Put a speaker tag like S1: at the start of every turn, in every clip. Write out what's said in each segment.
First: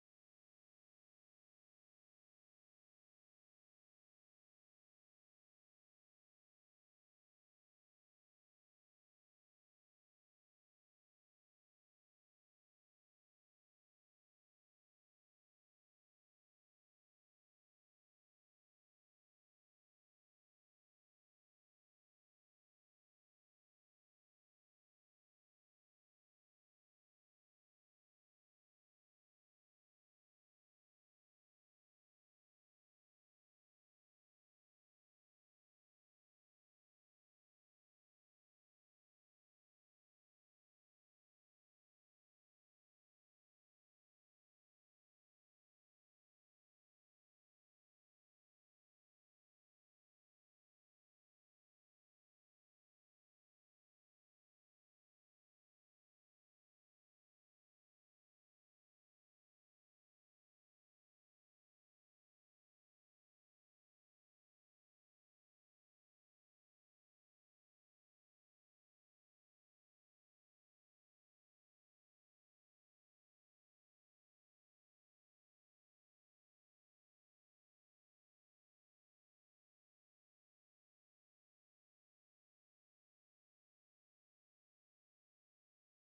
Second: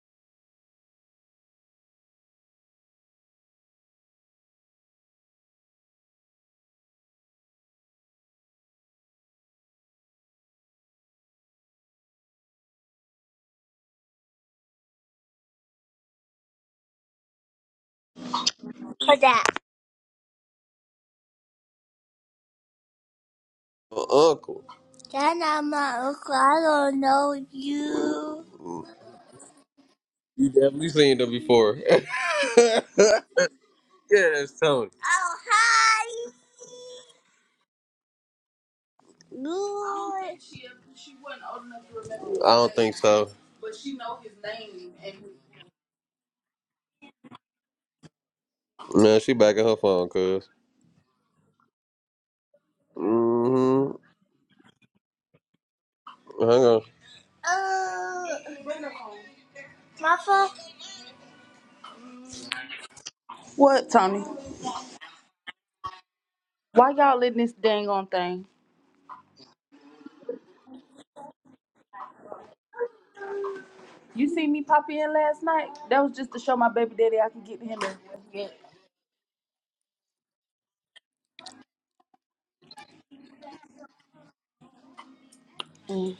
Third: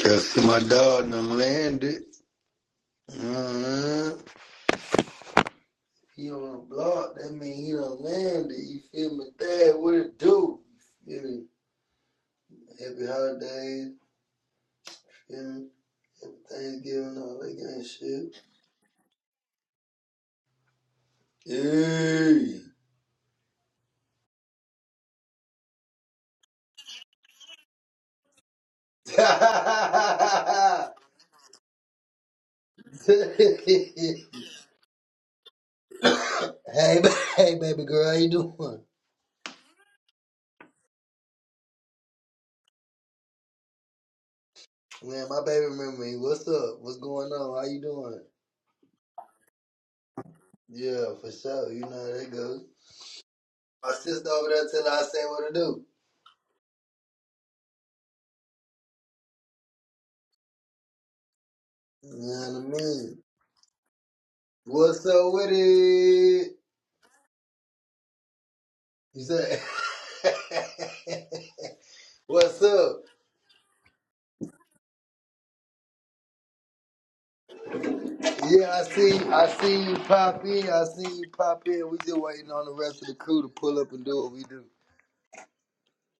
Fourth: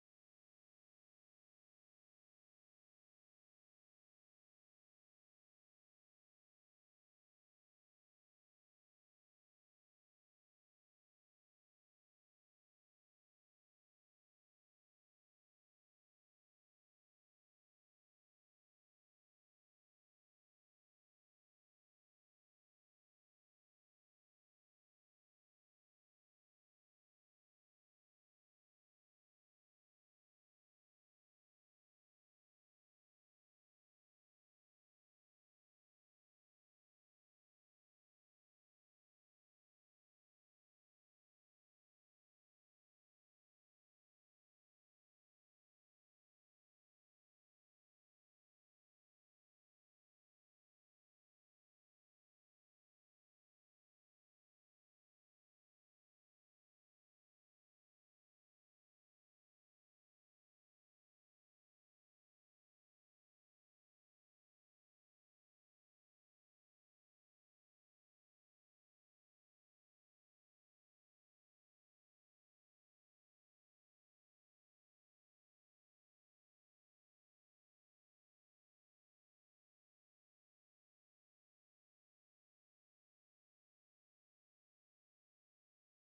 S1: Just see my dog done landed. Uh-huh. He on the block, that mean he done landed. You feel me? Dad, what it do? You feel me? Happy holidays, you feel me? Thanksgiving, all that kind
S2: for that. Your uncle. That's not my uncle. I don't know you. You definitely seen them before. yeah,
S1: of shit. Hey!
S2: that's Tony. Oh, hi.
S1: hey, hey, baby girl, how you doing?
S2: Good. I don't think so.
S1: Man, my baby remember me. What's up? What's going on? How you doing?
S2: No, she back on her phone, cuz.
S1: Yeah, for sure. You know how that goes. My
S2: Mm-hmm.
S1: sister over there tell her I say what to do.
S2: Hang on. Uh, my phone.
S1: You know what I mean?
S2: What, Tony?
S1: What's up with it?
S2: Why y'all letting this dang on thing?
S1: You said, What's up?
S2: You see me pop in last night? That was just to show my baby daddy I could get him in. Yeah.
S1: Yeah, I see, I see you pop in. I see you pop in. We just waiting on the rest of the crew to pull up and do what we do.
S2: Mm.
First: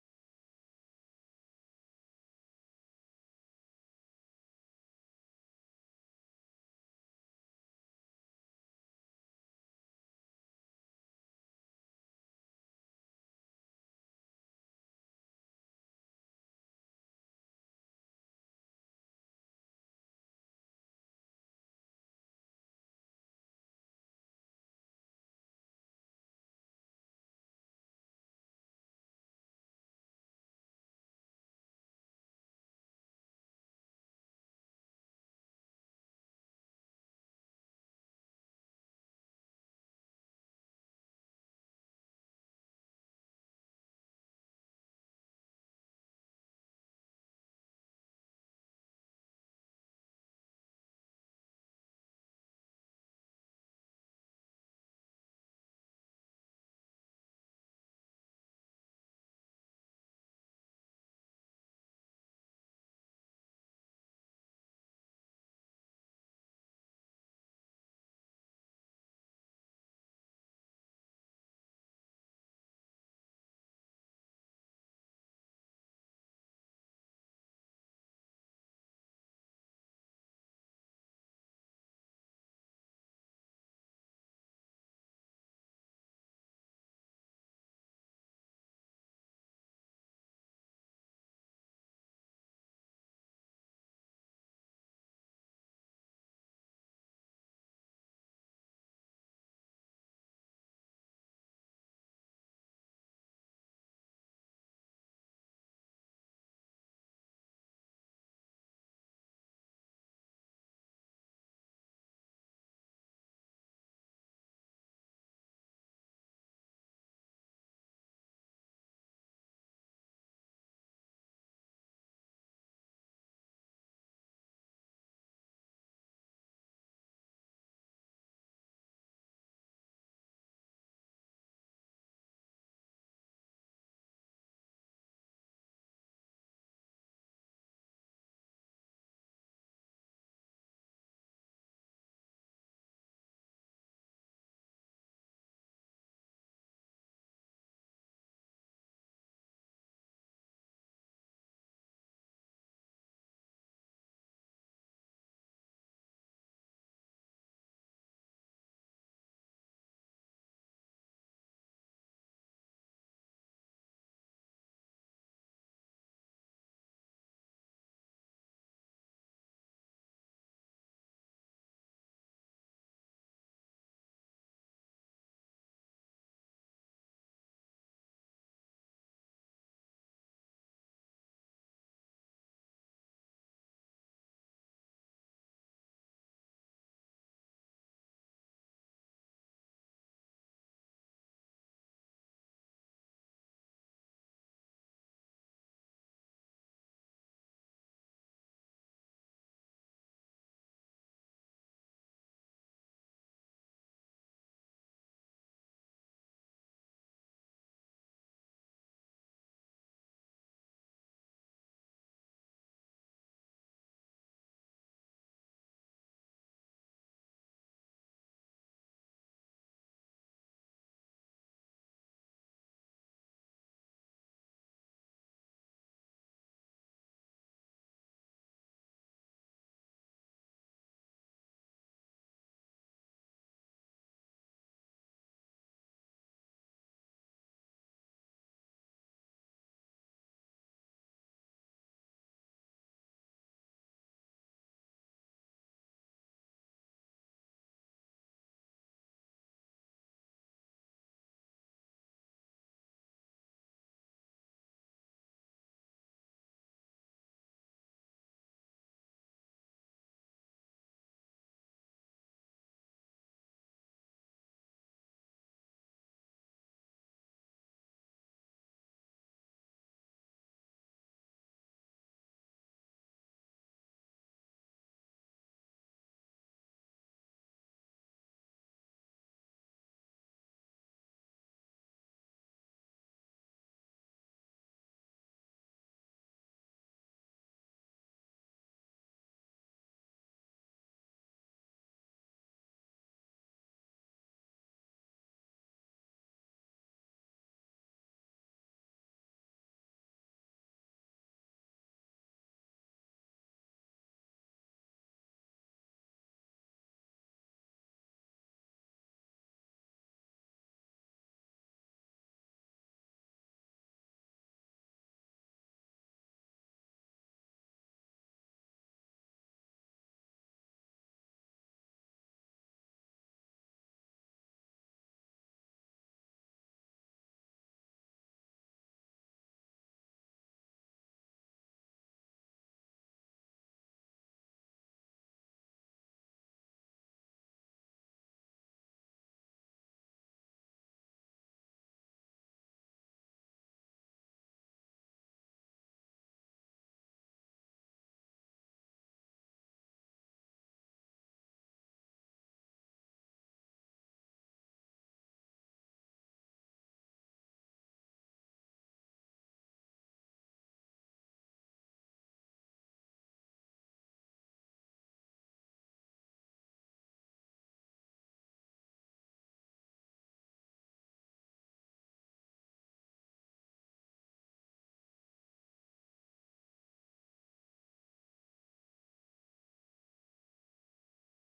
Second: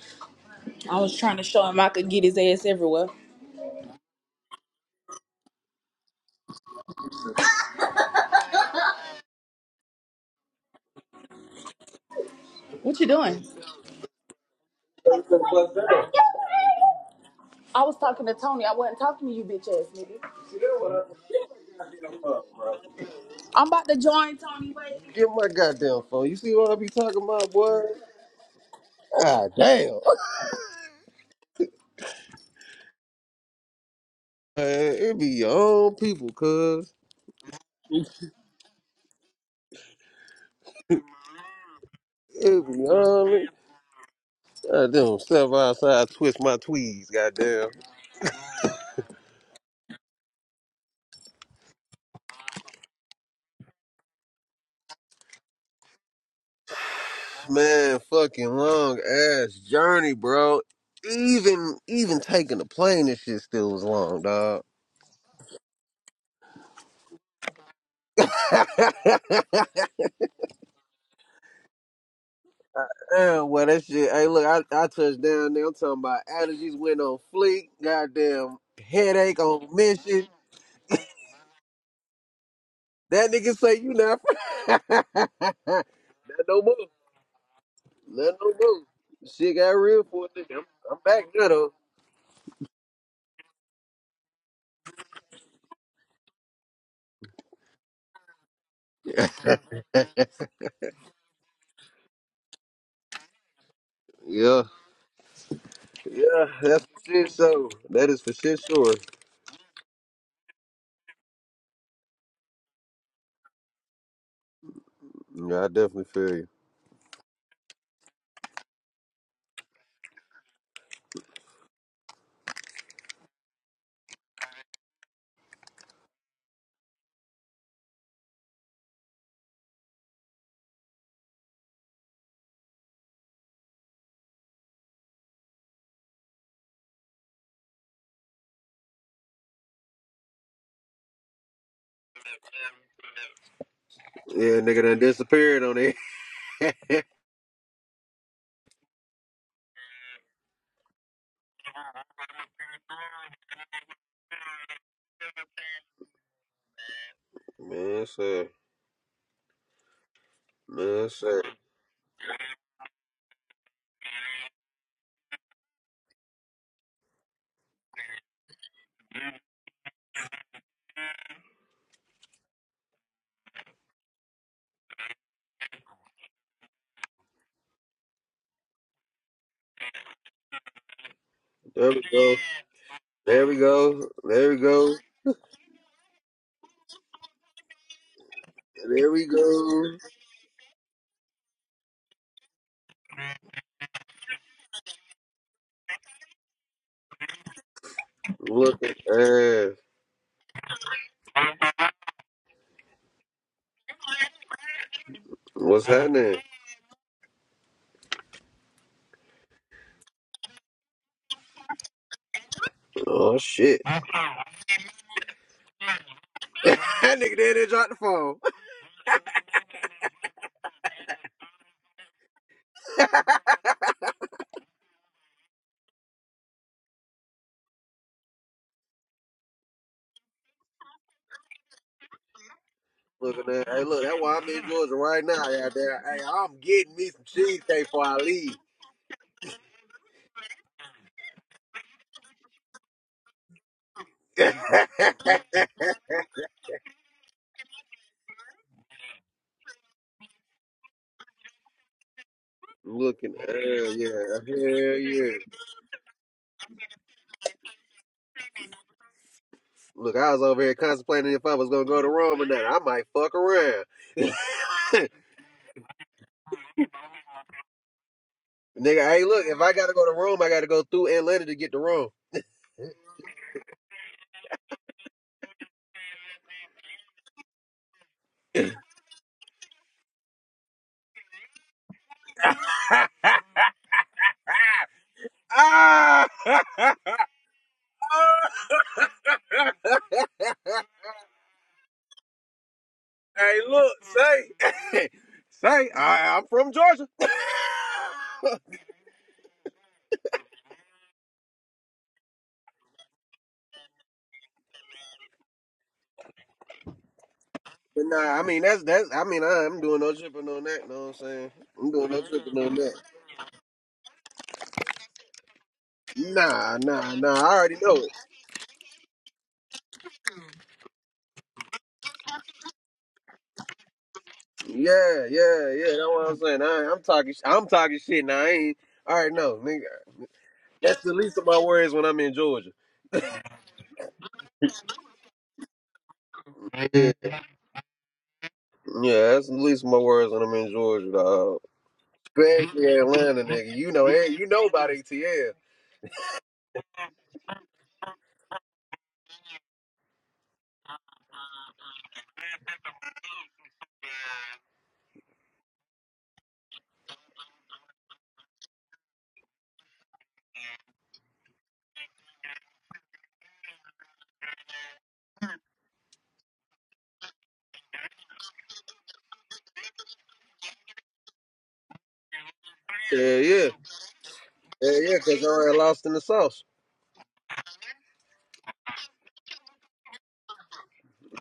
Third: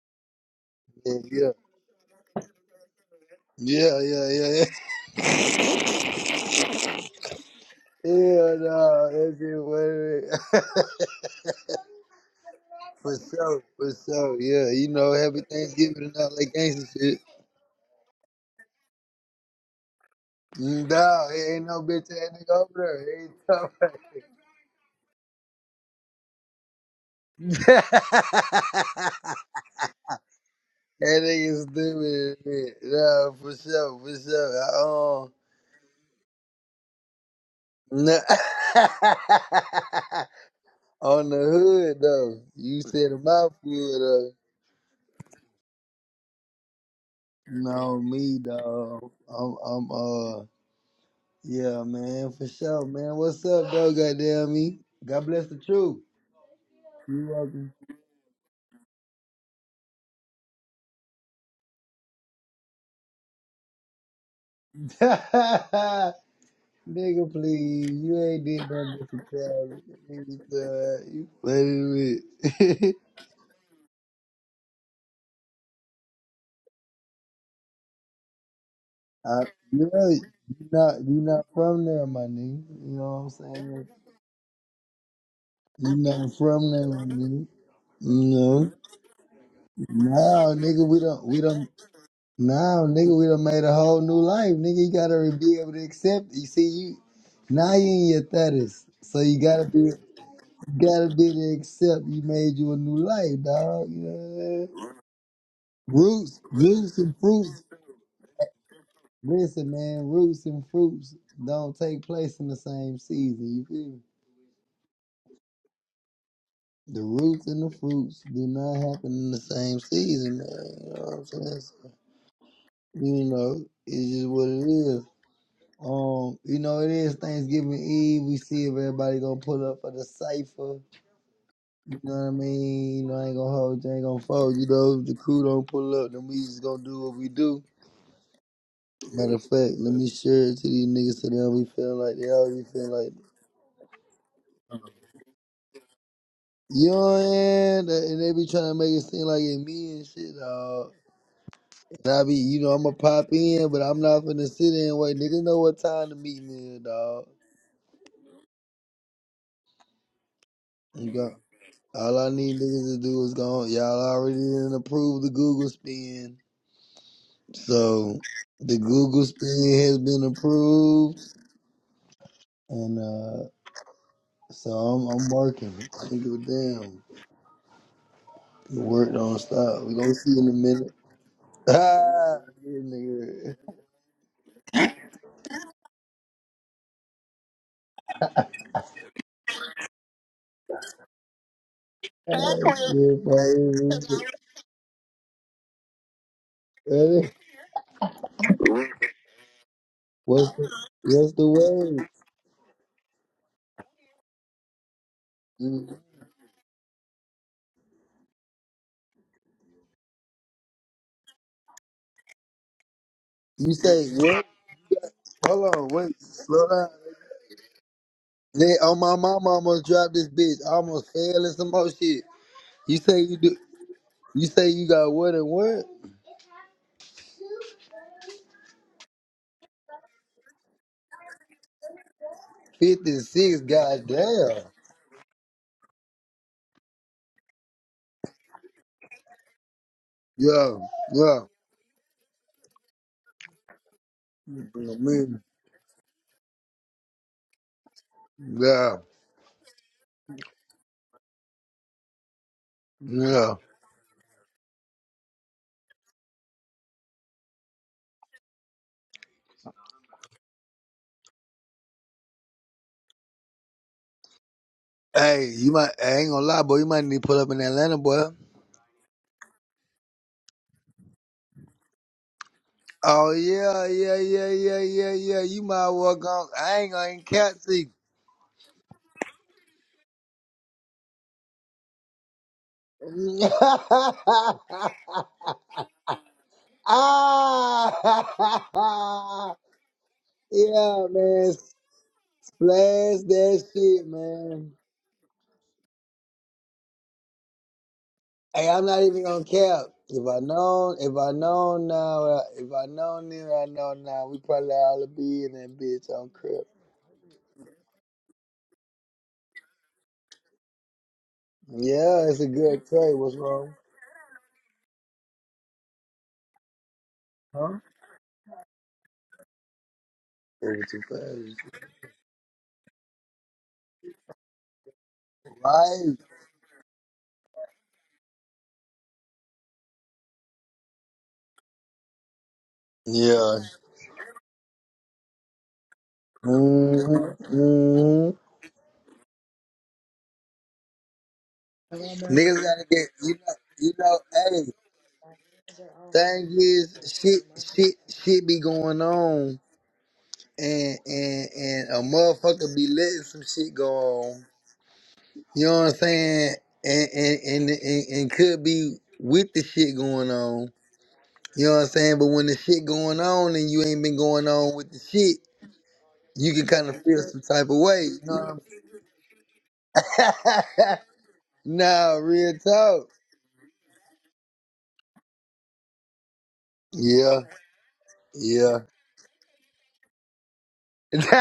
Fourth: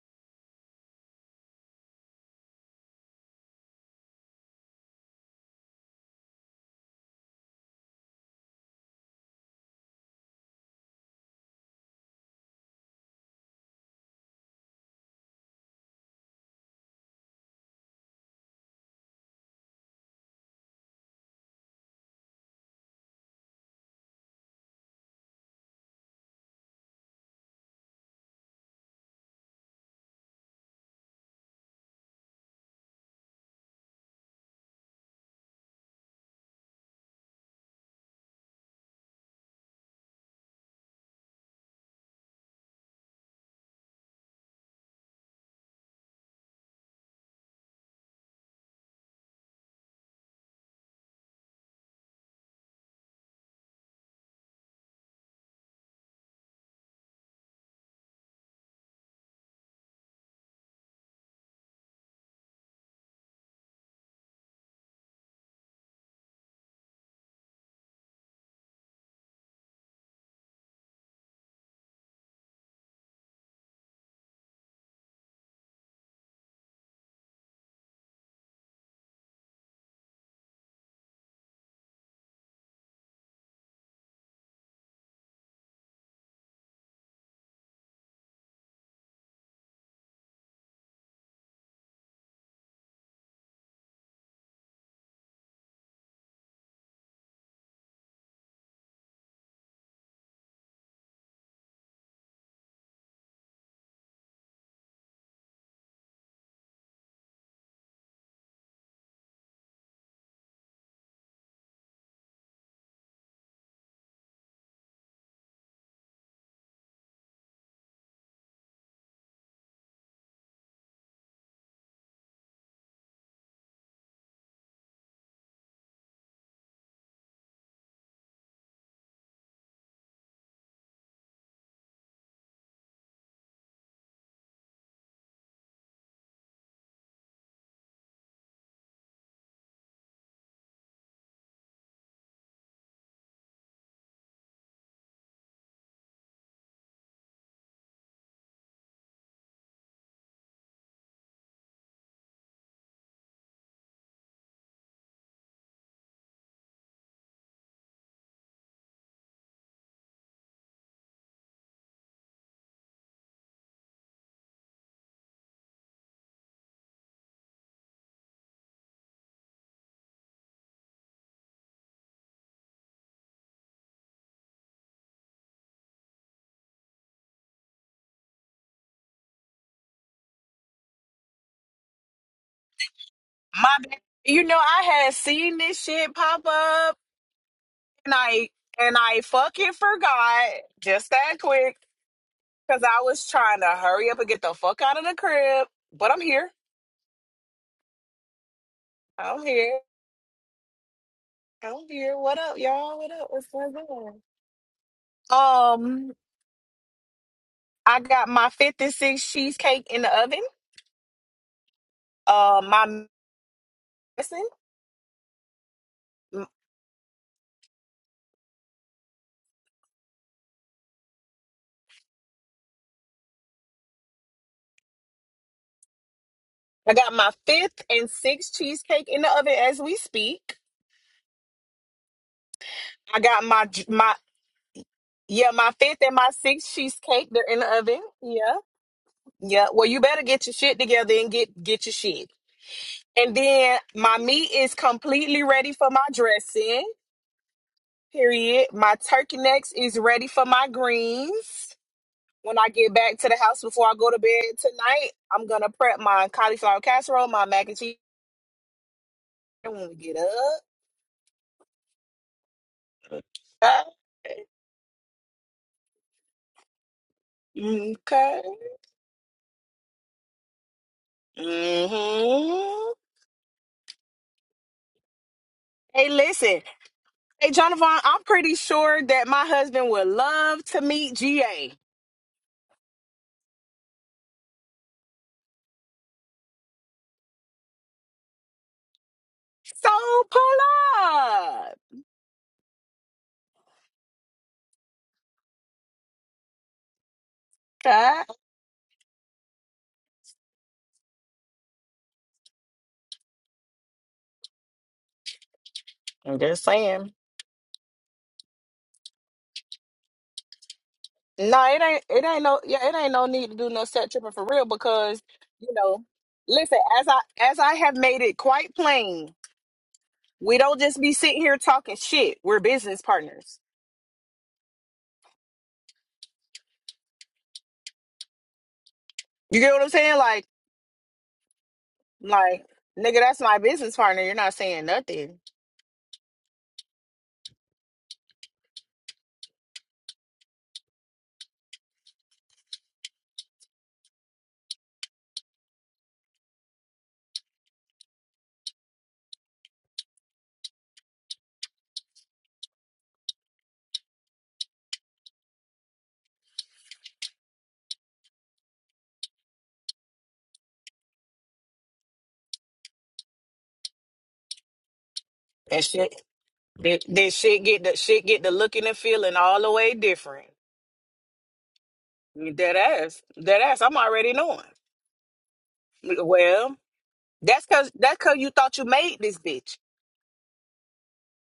S2: I
S1: Yeah,
S2: was trying to
S1: yeah,
S2: show him I could get his ass everywhere.
S1: yeah, yeah, yeah. Yeah, Yeah, nah, that's it, what it is.
S2: What you
S1: For
S2: doing?
S1: sure, for sure. Yeah, you know, happy Thanksgiving and all that gangster shit.
S2: I was talking to Tony. I wasn't talking to you, bitch ass nigga.
S1: No, it ain't no bitch ass nigga
S2: I'm
S1: over
S2: about
S1: there.
S2: to join Tony. Wait. Get my goddamn phone. You see what I be talking about,
S1: It
S2: boy?
S1: ain't tough.
S2: God damn.
S1: That nigga stupid as shit. No, for sure, for sure.
S2: Man, it be your own people, cuz.
S1: I, um, no. On the hood though,
S2: It be
S1: you said
S2: your own.
S1: about food though.
S2: Goddamn, step outside, twist my tweeds, goddamn.
S1: No, me though. I'm, I'm, uh, yeah, man, for sure, man. What's up though? Goddamn me. God bless the truth. You welcome,
S2: Man, fucking long ass journey, bro. Even even taking the plane, this shit still was long, dog.
S1: nigga. Please, you ain't did nothing but some time. You funny with.
S2: Damn, well that shit. Hey, look, I, I touched down there. I'm talking about allergies went on fleek. Goddamn headache
S1: I,
S2: on
S1: you really,
S2: mission.
S1: you not, you not from there, my nigga. You know
S2: That
S1: what I'm
S2: nigga say
S1: saying?
S2: you not. that
S1: You not
S2: no
S1: from there,
S2: move.
S1: my nigga.
S2: That no
S1: No.
S2: move. Shit got real for a
S1: Now,
S2: nigga. I'm,
S1: nigga,
S2: I'm
S1: we
S2: back
S1: don't, we
S2: now
S1: don't.
S2: though.
S1: Now, nigga, we done made a whole new life, nigga. You gotta be able to accept. You see, you now you in your thirties, so you gotta be, you gotta be to accept. You made you a new life, dog. You know what I'm
S2: yeah,
S1: saying? Roots,
S2: yeah, that's
S1: roots
S2: for
S1: and
S2: shit.
S1: fruits.
S2: So that is for shit sure.
S1: Listen, man, roots and fruits don't take place in the same season. You feel me?
S2: Yeah, I definitely feel you.
S1: The roots and the fruits do not happen in the same season, man. You know what I'm saying? So, you know, it's just what it is. Um, you know, it is Thanksgiving Eve. We see if everybody gonna pull up for the cipher. You know what I mean? You know, I ain't gonna hold you, I ain't gonna fold. You know, if the crew don't pull up, then we just gonna do what we do. Matter of fact, let me share it to these niggas so they we feel like they already feel like
S2: Yeah, nigga done disappeared on it.
S1: you know what I'm And they be trying to make it seem like it's me and shit, dawg. And I be, you know, I'ma pop in, but I'm not finna sit in and wait. Niggas know what time the meeting is, dog.
S2: Man, sir. Man,
S1: You got
S2: sir.
S1: all I need niggas to do is go. Y'all already didn't approve the Google spin, so the Google spin has been approved, and uh so I'm I'm working. I don't give a damn. The work don't stop. We gonna see in a minute.
S2: There we go.
S1: Ah, yeah,
S2: There we
S1: nigga.
S3: My, bad.
S2: go.
S3: you
S2: There
S3: know,
S2: we go.
S3: I had seen this shit pop up, and I and
S2: There
S3: I
S2: we
S3: fucking
S2: go.
S3: forgot just that quick because I
S1: Yeah,
S3: was trying to hurry up
S1: probably.
S3: and get the fuck out of the crib. But I'm here.
S1: Ready?
S2: Look at
S3: I'm
S2: that.
S3: here.
S1: What's the, what's the
S3: I'm
S1: word?
S3: here. What up, y'all? What up? What's going on?
S2: What's
S1: You,
S3: Um,
S2: happening?
S3: I got my fifth and sixth cheesecake in the oven. Uh, my
S2: Oh,
S1: you
S2: shit.
S1: say what?
S3: medicine.
S1: Hold on, wait, slow
S2: that
S1: down.
S2: nigga did not drop the phone.
S1: Then on my mama almost dropped this bitch. I almost fell in some more shit. You say you do you say you got what and what?
S3: I got my fifth and sixth cheesecake in the oven as we speak. I
S1: Fifty
S2: Look
S3: got
S2: at
S1: six,
S3: my
S2: that. Hey, look,
S3: my
S2: that's why I'm
S1: goddamn.
S2: in Georgia right now.
S3: Yeah, my
S2: Out
S3: fifth
S2: there.
S3: and
S2: Hey,
S3: my
S2: I'm
S3: sixth
S2: getting me some
S3: cheesecake, they're in the
S2: cheesecake
S3: oven.
S2: before I
S3: Yeah.
S2: leave.
S3: Yeah. Well, you better get your
S1: Yeah,
S3: shit together and
S1: yeah.
S3: get get your shit. And then my meat
S1: I
S3: is
S1: mean,
S3: completely ready for my dressing. Period. My
S1: yeah,
S3: turkey necks is ready for my greens. When I get back to
S2: Looking,
S3: the
S1: yeah.
S3: house before
S2: hell
S3: I
S2: yeah,
S3: go to bed
S2: hell
S3: tonight,
S2: yeah.
S3: I'm gonna prep my cauliflower casserole, my mac and cheese when we
S2: Look,
S3: get
S2: I was over here contemplating if I was gonna go to Rome or not. I might fuck around.
S3: up.
S1: Hey, you might I ain't gonna lie, boy, you might need to pull up in Atlanta, boy.
S3: Okay.
S2: Nigga, hey, look, if I gotta go to Rome, I gotta go through Atlanta to get to Rome.
S3: Mm-hmm.
S1: Oh yeah, yeah, yeah, yeah, yeah, yeah. You might
S3: Hey,
S1: walk on
S3: listen.
S1: I ain't gonna even
S3: Hey,
S1: catch
S3: Jonathan,
S1: you.
S3: I'm pretty sure that my husband would love to meet GA.
S2: Ah! hey,
S1: ah!
S3: So pull
S1: Yeah, man.
S3: up.
S1: Splash that
S2: look,
S1: shit,
S2: say,
S1: man.
S2: say, I, I'm from Georgia.
S3: Okay?
S1: Hey, I'm not even gonna cap. If I known, if I known now, uh, if I known then, I know now. We probably all be in that bitch on
S3: I'm
S1: crib.
S3: just saying.
S2: But nah, I mean that's that's I mean I, I'm doing no tripping on that. Know what I'm saying?
S3: No, it
S2: I'm
S3: ain't.
S2: doing no
S3: It
S1: Yeah, it's
S3: ain't
S1: a
S2: tripping
S3: no.
S2: on
S1: good
S3: Yeah, it
S2: that.
S3: ain't
S1: trade.
S3: no
S1: What's
S3: need to do
S1: wrong?
S3: no set tripping for real because you know.
S2: Nah,
S3: Listen, as
S2: nah,
S3: I
S2: nah. I
S3: as I
S2: already
S1: Huh?
S2: know
S3: have
S2: it.
S3: made it quite plain, we don't
S1: Over
S3: just
S1: too
S3: be sitting here
S1: fast.
S3: talking shit. We're business partners.
S2: Yeah, yeah, yeah. That's
S1: Right.
S2: what I'm saying. I, I'm talking. sh- I'm talking shit now. I ain't. All right, no,
S3: You get
S2: nigga.
S3: what I'm saying? Like,
S2: That's the least of my worries when I'm in
S3: like
S2: Georgia.
S3: nigga, that's my
S1: Yeah.
S3: business partner. You're not saying nothing.
S2: Yeah,
S1: Mm-hmm. Mm-hmm.
S2: yeah. That's the least of my worries when I'm in Georgia, dog.
S1: Niggas gotta
S2: Especially
S1: get you
S2: Atlanta,
S1: know
S2: nigga. You
S1: you
S2: know,
S1: know.
S2: eh, you know
S1: Hey,
S2: about ATL.
S1: thing is, shit, shit, shit be going on. and and and a motherfucker be letting some shit go on. You know what I'm saying? And and and and, and could be with the shit going on. You know what I'm saying? But when the shit going on and you ain't been going on with the shit,
S3: That shit.
S1: you can kind of
S3: That,
S1: feel
S3: that
S1: some
S3: shit
S1: type of
S3: get the
S1: way. You
S3: shit
S1: know
S3: get
S1: what
S3: the looking and feeling all the way
S1: I'm
S3: different.
S1: saying? nah, real
S3: Dead
S1: talk.
S2: Yeah,
S3: ass. Dead
S2: yeah,
S3: ass. I'm already knowing.
S2: yeah, yeah. Cause I already lost in the sauce.
S3: Well,
S1: Yeah,
S3: that's cause that's cause you thought
S1: yeah.
S3: you made this bitch.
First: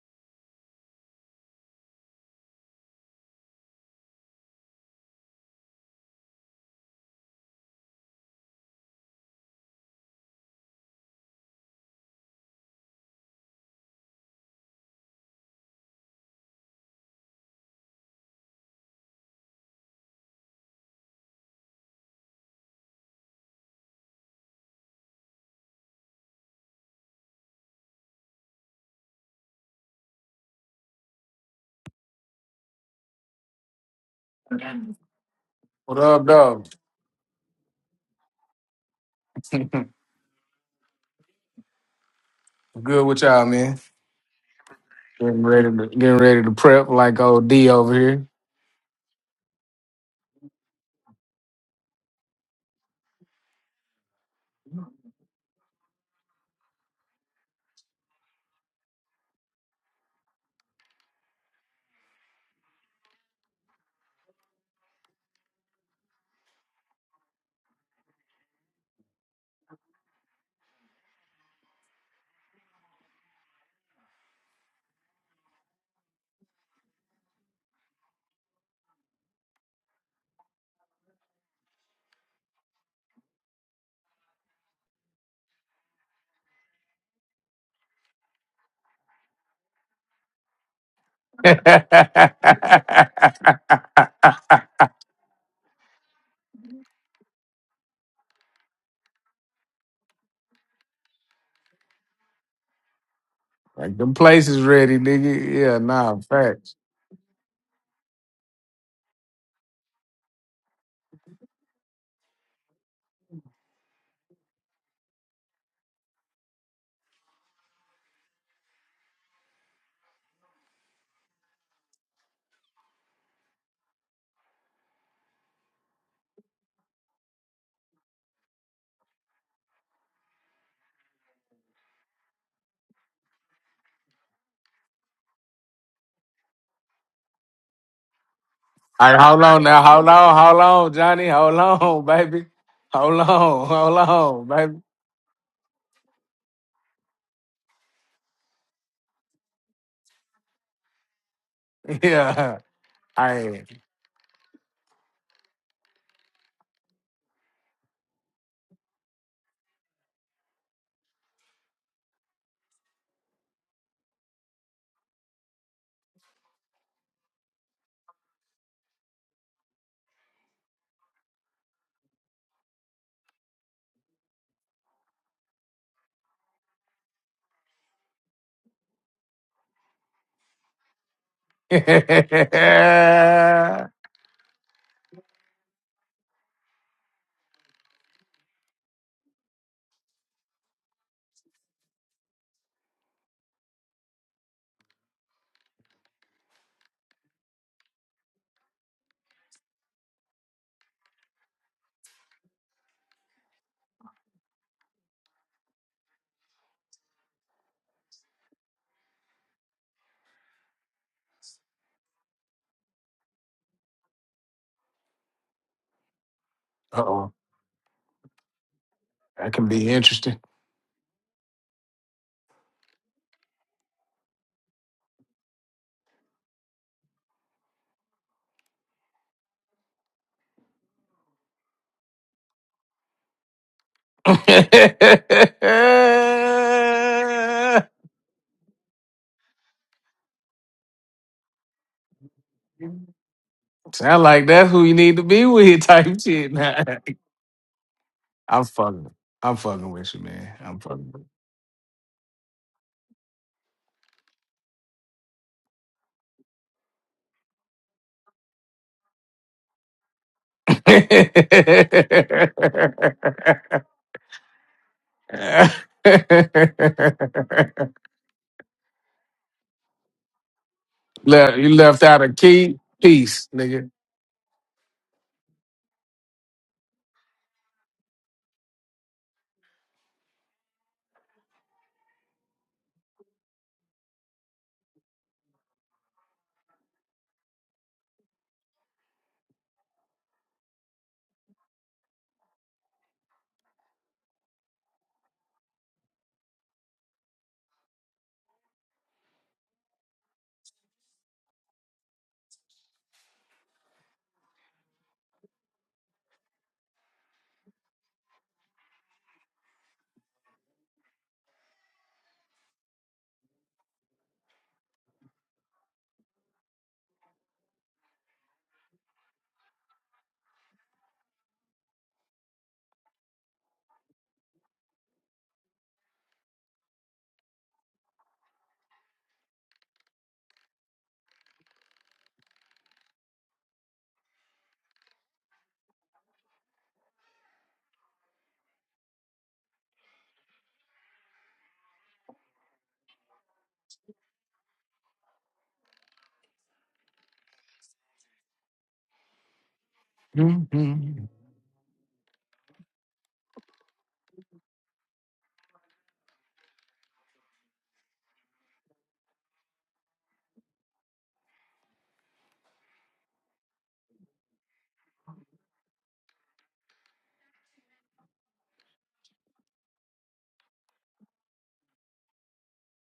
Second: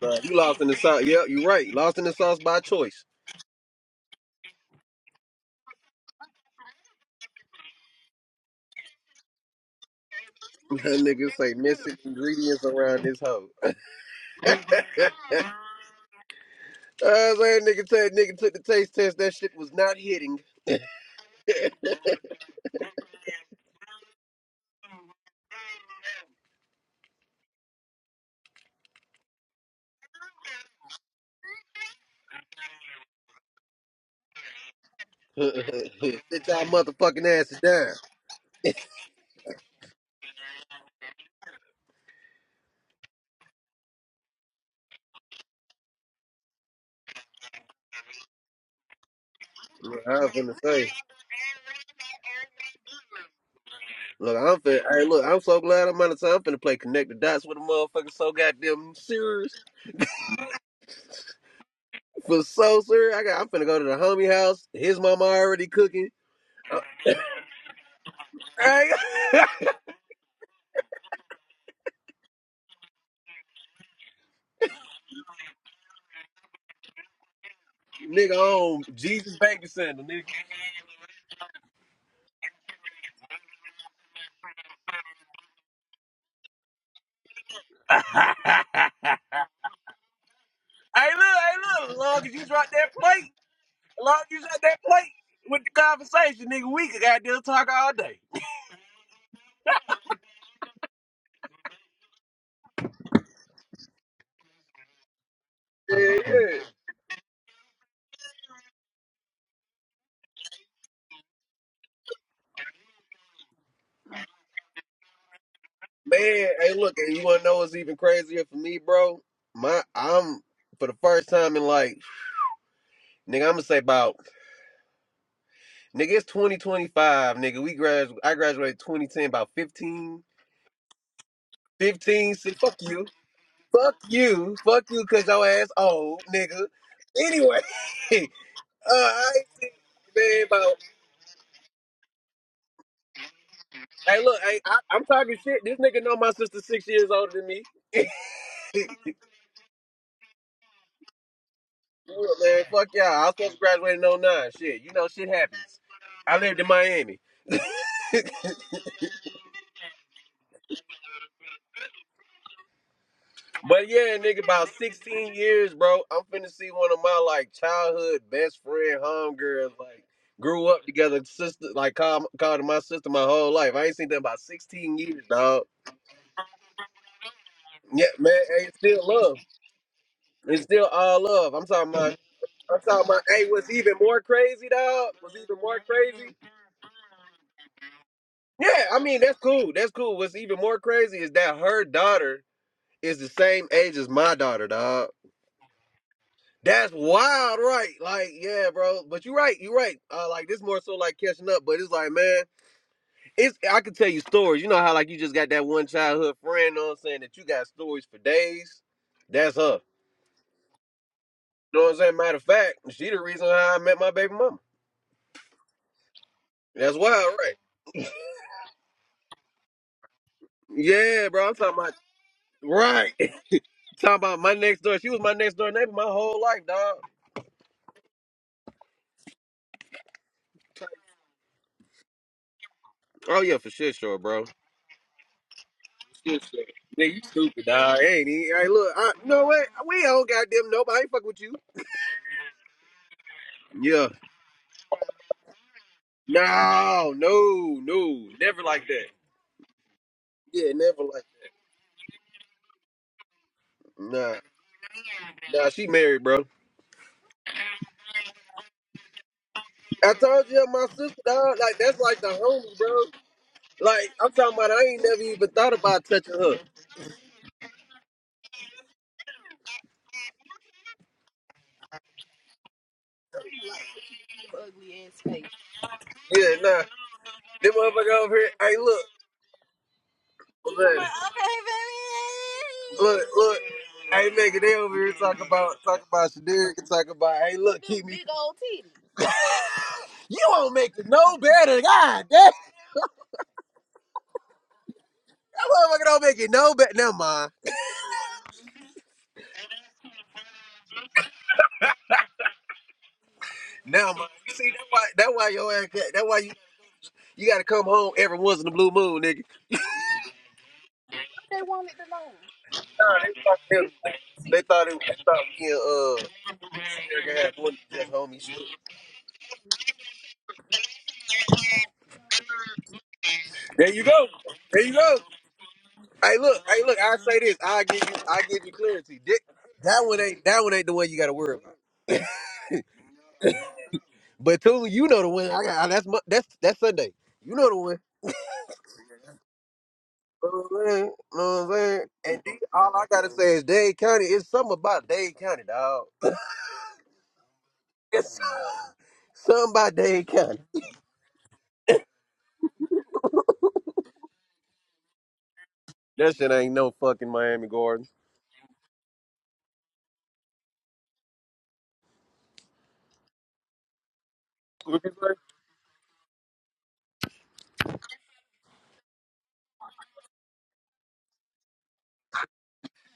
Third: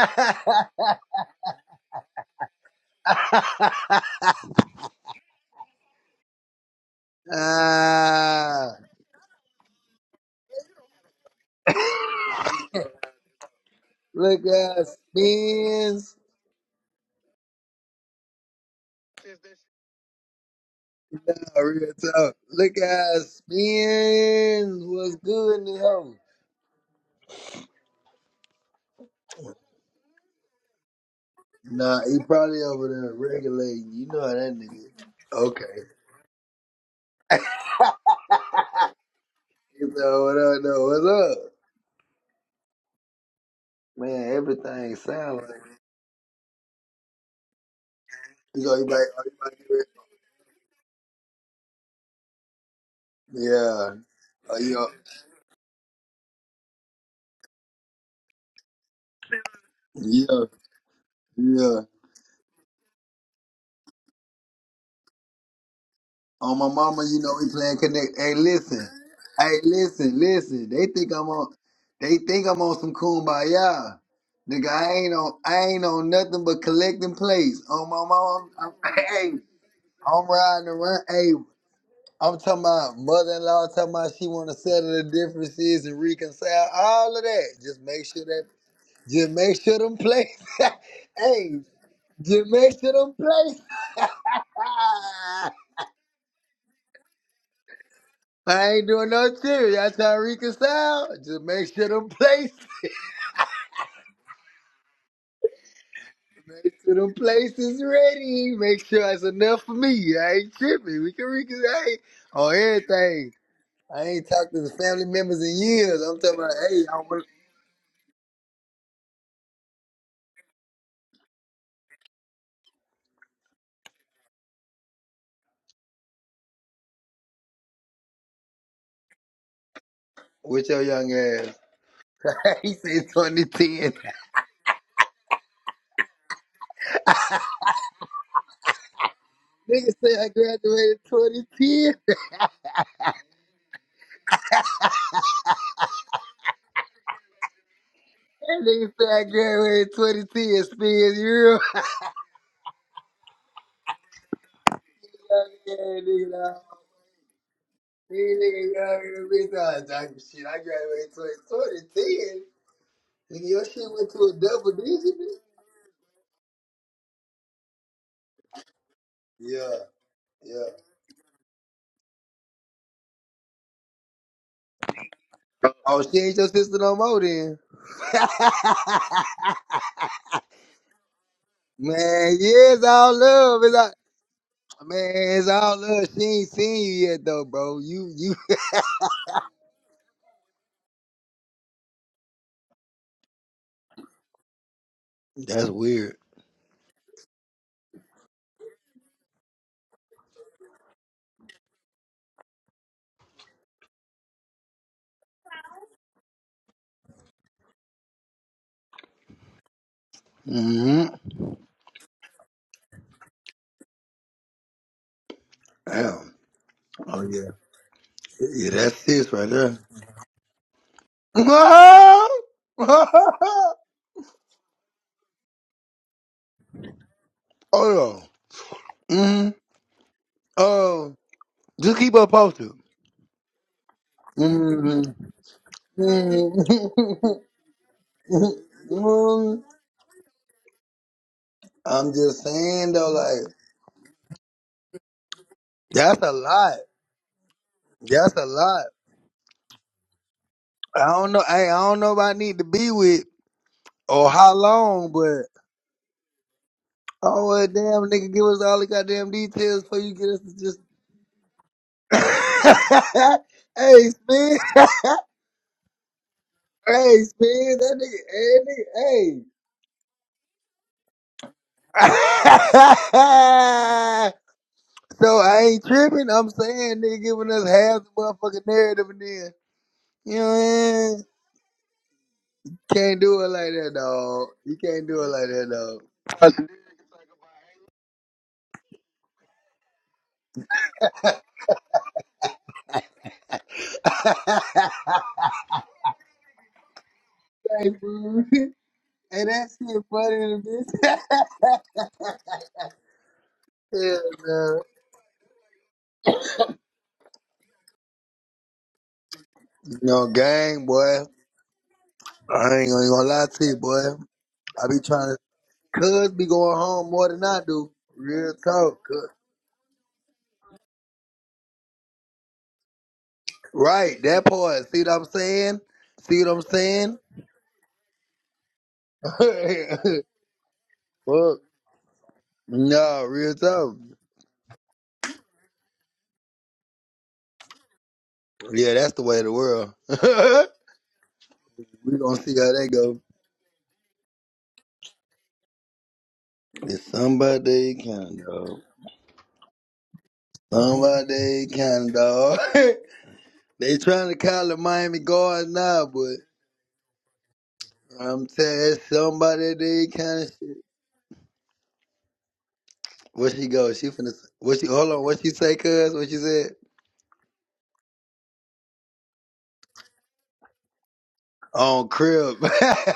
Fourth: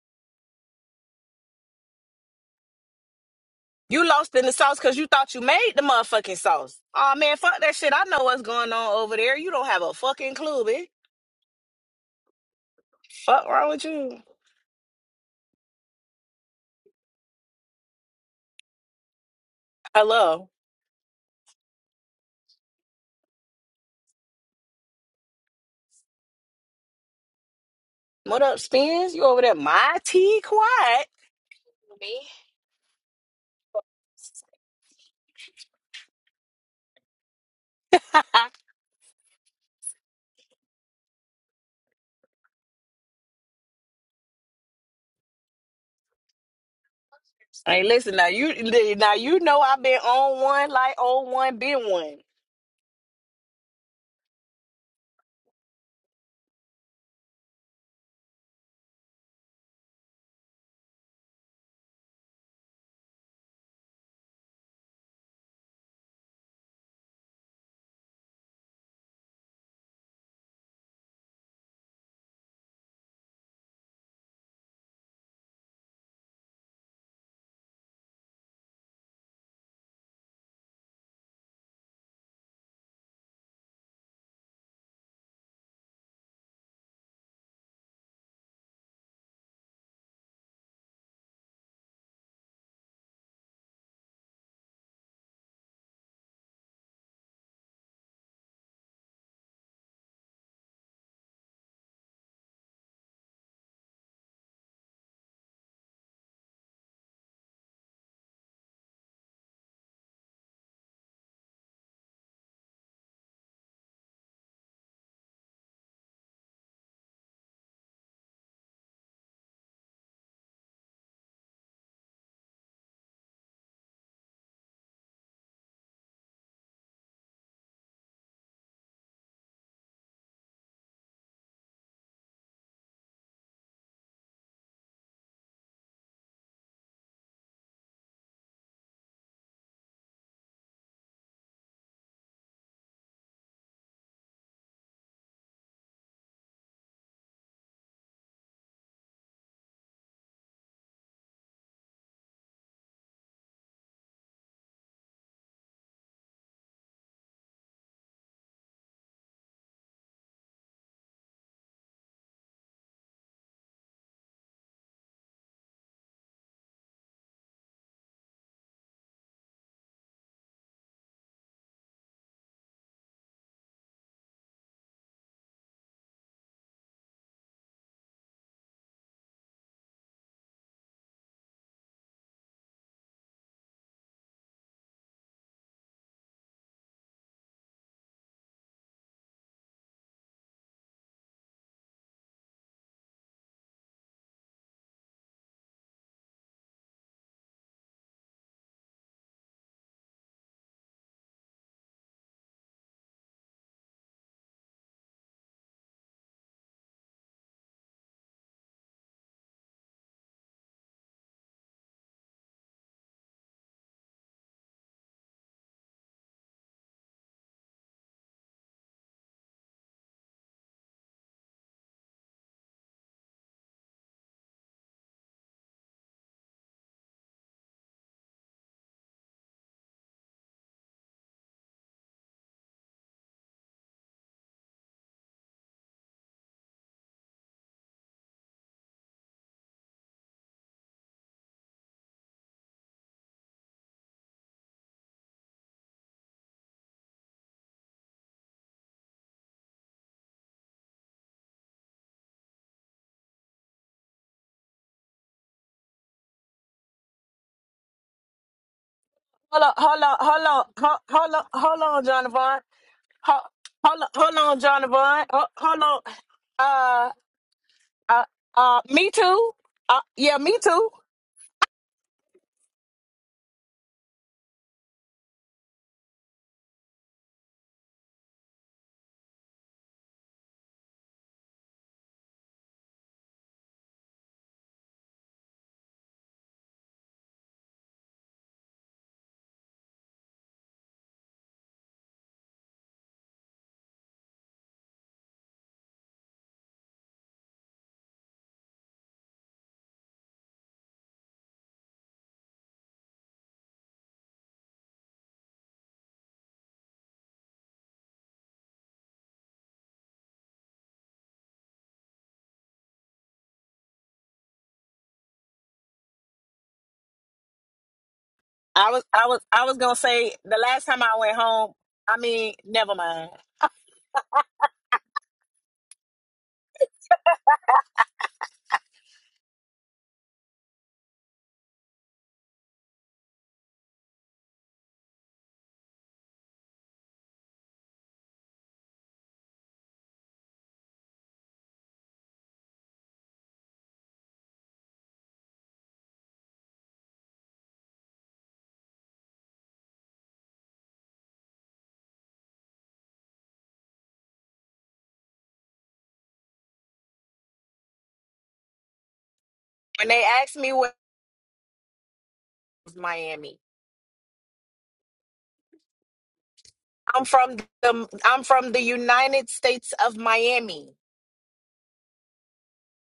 S2: Right. You lost in the sauce. Yep, you right. Lost in the sauce by choice.
S3: You lost in the sauce cause you thought you made the motherfucking sauce. Oh man, fuck that shit. I know what's going
S1: ah,
S3: on over there. You don't have a fucking clue,
S2: That
S3: bitch.
S2: nigga say missing ingredients around this
S3: Fuck
S2: hoe.
S3: wrong with you.
S1: look
S2: I
S1: at us, spins.
S2: was saying, nigga, said nigga took the taste test. That shit was not hitting.
S3: Hello.
S1: Real talk. Look at spin. What's good in the home?
S3: What up, Spins? You over there? My tea quiet.
S1: Nah, he probably over there regulating. You know how that nigga. is. Okay.
S4: What up,
S2: Sit y'all
S4: dog?
S2: motherfucking asses down.
S1: You know what up? Know what's up?
S4: Good with y'all, man.
S1: Man, everything sound
S4: Getting
S1: like.
S4: ready to getting ready to prep like old D
S3: Hey,
S4: over
S3: listen now.
S4: here.
S3: You
S1: You go, you
S3: li-
S1: might,
S3: now
S1: oh, you
S3: you
S1: might
S3: know
S1: get
S3: I've
S1: it.
S3: been
S2: Look, I'm
S3: on
S2: finna
S3: one
S2: say.
S3: like on one, been one.
S2: Look, I'm
S1: Yeah.
S2: finna.
S1: Oh,
S2: Hey, look, I'm so glad I'm out of time. I'm finna play connect the dots with a motherfucker so goddamn serious.
S1: yeah. Yeah. Yeah.
S2: For so serious, I got. I'm finna go to the homie house. His mama already cooking.
S1: On my
S2: Uh,
S1: mama, you know we playing connect. Hey,
S2: hey,
S1: listen. Hey, listen, listen. They think I'm on. They think I'm on some kumbaya. Nigga, I ain't on. I ain't on nothing but collecting plates. On my
S2: nigga,
S1: mama, I'm,
S2: on
S1: I'm- hey,
S2: Jesus baby sandal, nigga.
S1: I'm riding around. Hey, I'm talking about mother-in-law. Talking about she want to settle the differences and reconcile all of that. Just
S2: hey,
S1: make sure that.
S2: look,
S1: Just make sure them plates.
S2: hey,
S1: hey,
S2: look. As long as
S4: like
S2: you
S1: just
S2: drop
S1: make
S2: that
S1: sure them
S2: plate,
S1: plates.
S2: as long as you drop that plate with the conversation, nigga, we could goddamn talk all day.
S1: I ain't doing no theory. That's how I reconcile. Just make sure them places,
S4: them places ready, nigga. Yeah,
S2: Yeah,
S4: nah,
S2: yeah.
S1: make
S4: facts.
S1: sure them places ready. Make sure it's enough for me. I ain't tripping. We can reconcile on everything. I ain't talked to the family members in years.
S2: Man,
S1: I'm talking about,
S2: hey,
S1: hey, I
S2: look, and you
S1: want
S2: wanna know what's even crazier for me, bro? My, I'm for the first time in like, nigga, I'm gonna say about, nigga, it's 2025, nigga. We graduated, I graduated 2010, about 15,
S1: with your young ass.
S2: 15. See,
S1: he
S2: fuck you,
S1: said 2010.
S2: fuck you, fuck you, cause your ass old, nigga. Anyway, uh,
S4: All right,
S2: I
S4: hold on now,
S1: Nigga
S4: hold
S1: say I
S4: on,
S2: man,
S4: hold
S2: about,
S4: on,
S1: graduated
S4: Johnny, hold
S1: 2010.
S4: on, baby, hold on, hold
S2: hey, look,
S4: on,
S2: hey, I, I'm talking shit. This nigga know my sister six years older than me.
S1: That nigga said I graduated 2010. Spins Europe.
S4: baby.
S2: Look,
S4: Yeah,
S2: man, fuck y'all. I
S4: All
S2: was supposed to
S4: right.
S2: graduate in oh 09. Shit, you know, shit
S1: Young
S2: happens.
S1: ass nigga.
S2: I
S1: nah.
S2: lived in Miami.
S1: Nigga got in the bitch. I, I, shit, I graduated 2010. Nigga, your shit
S2: But
S1: went
S2: yeah,
S1: to a
S2: nigga, about
S1: double digit,
S2: 16
S1: bitch.
S2: years, bro. I'm finna see one of my like childhood best friend homegirls,
S1: Yeah,
S2: like grew up
S1: yeah.
S2: together, sister, like called, called her my sister my whole life. I ain't seen them about 16 years, dog.
S1: Oh, she ain't your sister no more then.
S2: Yeah, man, hey, it's still love. It's still all love. I'm talking about,
S1: man, yeah,
S2: I'm
S1: it's
S2: talking
S1: all
S2: about, hey,
S1: love.
S2: what's
S1: It's all,
S2: even more crazy, dog?
S1: man,
S2: What's
S1: it's
S2: even
S1: all
S2: more
S1: love. She
S2: crazy?
S1: ain't seen you yet though, bro. You you
S2: Yeah, I mean, that's cool. That's cool. What's even more crazy is that her daughter is the same age as my daughter, dog.
S1: That's weird.
S2: That's wild, right? Like, yeah, bro. But you're right. You're right. Uh, like, this more so like catching up. But it's like, man, it's I can tell you stories. You know how like you just got that one childhood friend. you Know what I'm saying? That you got stories for days. That's her.
S1: hmm
S2: You know what I'm saying? Matter of fact, she the reason how I met my baby mama.
S1: Damn.
S2: That's
S4: uh
S1: Oh
S4: oh,
S2: wild,
S1: yeah.
S2: right?
S1: Yeah, that's sis right
S4: that can
S1: there.
S4: be interesting.
S2: Yeah, bro. I'm talking about
S1: oh
S2: right. talking about my next door. She was my next door neighbor my whole life, dog.
S1: yeah. hmm Oh. Just keep us posted.
S2: Oh yeah, for shit, sure, bro.
S1: Mm,
S4: Get
S2: Stupid. Nigga, you
S1: mm,
S2: stupid, dog. Ain't he? hey, look, I, you know
S1: mm.
S2: what? We don't goddamn nope. I ain't fuck with you.
S1: I'm just saying though, like
S2: Yeah.
S4: Sound like that's who you need to be with type
S1: That's a
S4: shit.
S1: lot.
S4: Nah.
S2: No, no, no.
S1: That's a
S2: Never
S4: I'm
S1: lot.
S2: like that.
S4: fucking. I'm fucking with you, man.
S2: Yeah,
S4: I'm
S2: never
S1: I
S4: fucking with
S2: like
S4: you.
S1: don't know. Hey, I don't know if I need to be with
S2: that.
S1: or how
S2: Nah.
S1: long, but
S2: Nah, she married, bro.
S1: oh well, damn nigga, give us all the goddamn
S3: Hold on,
S1: details before
S3: hold
S1: you
S2: I
S3: on,
S1: get us
S3: hold
S2: told
S1: to
S3: on,
S2: you
S1: just.
S2: my
S3: hold
S2: sister,
S3: hold on,
S2: dog. Like,
S3: hold
S2: that's
S3: on,
S2: like the
S3: Jonathan.
S2: homie, bro.
S3: Hold, hold on,
S2: Like,
S1: hey,
S2: I'm
S3: hold
S2: talking
S1: Spin.
S3: on,
S2: about
S3: John
S2: I ain't never
S3: Devon. Hold,
S2: even thought
S3: hold on.
S2: about touching her.
S3: Uh,
S1: hey, Spin. That nigga.
S3: uh, uh, me
S1: Hey,
S3: too. Uh, yeah, me too.
S4: Left, you left
S1: nigga.
S4: out a key piece, nigga.
S1: Hey.
S2: Ugly ass
S1: So
S2: face.
S1: I ain't tripping. I'm
S2: Yeah, nah.
S1: saying they giving us
S2: Them
S1: half the
S2: motherfucker over here.
S1: motherfucking
S2: Hey, look.
S1: narrative and then, you know what
S2: Look,
S1: I mean? Can't
S2: look,
S1: do it
S2: look.
S1: like that,
S2: Hey,
S1: dog.
S2: nigga, they
S1: You
S2: over
S1: can't
S2: here
S1: do it
S2: Talk
S1: like
S2: about
S1: that,
S2: talk about Shadiri and talk about. Hey, look, keep me. Big old titty. You won't make it no better, God. Damn, that
S1: dog.
S2: motherfucker don't make it no better. Never mind.
S1: hey, fool. Hey, that shit funny to bitch.
S2: Never
S1: Hell,
S2: mind. You see,
S1: no.
S2: that's why that's why your ass. got- That's why you you got to come home every once in the blue moon, nigga.
S1: You know, gang, boy.
S2: They wanted to know.
S1: I ain't gonna,
S2: Nah,
S1: gonna
S2: they
S1: lie
S2: thought
S1: to you,
S2: they was.
S1: boy.
S2: They thought
S1: I
S2: it
S1: be
S2: was. They
S1: trying
S2: thought
S1: to,
S2: me
S1: cuz
S2: and
S1: be going
S2: uh,
S1: home more than
S2: Shadiri had
S1: I
S2: one
S1: do.
S2: just homie
S1: Real
S2: homies.
S3: I was,
S1: talk,
S3: I
S1: cuz.
S3: was, I was gonna say the last time I went home. I mean, never mind.
S2: There you
S1: Right,
S2: go.
S1: that
S2: There
S1: part.
S2: you
S1: See what
S2: go.
S1: I'm saying?
S2: Hey,
S1: See what
S2: look,
S1: I'm
S2: hey, look. I
S1: saying?
S2: say this. I give you, I give you clarity. That, that one ain't, that one ain't the one you got to worry
S1: Fuck.
S2: about.
S1: No, real talk.
S2: But Tula, you know the one. I got that's my, that's that's Sunday. You know the one.
S1: Yeah, that's the way of the world. we gonna
S2: You know what I'm saying? You know what I'm saying? And
S1: see
S2: then
S1: how that
S2: all I
S1: go.
S2: gotta say is Dade County. It's something about Dade County, dog.
S1: It's somebody
S2: It's
S1: kind of dog.
S2: something about Dade County.
S4: Mhm.
S1: Somebody kind of dog. they trying to call the Miami guard now,
S2: That
S1: but
S2: shit ain't no fucking Miami Gardens.
S1: I'm telling you, somebody they
S3: When they
S1: kind of
S3: asked me
S1: shit.
S3: where was
S1: Where
S3: Miami,
S1: she go? She finna. What she?
S2: What you
S1: Hold on.
S2: say?
S1: What she say? Cuz what she said?
S3: I'm from the, I'm from the United States of Miami.
S1: On crib.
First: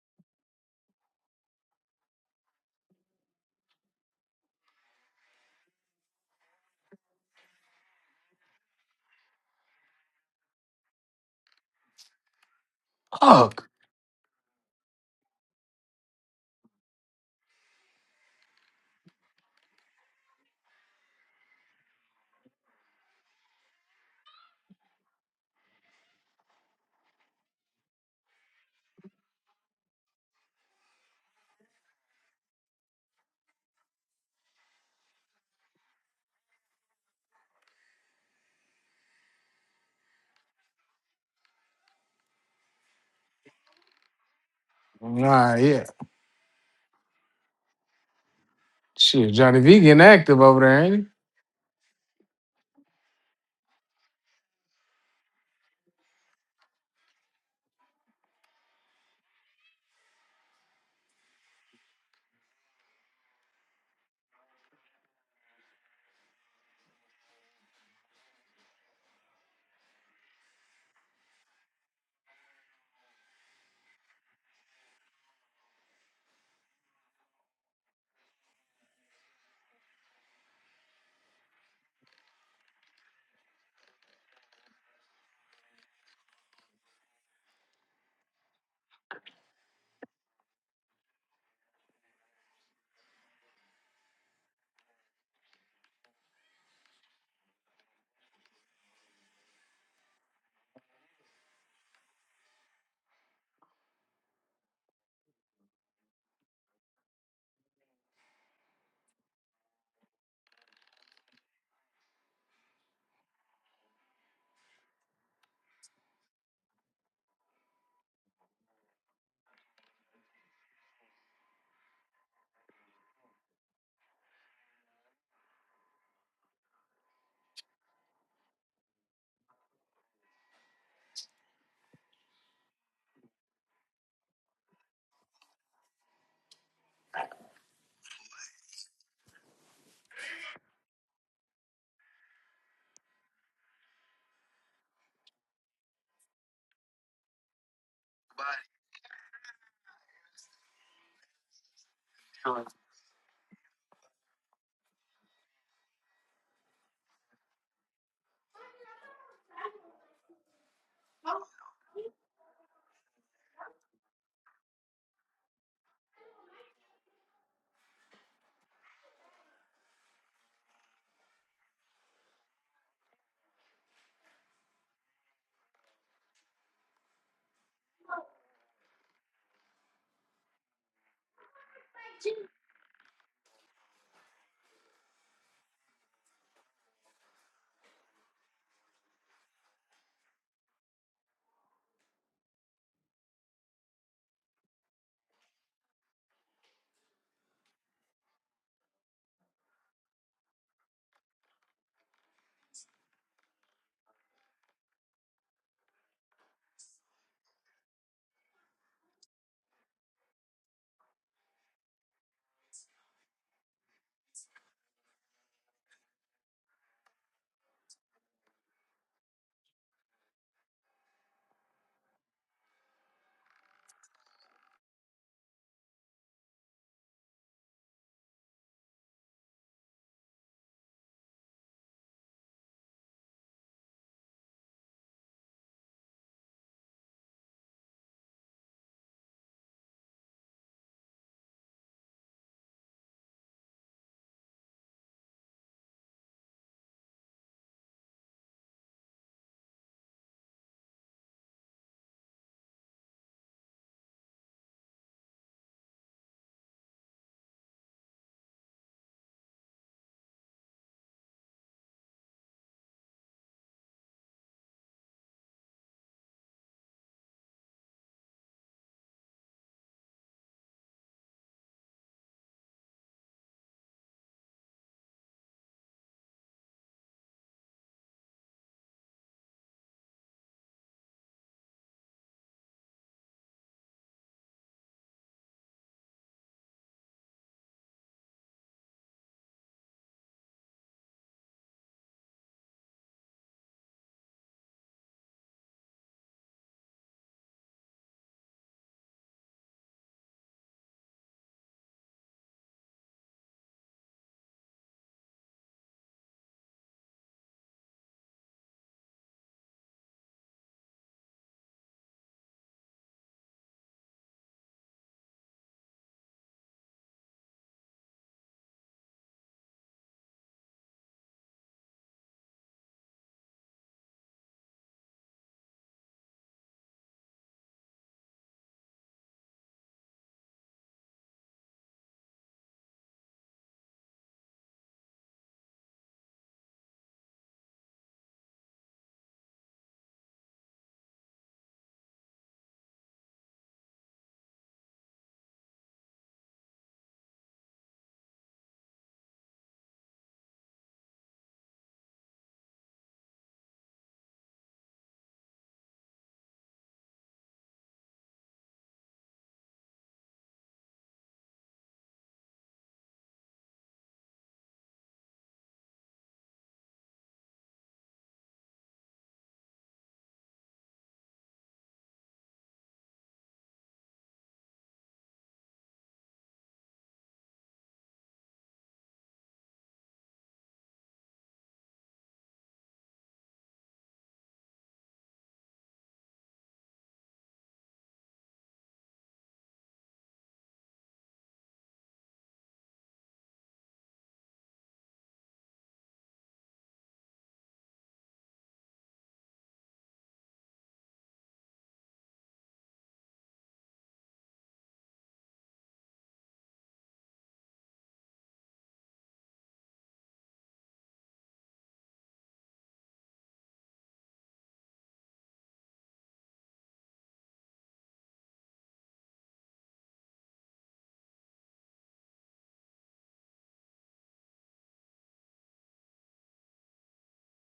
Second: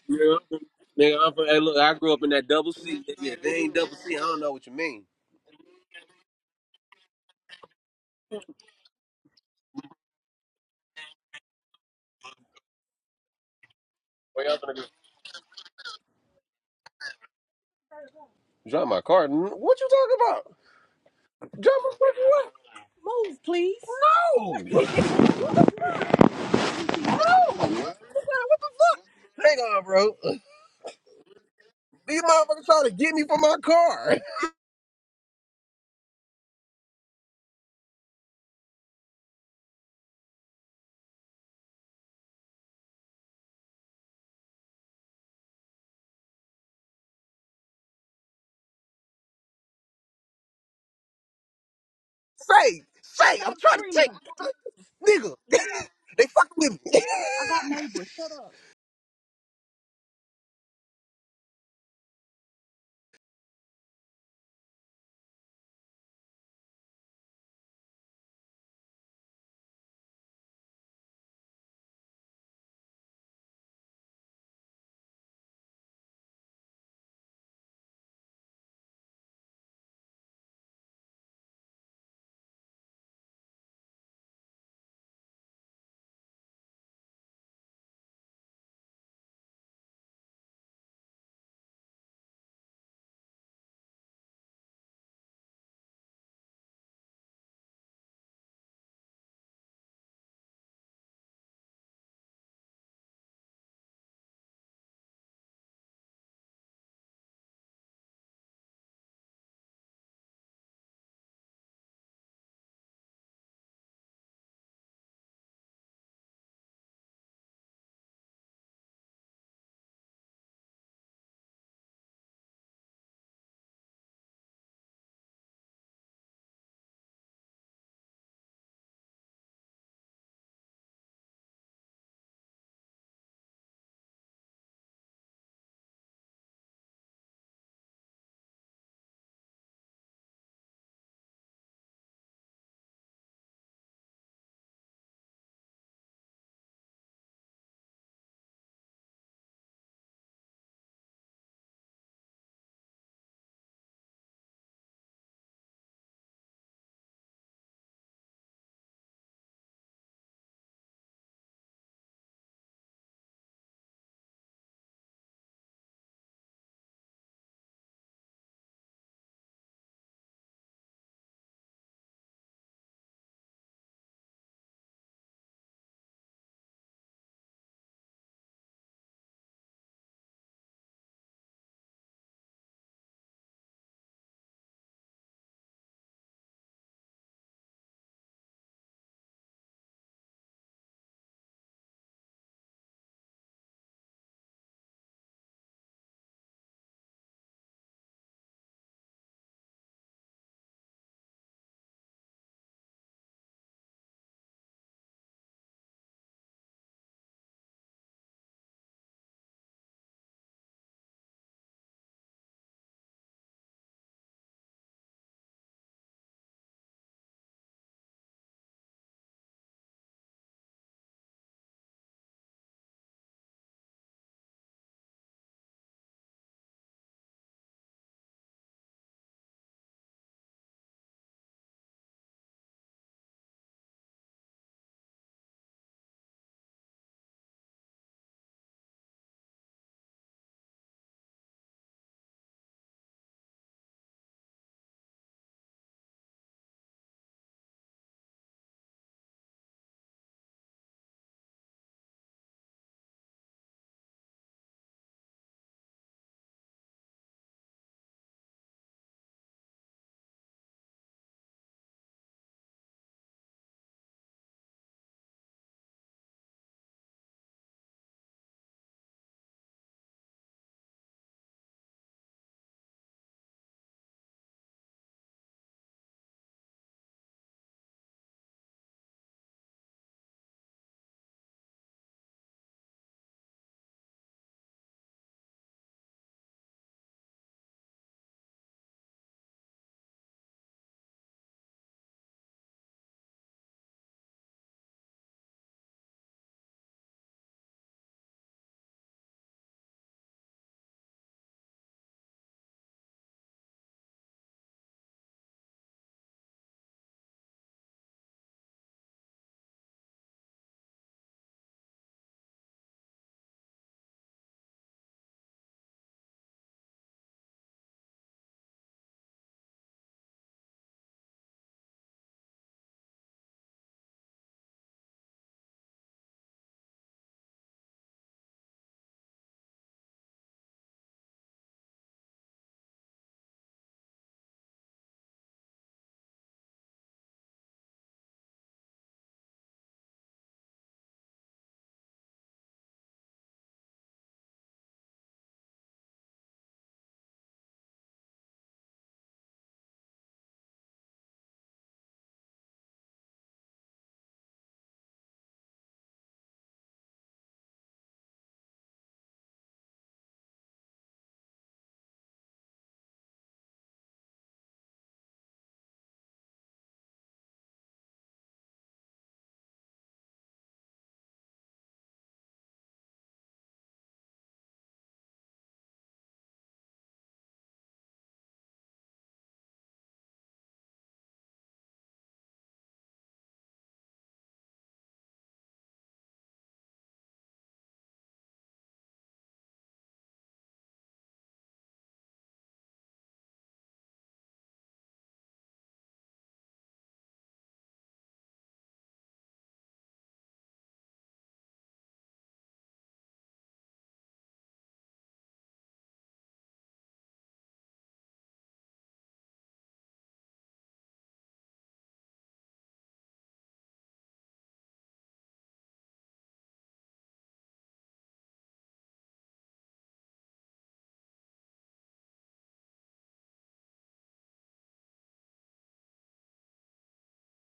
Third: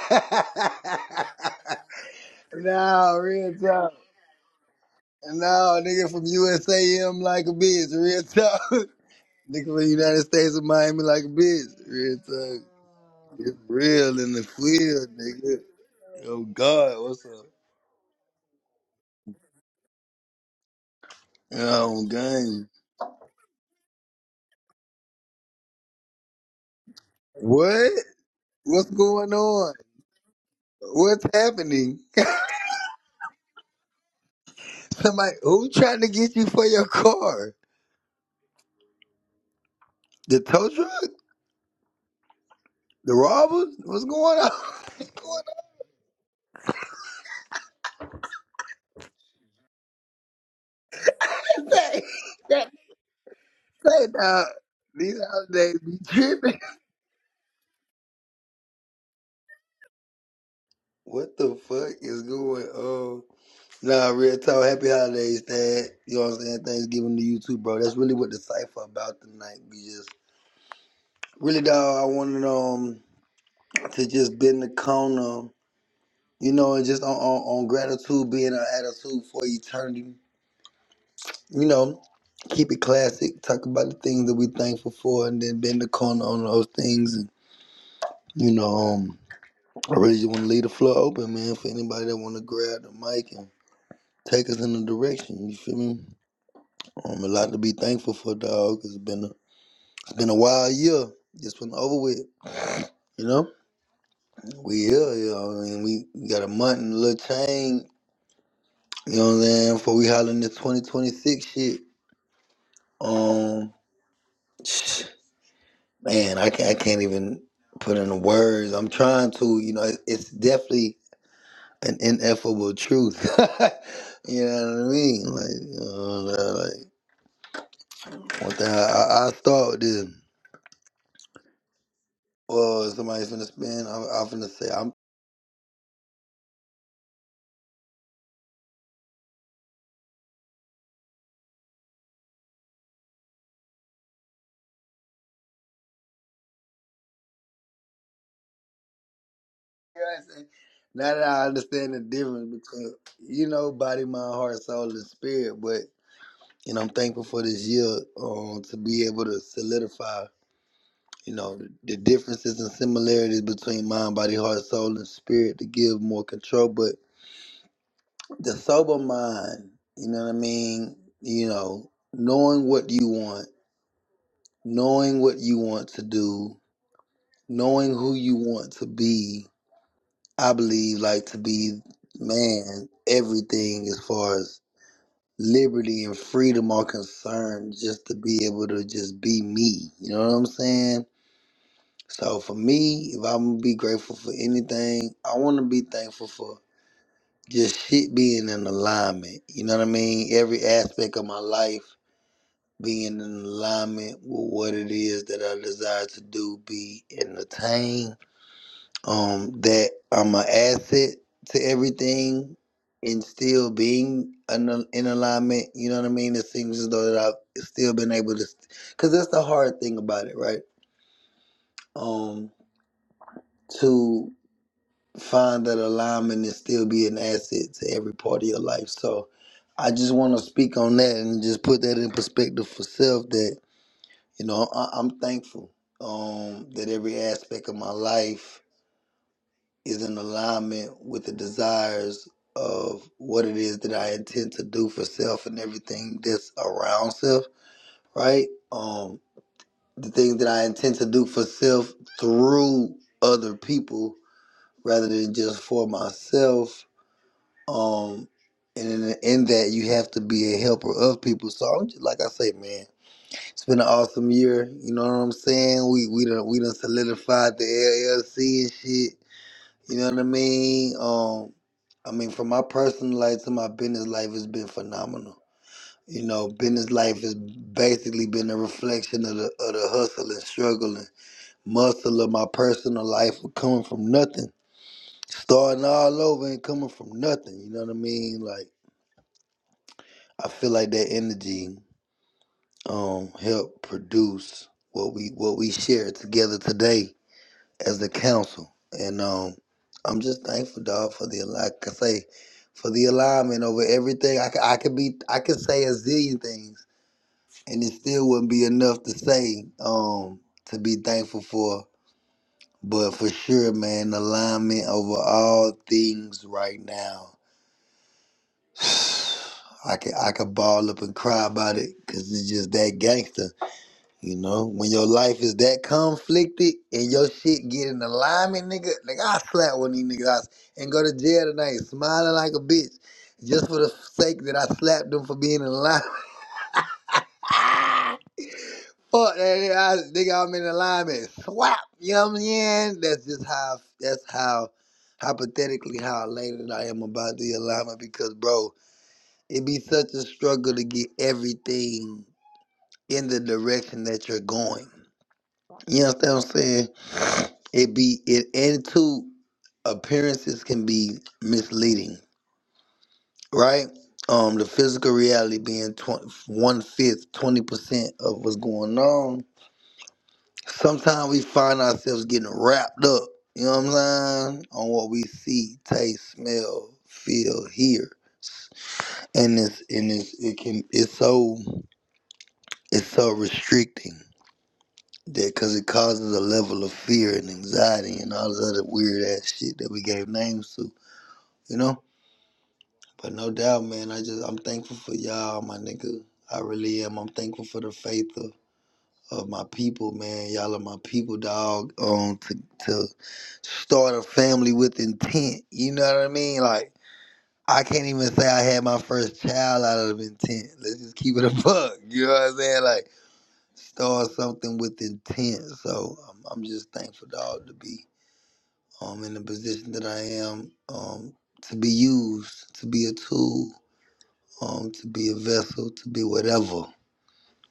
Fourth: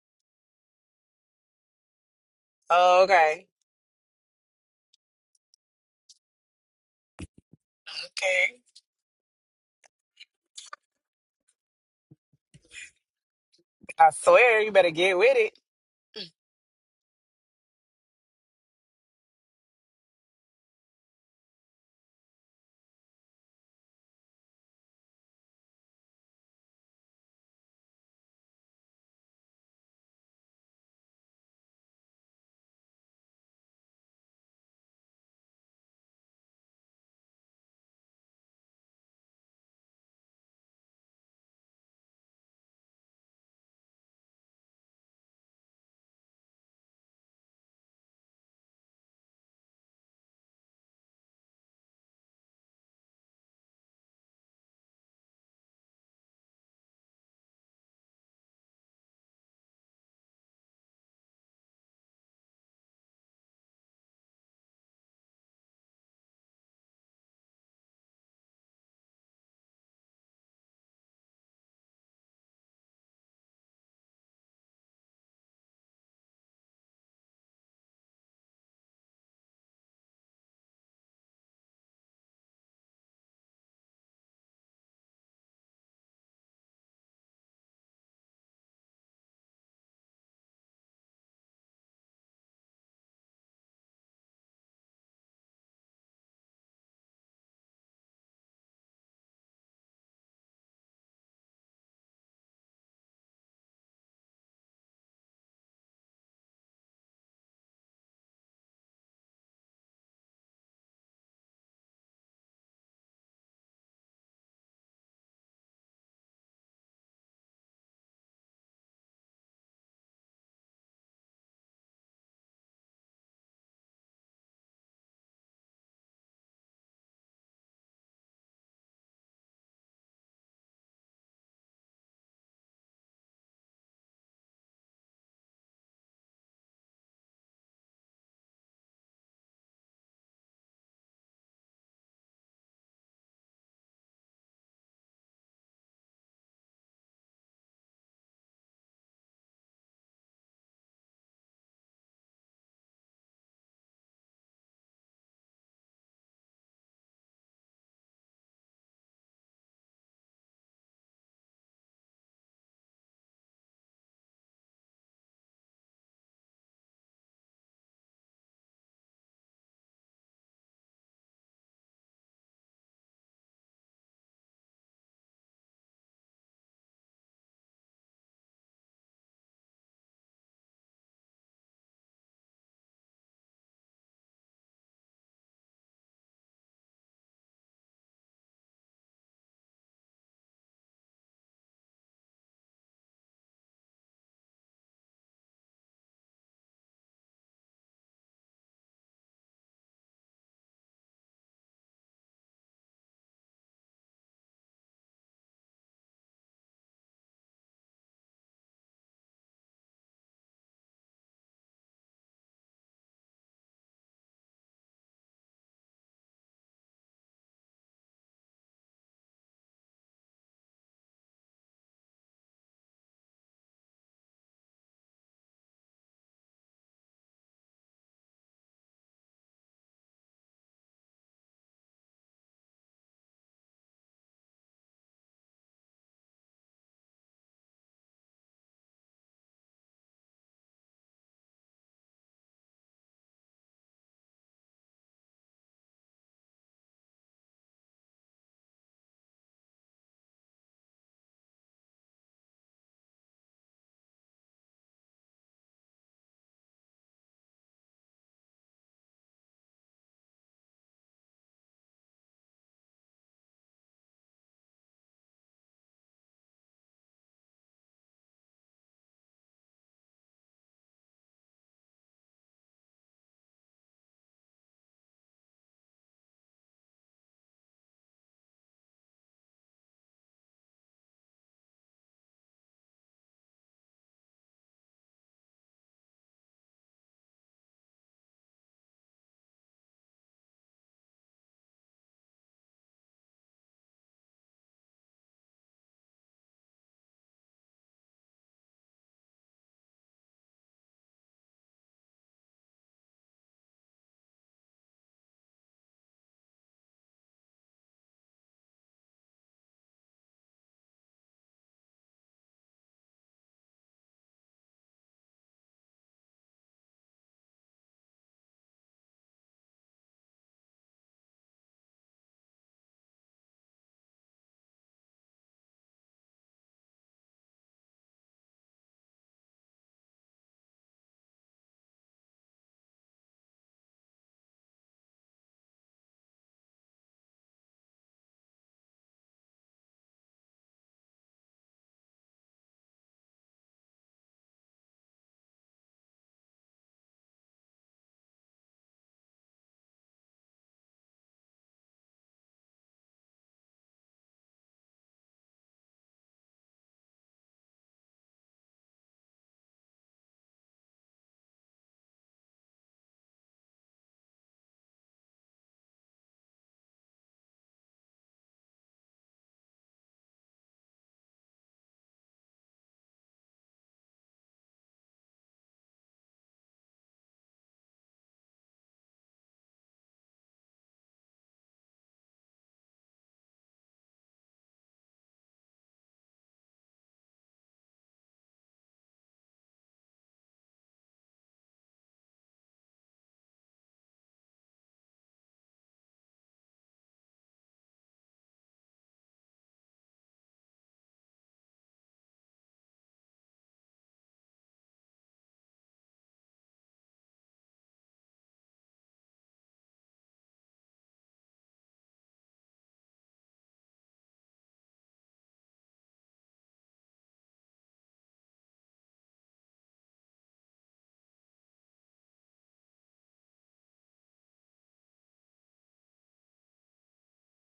S2: Yeah, I'm from- nigga. I'm from. Hey, look, I grew up in that double C.
S3: Oh,
S1: no,
S2: Nigga, if
S3: okay.
S1: real
S2: they ain't
S1: talk.
S2: double C, I don't know what you mean.
S1: No, nigga from USAM like a bitch. Real
S3: Okay.
S1: talk. Nigga from the United States of Miami like a bitch. Real talk. It's
S4: Fuck.
S3: I
S1: real in the
S3: swear, you better
S1: field,
S3: get with it.
S1: nigga. Oh God, what's up?
S2: Drive my car. What you talking about? Drive my
S1: Oh
S2: fucking what?
S1: gang.
S2: Move, please. No!
S1: What?
S2: Hang
S1: What's going on?
S2: on, bro.
S1: What's happening?
S2: These motherfuckers trying to get me from my car.
S1: Somebody who trying to get you for your car? The tow truck? The robbers? What's going on? What's going
S4: Nah, yeah. Shit, Johnny V getting active over there, ain't he?
S1: on? Say, that-
S2: Say, say, I'm Stop trying to
S1: say,
S2: take,
S1: dog. These
S2: screaming. nigga.
S1: holidays be
S2: They they fucking
S1: tripping.
S2: with me. I got neighbors. Shut up.
S1: What the fuck is going on? Nah, real talk. Happy holidays, Dad. You know what I'm saying? Thanksgiving to you too, bro. That's really what the cipher about tonight. We just really, dog. I wanted um to just bend the corner, you know, and just on, on, on gratitude being our attitude for eternity. You know, keep it classic. Talk about the things that we thankful for, and then bend the corner on those things. And you know, um, I really just want to leave the floor open, man, for anybody that want to grab the mic and take us in a direction. You feel me? Um, a lot to be thankful for, dog. It's been a, it's been a wild year. Just went over with. You know, we here. You know, I mean, we we got a month and a little change. You know what I'm saying? Before we hollering this 2026 shit. Um, man, I can't, I can't even put in the words. I'm trying to. You know, it- it's definitely an ineffable truth. you know what I mean? Like, uh, like one thing I, I, I start with this. Well, somebody's finna spin. I'm, I'm finna say I'm now that I understand the difference between you know body, mind, heart, soul, and spirit, but you know I'm thankful for this year um, to be able to solidify you know the, the differences and similarities between mind, body, heart, soul, and spirit to give more control. But the sober mind, you know what I mean? You know, knowing what you want, knowing what you want to do, knowing who you want to be I believe like to be man, everything as far as liberty and freedom are concerned, just to be able to just be me. You know what I'm saying? So for me, if I'm gonna be grateful for anything, I wanna be thankful for just shit being in alignment. You know what I mean? Every aspect of my life being in alignment with what it is that I desire to do, be and attain um, that I'm an asset to everything and still being in, in alignment. You know what I mean? It seems as though that I've still been able to, because that's the hard thing about it, right? Um, to find that alignment and still be an asset to every part of your life. So I just want to speak on that and just put that in perspective for self that, you know, I, I'm thankful um, that every aspect of my life is in alignment with the desires of what it is that I intend to do for self and everything that's around self, right? Um, the things that I intend to do for self through other people rather than just for myself. Um, and in, in that, you have to be a helper of people. So I'm just like I say, man, it's been an awesome year. You know what I'm saying? We we done we done solidified the LLC and shit you know what I mean? Um, I mean, from my personal life to my business life, it's been phenomenal. You know, business life has basically been a reflection of the of the hustle and struggle and muscle of my personal life of coming from nothing, starting all over and coming from nothing. You know what I mean? Like I feel like that energy um helped produce what we what we share together today as the council. And um, I'm just thankful, dog, for the like I say, for the alignment over everything. I, c- I could be I could say a zillion things, and it still wouldn't be enough to say um to be thankful for. But for sure, man, alignment over all things right now. I could I could ball up and cry about it because it's just that gangster. You know, when your life is that conflicted and your shit get in alignment, nigga, Like I slap one of these niggas out and go to jail tonight, smiling like a bitch, just for the sake that I slapped them for being in alignment. Fuck that, nigga, I, nigga, I'm in alignment. Swap, you know what I'm saying? That's just how. That's how hypothetically how elated I am about the alignment because, bro, it be such a struggle to get everything in the direction that you're going. You understand what I'm saying? It be it attitude appearances can be misleading, right? Um, the physical reality being twenty one fifth, twenty percent of what's going on. Sometimes we find ourselves getting wrapped up. You know what I'm saying? On what we see, taste, smell, feel, hear, and it's and it's it can it's so it's so restricting. Yeah, because it causes a level of fear and anxiety and all this other weird ass shit that we gave names to, you know. But no doubt, man, I just I'm thankful for y'all, my nigga. I really am. I'm thankful for the faith of, of my people, man. Y'all are my people, dog. Um, to to start a family with intent, you know what I mean? Like I can't even say I had my first child out of intent. Let's just keep it a buck. You know what I'm saying? Like start something with intent. So um, I'm just thankful, dog, to be um, in the position that I am, um, to be used, to be a tool, um, to be a vessel, to be whatever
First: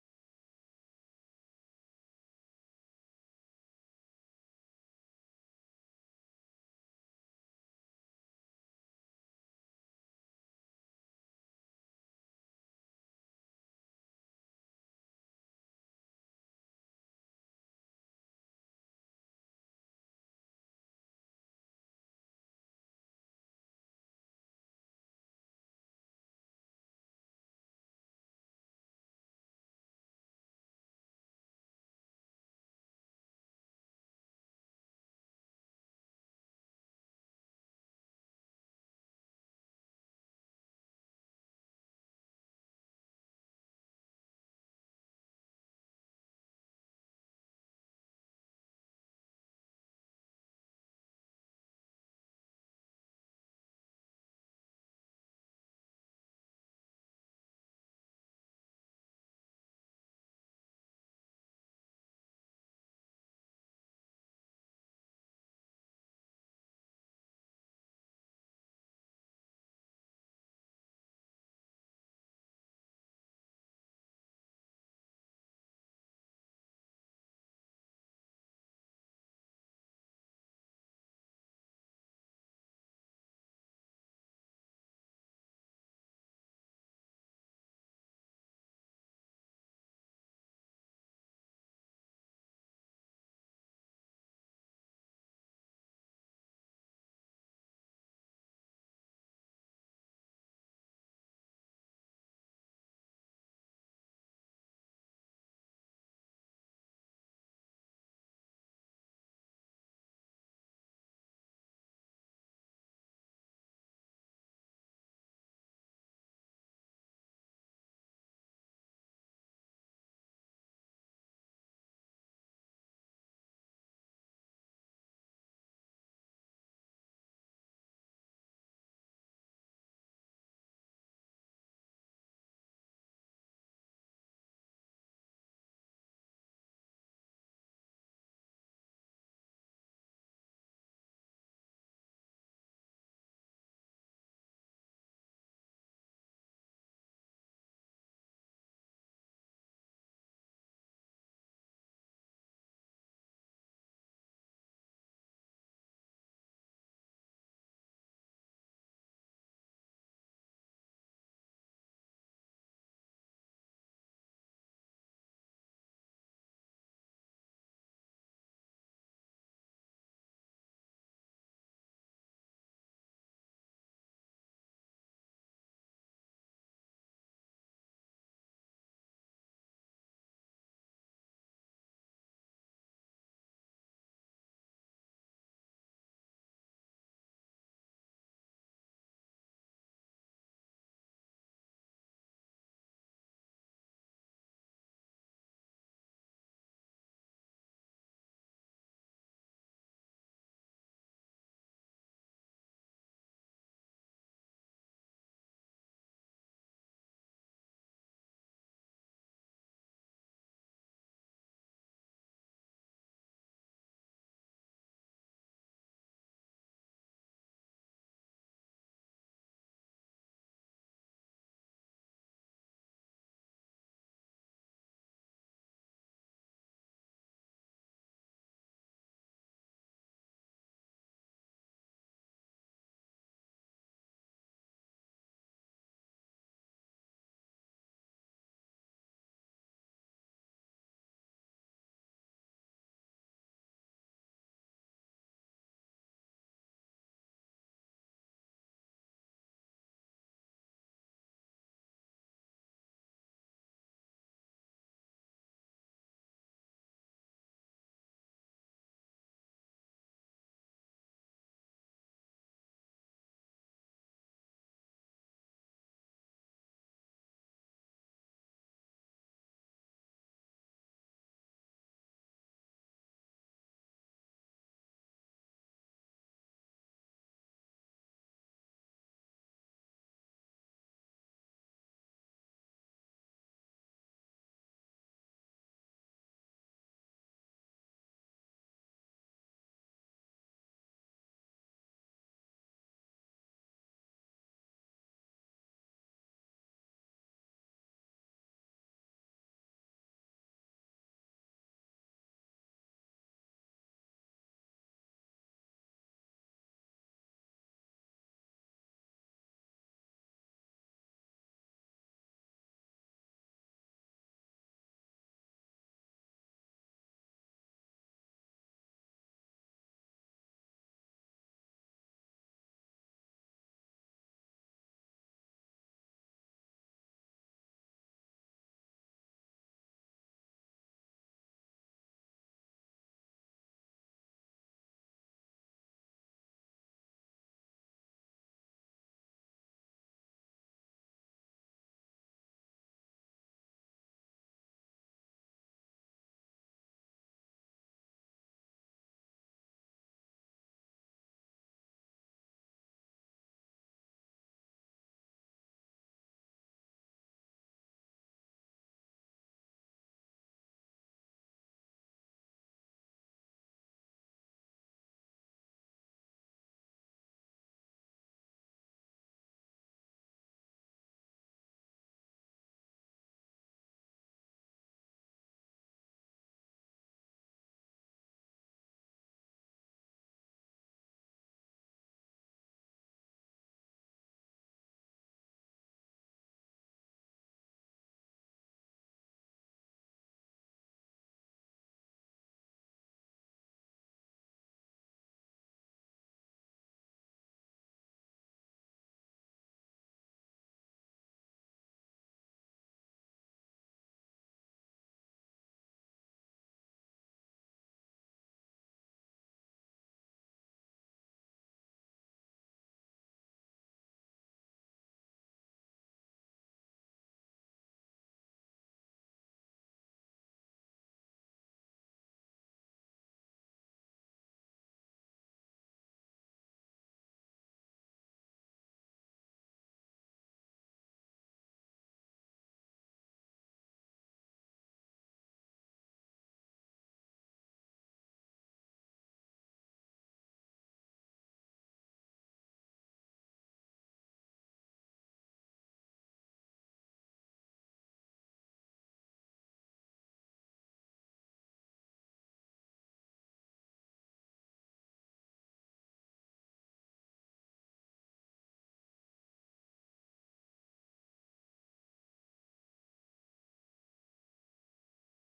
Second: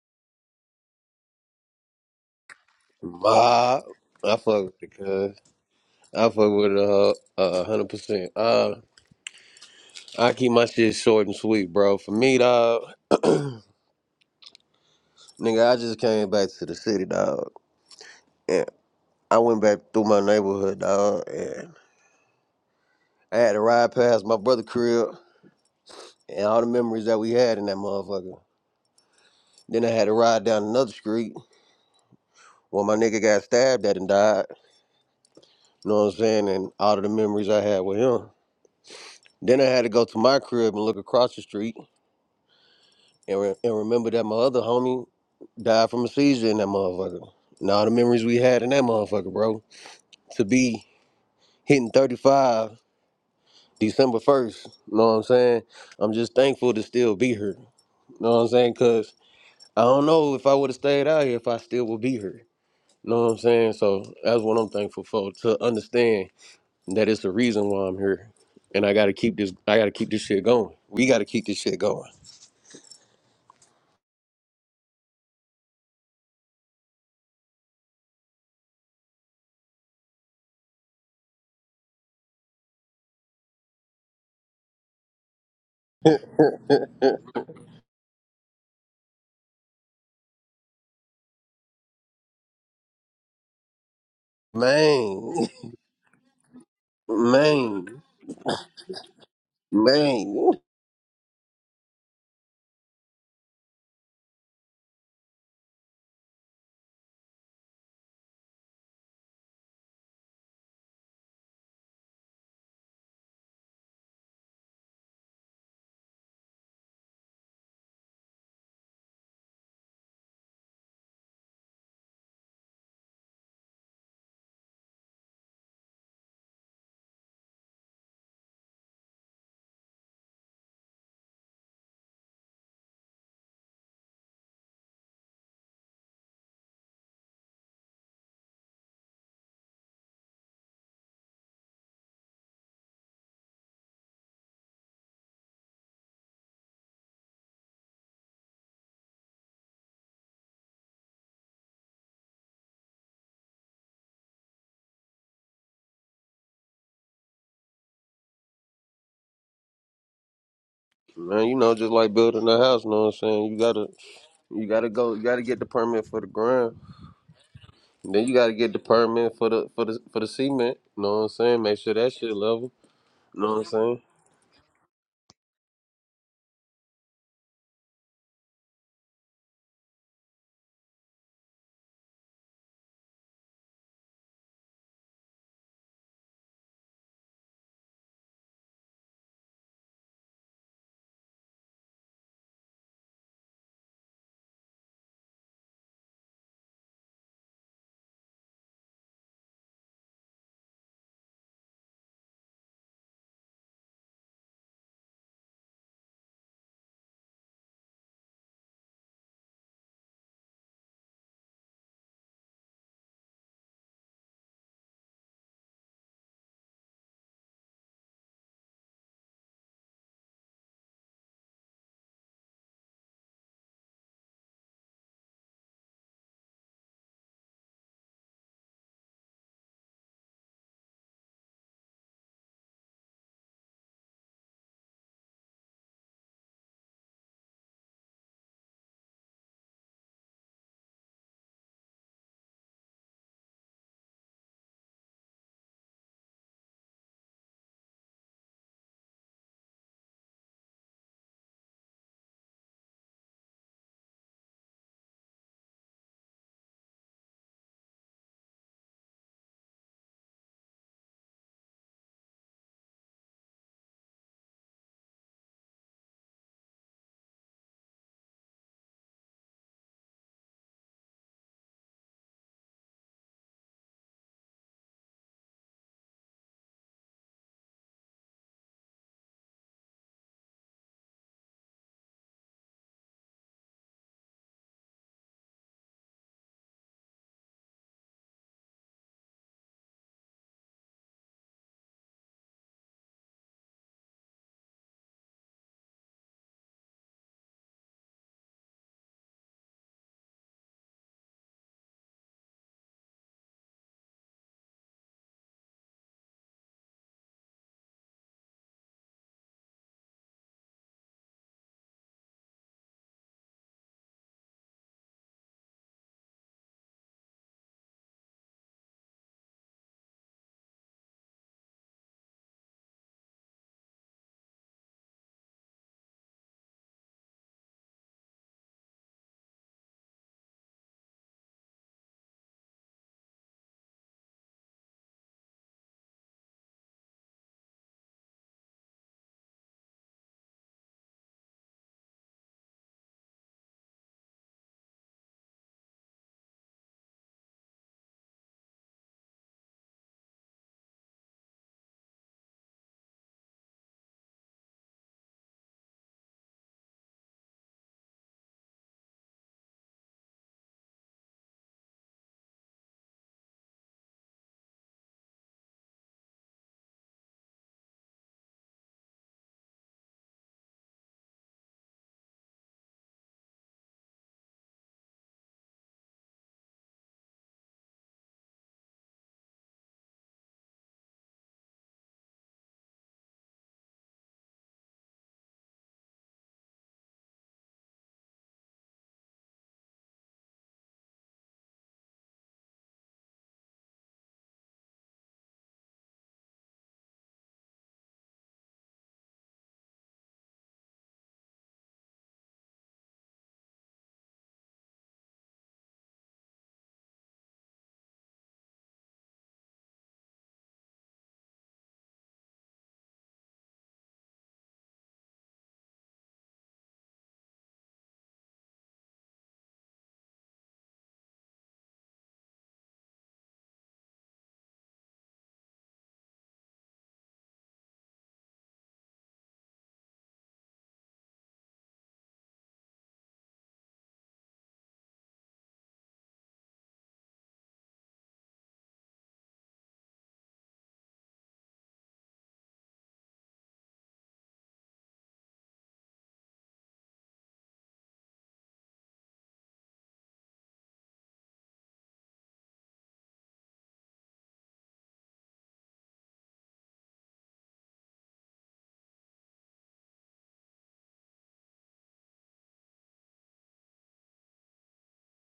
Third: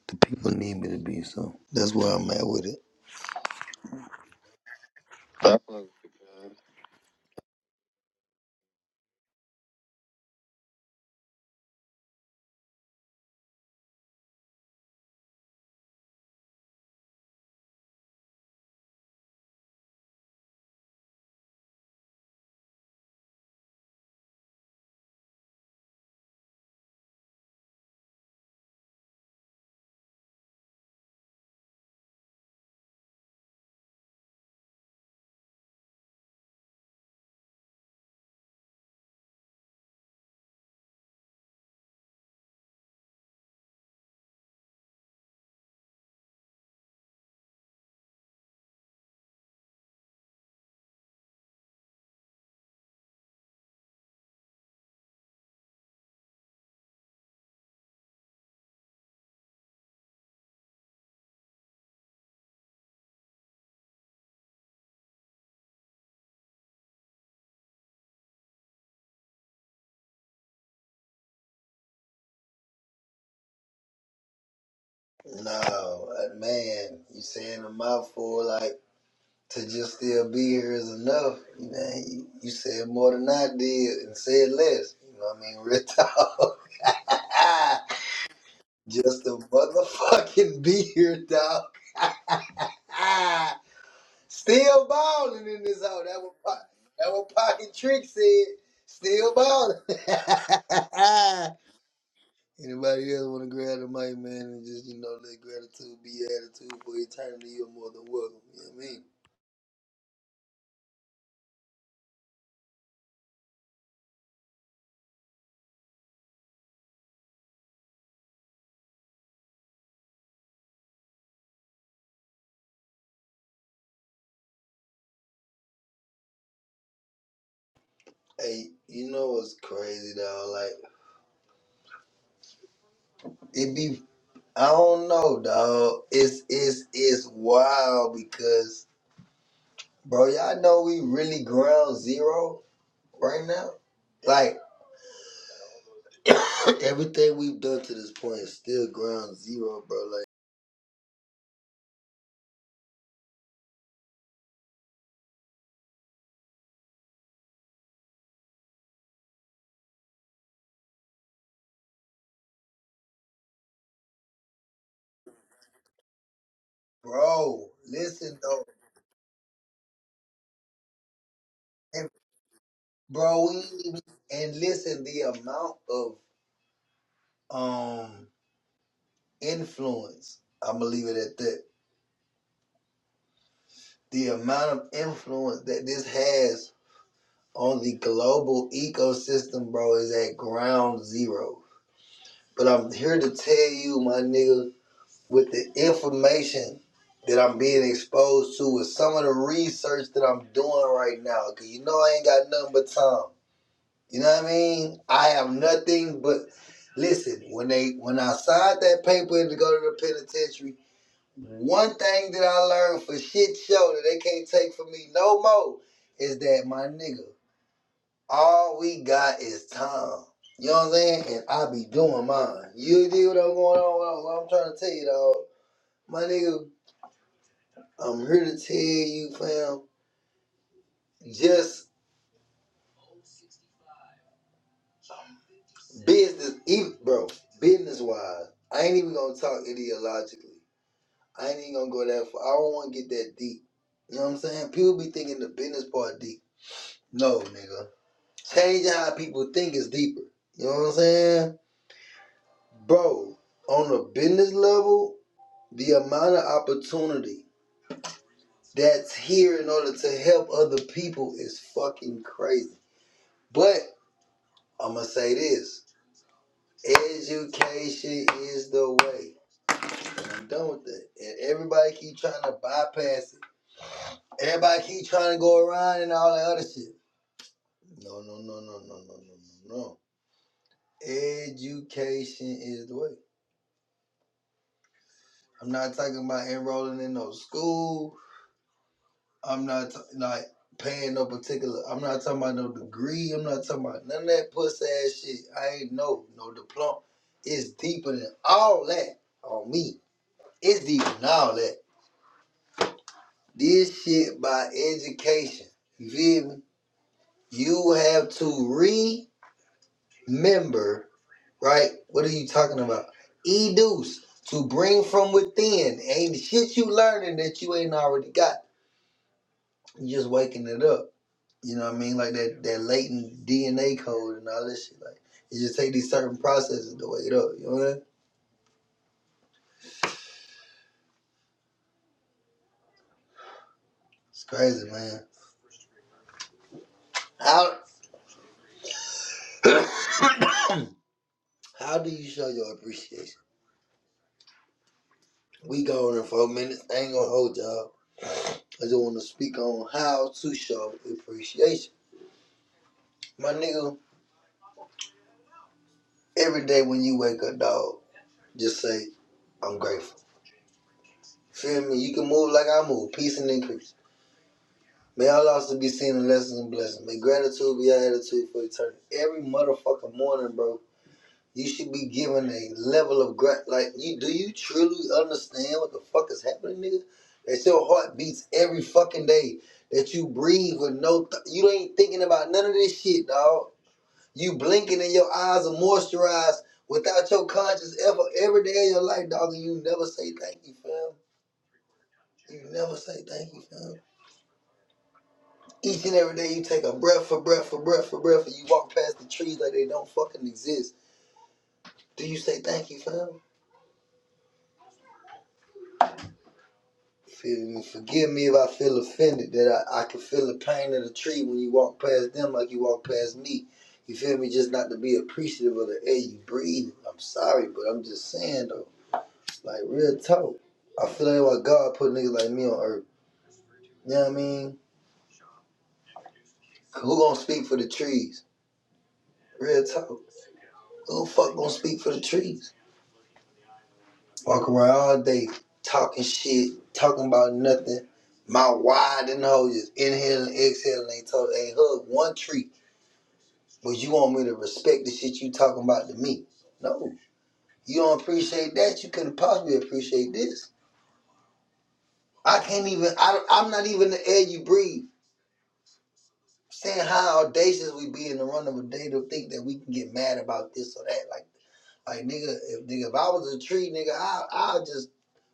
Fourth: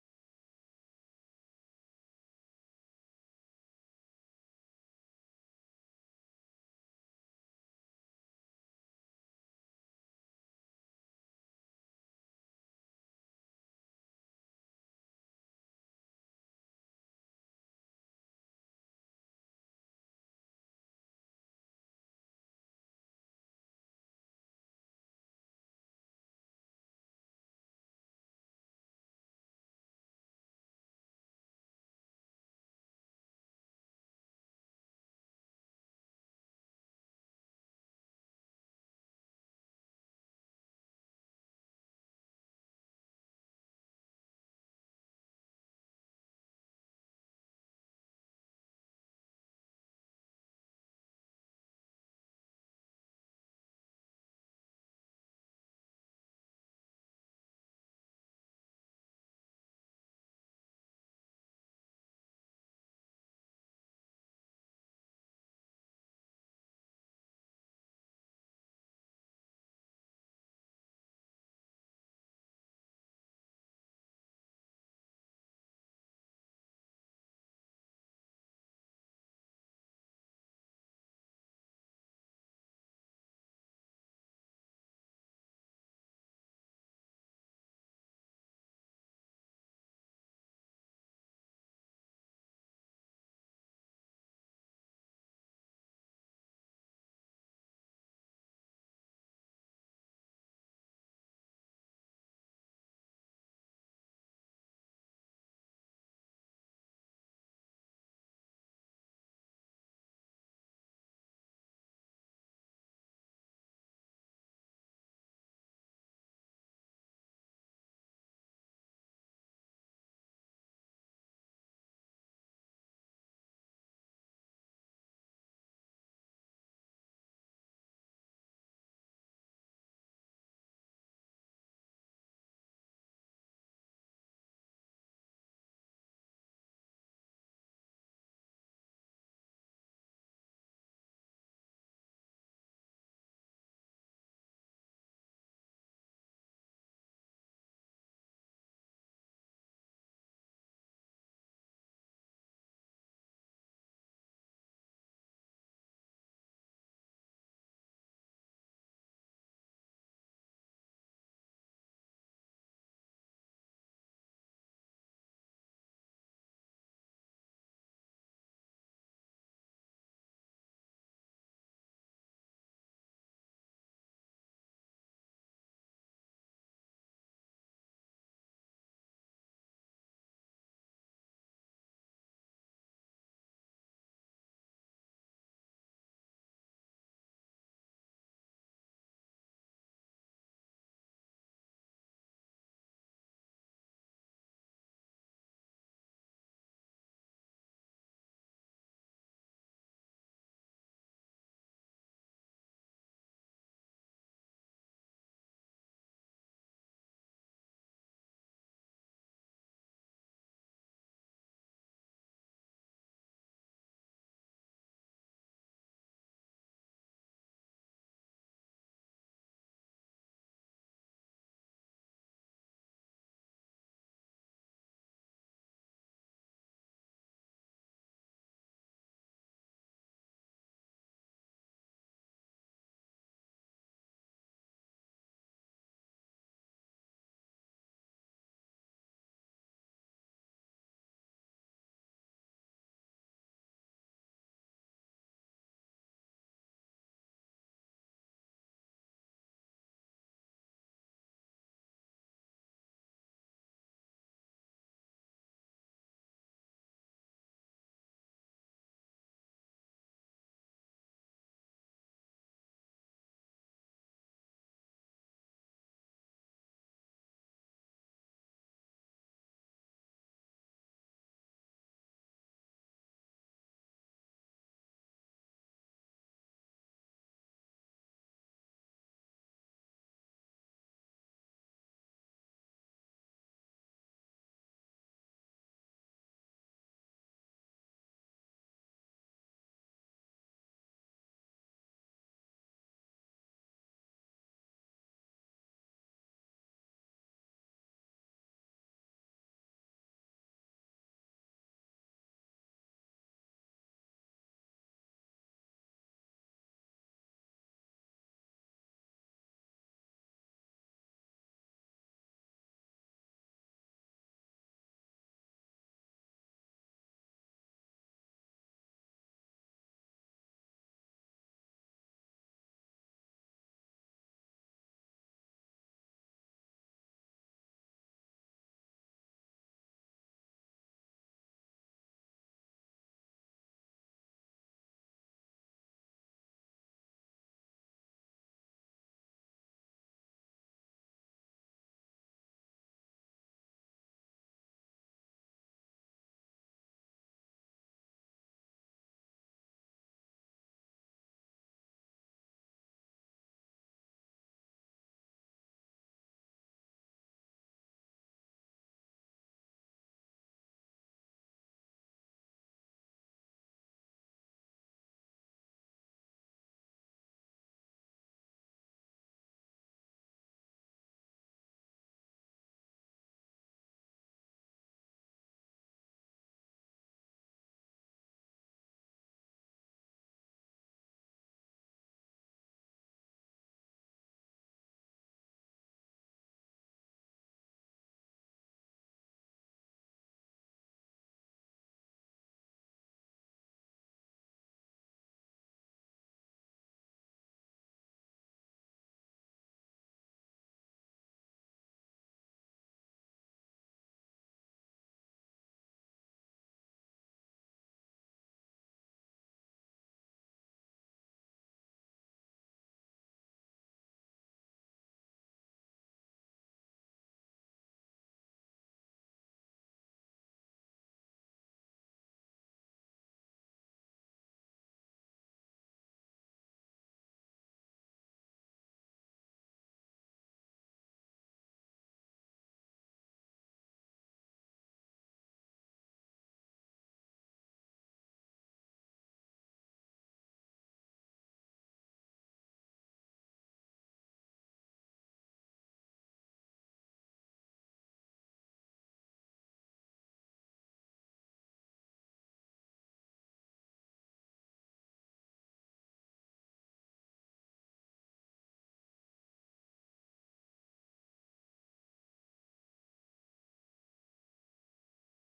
S1: the people need me to be. So that's where I'm at with it.
S2: Ma, I fuck with it, cuz.
S1: I fuck with
S2: I fuck
S1: you,
S2: with it uh, a hundred percent. Uh, I keep my shit short and sweet, bro. For me, dog, nigga, I just came back to the city, dog, and I went back through my neighborhood, dog, and I had to ride past my brother crib. and all the memories that we had in that motherfucker. Then I had to ride down another street where my nigga got stabbed at and died. You know what I'm saying? And all of the memories I had with him. Then I had to go to my crib and look across the street and, re- and remember that my other homie died from a seizure in that motherfucker. And all the memories we had in that motherfucker, bro. To be hitting 35 December 1st, you know what I'm saying? I'm just thankful to still be here. You know what I'm saying? Because I don't know if I would have stayed out here if I still would be here. Know what I'm saying? So that's what I'm thankful for to understand that it's the reason why I'm here, and I gotta keep this. I gotta keep this shit going. We gotta keep this shit going,
S1: man. No, uh, man, you saying a mouthful like to just still be here is enough. Man, you, you said more than I did and said less. You know what I mean? Real talk. Just a motherfucking beer, dog. Still balling
S2: man,
S1: in this hole. That was po- that what Pocket
S2: man,
S1: Trick said. Still balling.
S2: man,
S1: Anybody else want to grab the mic, man, and just you know let gratitude be attitude for eternity. You're more than welcome. You know what I mean? Hey, you know what's crazy, dog? Like it be. I don't know, dog. It's it's it's wild because, bro, y'all know we really ground zero. right now. Like everything we've done to this point is still ground zero, bro. Like,
S2: man. You know, just like building a house. Know what I'm saying? You gotta, you gotta go. You gotta get the permit for the ground.
S1: bro,
S2: Then you
S1: listen
S2: gotta
S1: though,
S2: get the permit for the for the for the cement. Know what I'm saying? Make sure
S1: and,
S2: that shit level.
S1: bro,
S2: Know what
S1: we
S2: I'm
S1: ain't
S2: saying?
S1: even- and listen the amount of um influence. I'm gonna leave it at that. The amount of influence that this has on the global ecosystem, bro, is at ground zero. But I'm here to tell you, my nigga, with the information that I'm being exposed to with some of the research that I'm doing right now. Cause you know I ain't got nothing but time. You know what I mean? I have nothing but listen, when they when I signed that paper to go to the penitentiary, one thing that I learned for shit show that they can't take from me no more is that my nigga, all we got is time. You know what I'm saying? And I be doing mine. You dig what I'm going on? What I'm, what I'm trying to tell you, dog. My nigga, I'm here to tell you, fam, just business, even, bro, business wise, I ain't even gonna talk ideologically. I ain't even gonna go that far. I don't wanna get that deep. You know what I'm saying? People be thinking the business part deep. No, nigga. Changing how people think is deeper. You know what I'm saying? Bro, on a business level, the amount of opportunity that's here in order to help other people is fucking crazy. But I'm gonna say this. Education is the way. I'm done with that. And everybody keep trying to bypass it. Everybody keep trying to go around and all that other shit. No, no, no, no, no, no, no, no, no. Education is the way. I'm not talking about enrolling in no school. I'm not t- like paying no particular. I'm not talking about no degree. I'm not talking about none of that puss ass shit. I ain't no no diploma. It's deeper than all that on me. It's deeper than all that. This shit by education. You feel me? You have to remember, right? What are you talking about? Educe to bring from within. Ain't shit you learning that you ain't already got. You just waking it up. You know what I mean? Like that that latent DNA code and all this shit. Like you just take these certain processes to wake it up. You know what I mean? It's crazy, man. How how do you show your appreciation? We gone in four minutes. I ain't gonna hold y'all. I just want to speak on how to show appreciation. My nigga, every day when you wake up, dog, just say, I'm grateful. Feel me? You can move like I move. Peace and increase. May all losses be seen in lessons and blessings. May gratitude be your attitude for eternity. Every motherfucking morning, bro, you should be given a level of gratitude. Like, you do you truly understand what the fuck is happening, nigga? That your heart beats every fucking day. That you breathe with no, th- you ain't thinking about none of this shit, dog You blinking and your eyes are moisturized without your conscious effort every day of your life, dog, and you never say thank you, fam. You never say thank you, fam. Each and every day you take a breath for breath for breath for breath and you walk past the trees like they don't fucking exist. Do you say thank you, fam? Feel me. Forgive me if I feel offended that I, I can feel the pain of the tree when you walk past them like you walk past me. You feel me? Just not to be appreciative of the air you breathe. I'm sorry, but I'm just saying, though. Like real talk. I feel like why God put niggas like me on earth. You know what I mean? Who gonna speak for the trees? Real talk. Who the fuck gonna speak for the trees? Walk around all day talking shit, talking about nothing. My wide and hoe just inhaling, exhaling, ain't talk, ain't hug one tree. But you want me to respect the shit you talking about to me? No. You don't appreciate that. You couldn't possibly appreciate this. I can't even. I, I'm not even the air you breathe. saying how audacious we be in the run of a day to think that we can get mad about this or that. Like, like nigga, if nigga, if I was a tree, nigga, I I'll just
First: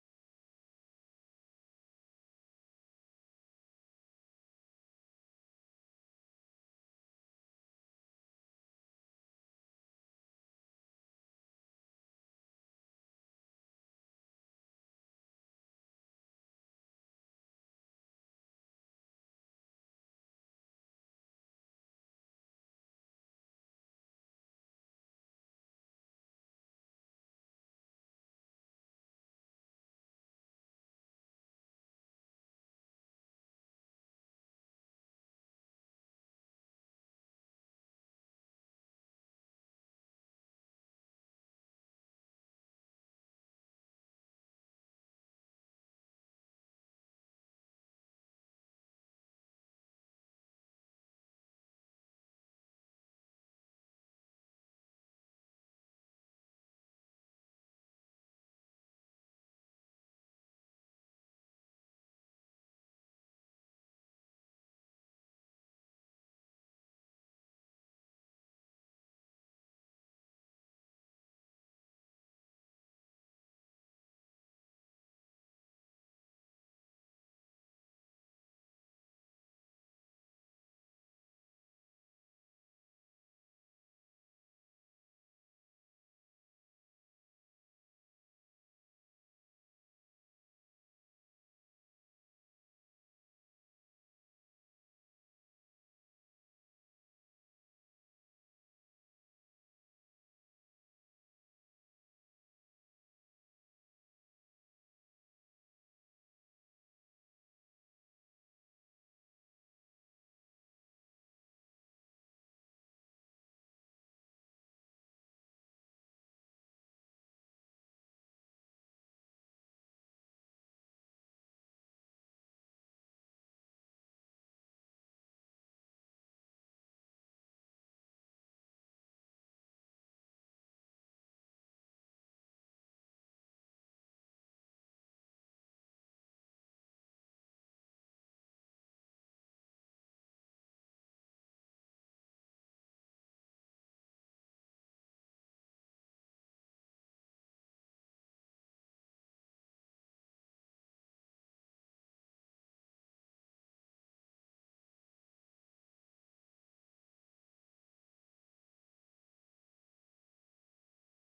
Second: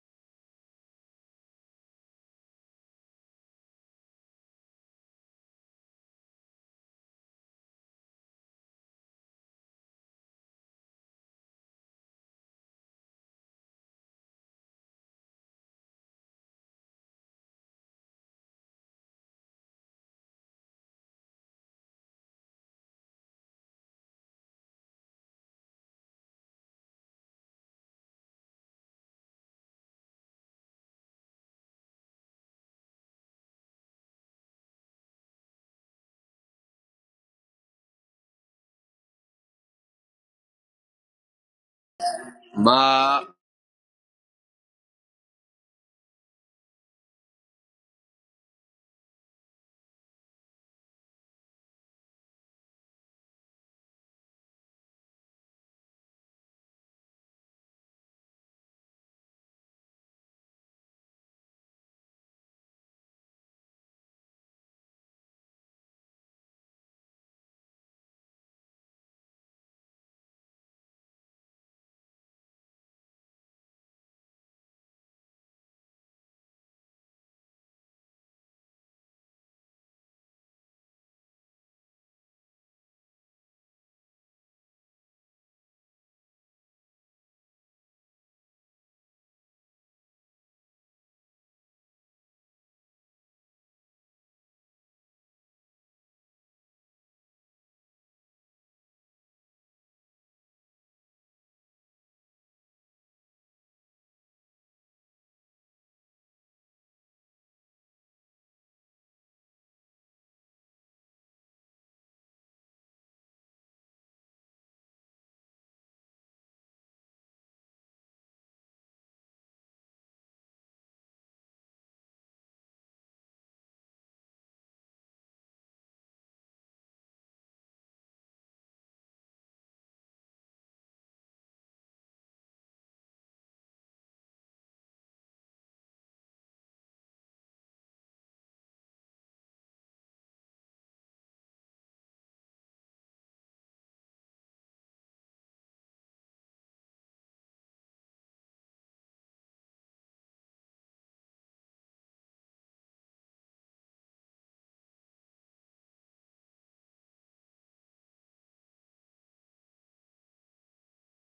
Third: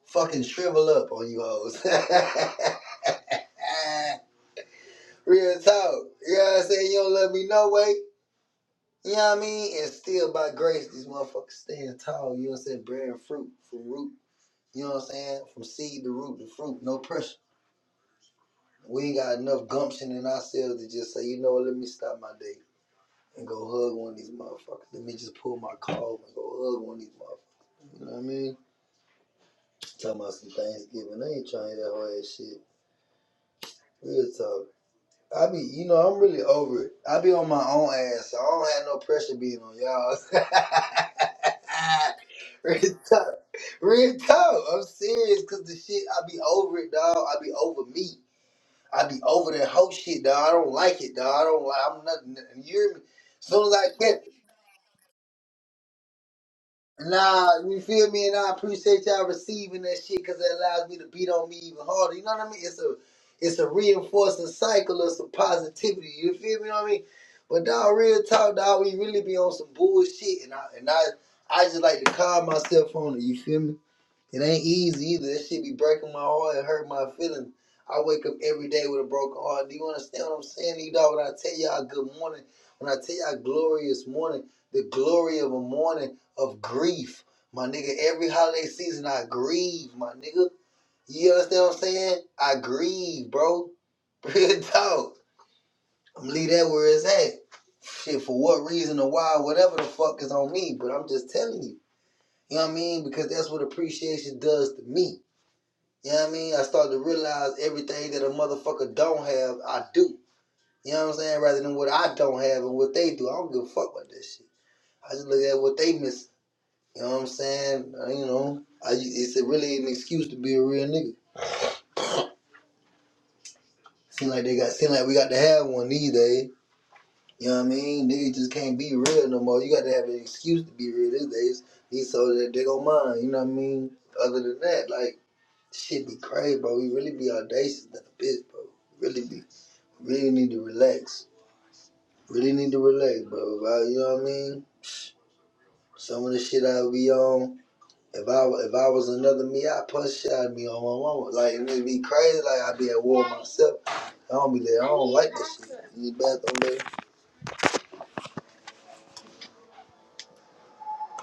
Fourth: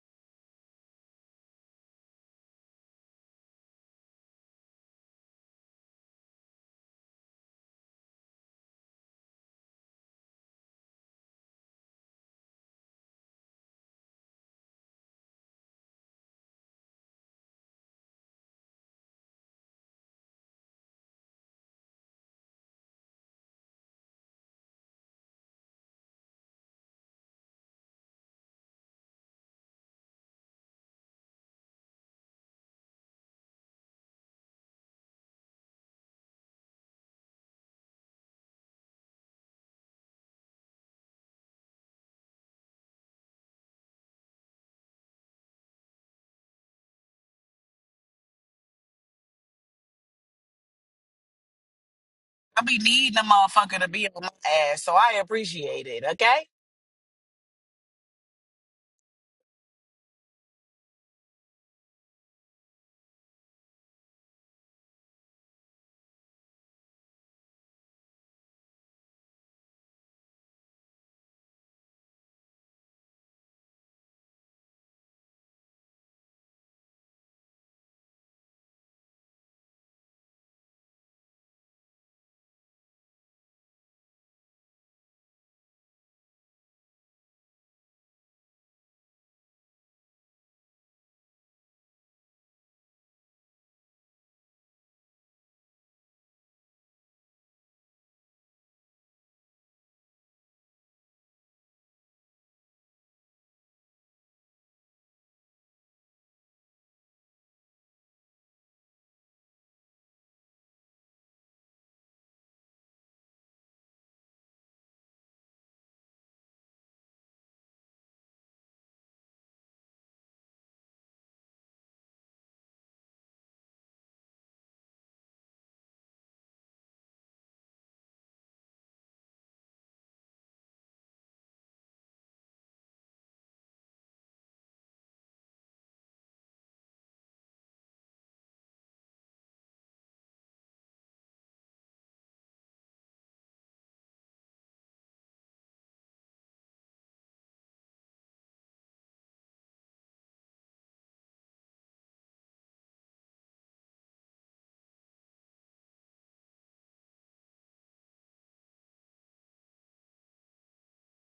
S1: fucking shrivel up on you hoes. Real talk. You know what I'm saying? You don't love me no way. You know what I mean? And still by grace, these motherfuckers stand tall. You know what I'm saying? Bearing fruit from root. You know what I'm saying? From seed to root to fruit, no pressure. We ain't got enough gumption in ourselves to just say, you know what, let me stop my day. and go hug one of these motherfuckers. Let me just pull my car over and go hug one of these motherfuckers. You know what I mean? Talking about some Thanksgiving. I ain't trying to that whole ass shit. Real talk. I be, you know, I'm really over it. I be on my own ass, so I don't have no pressure being on y'all. Real
S2: Nah,
S1: talk. Real talk. I'm serious, cause the shit, I be over it, dog. I be over me. I be over that whole shit, dog. I don't like it, dog. I don't like. I'm
S3: I
S1: nothing. You
S3: be
S1: hear me?
S3: needing a
S1: Soon as
S3: motherfucker
S1: I
S3: to be
S1: catch.
S3: on my ass, so I appreciate it, okay?
S1: Nah, you feel me? And I appreciate y'all receiving that shit because it allows me to beat on me even harder. You know what I mean? It's a it's a reinforcing cycle of some positivity. You feel me? You know what I mean? But dog, real talk, dog, we really be on some bullshit, and I and I I just like to calm myself on it. You feel me? It ain't easy either. This shit be breaking my heart and hurt my feelings. I wake up every day with a broken heart. Do you understand what I'm saying, you dog? When I tell y'all good morning, when I tell y'all glorious morning, the glory of a morning of grief. My nigga, every holiday season I grieve, my nigga. You understand what I'm saying? I grieve, bro. Real talk. I'm leave that where it's at. Shit, for what reason or why, whatever the fuck is on me, but I'm just telling you. You know what I mean? Because that's what appreciation does to me. You know what I mean? I started to realize everything that a motherfucker don't have, I do. You know what I'm saying? Rather than what I don't have and what they do. I don't give a fuck about that shit. I just look at what they miss. You know what I'm saying? Uh, You know, I, it's really an excuse to be a real nigga. Seem like they got, seem like we got to have one these days. You know what I mean? Niggas just can't be real no more. You got to have an excuse to be real these days. These so that they don't mind. You know what I mean? Other than that, like shit be crazy, bro. We really be audacious than a bitch, bro. Really be. Really need to relax. Really need to relax, bro. If I, you know what I mean? Some of the shit I be on. If I if I was another me, I punch shit I'd be on my mama. Like it'd be crazy. Like I'd be at war myself. I don't be there. I don't like this shit. You need bathroom, baby.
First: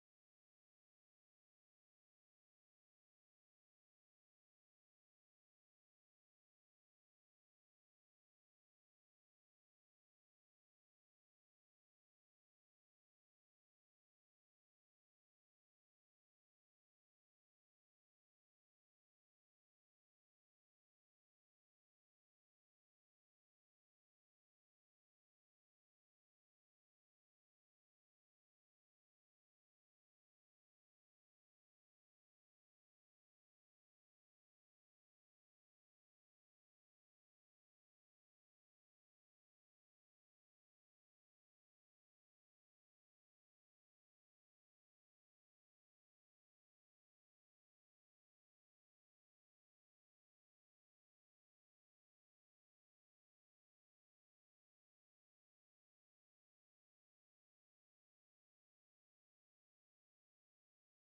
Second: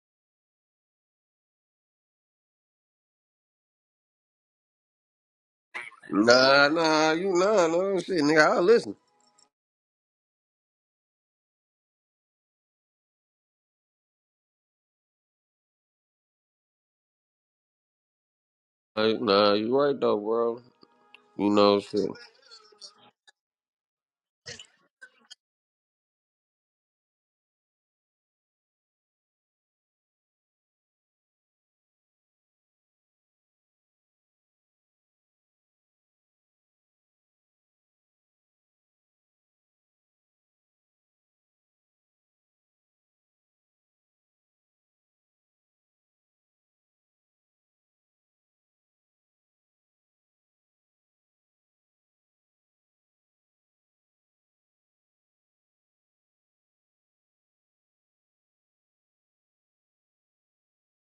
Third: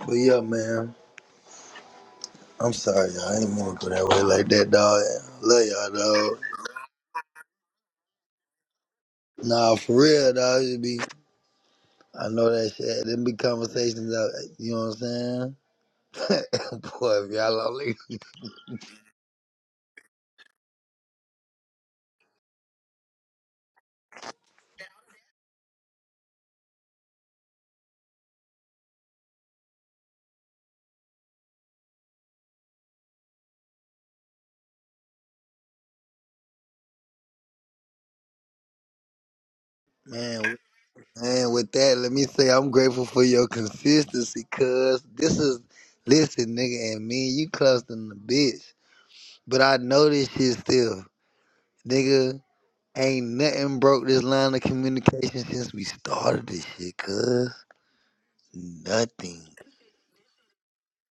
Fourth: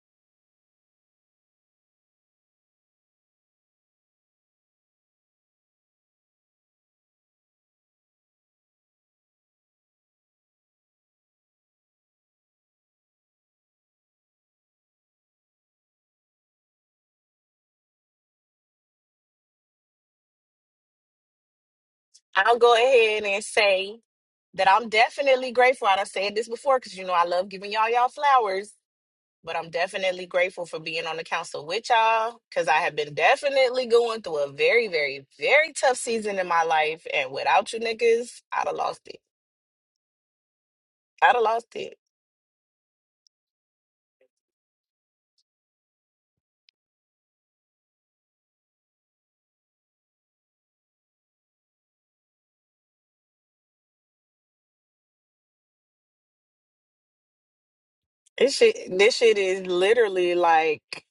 S1: But yeah, man. I'm sorry, y'all. I ain't mean to go that way like that, dog. I Love y'all, dog.
S2: nah, nah. You nah, no shit, nigga. I will listen.
S1: Nah, for real, dog. It be. I know that shit. Them be conversations. Out, you know what I'm saying? Boy, if y'all all niggas-
S2: Like, nah, you right though, bro. You know shit.
S3: I'll go ahead and say that I'm definitely grateful. I done said this before because you know I love giving y'all y'all flowers. but I'm definitely grateful for being on the council with y'all because I have been definitely going through a very, very, very tough season in my life. And without you niggas, I'd have lost it.
S1: man.
S3: I'd have
S1: Man, with
S3: lost it.
S1: that, let me say I'm grateful for your consistency, cuz this is listen, nigga, and me, you clustering the bitch. But I know this shit still. Nigga, ain't nothing broke this line of communication since we started this shit, cuz.
S3: This shit, this shit
S1: Nothing.
S3: is literally like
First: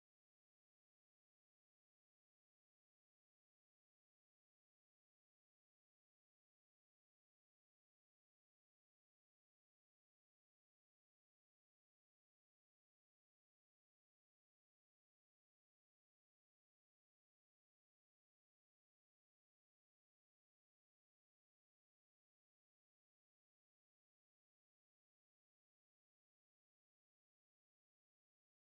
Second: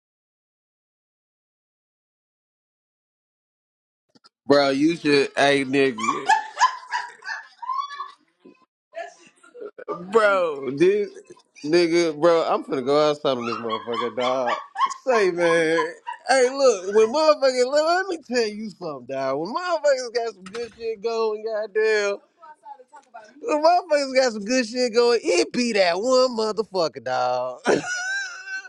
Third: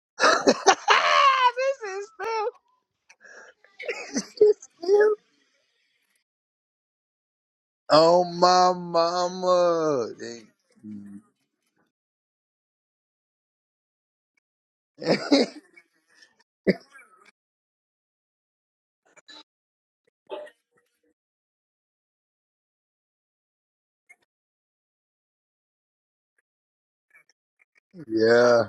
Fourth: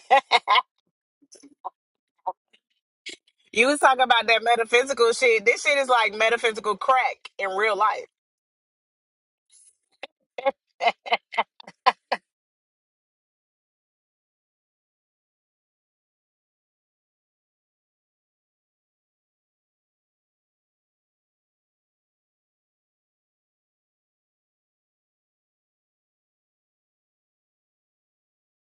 S3: You was talking about that
S2: Bro, you
S3: metaphysical
S2: should
S3: shit. This
S2: hey
S3: shit is
S2: nigga.
S3: like metaphysical crack in real life.
S1: Oh my mama.
S2: Bro, this nigga, bro, I'm finna go outside on this motherfucker, dog. Say man. Hey look, when motherfuckers let, let me tell you something, dog. When motherfuckers got some good shit going, goddamn. When motherfuckers got some good shit going, it be that one motherfucker, dog. you
S1: yeah.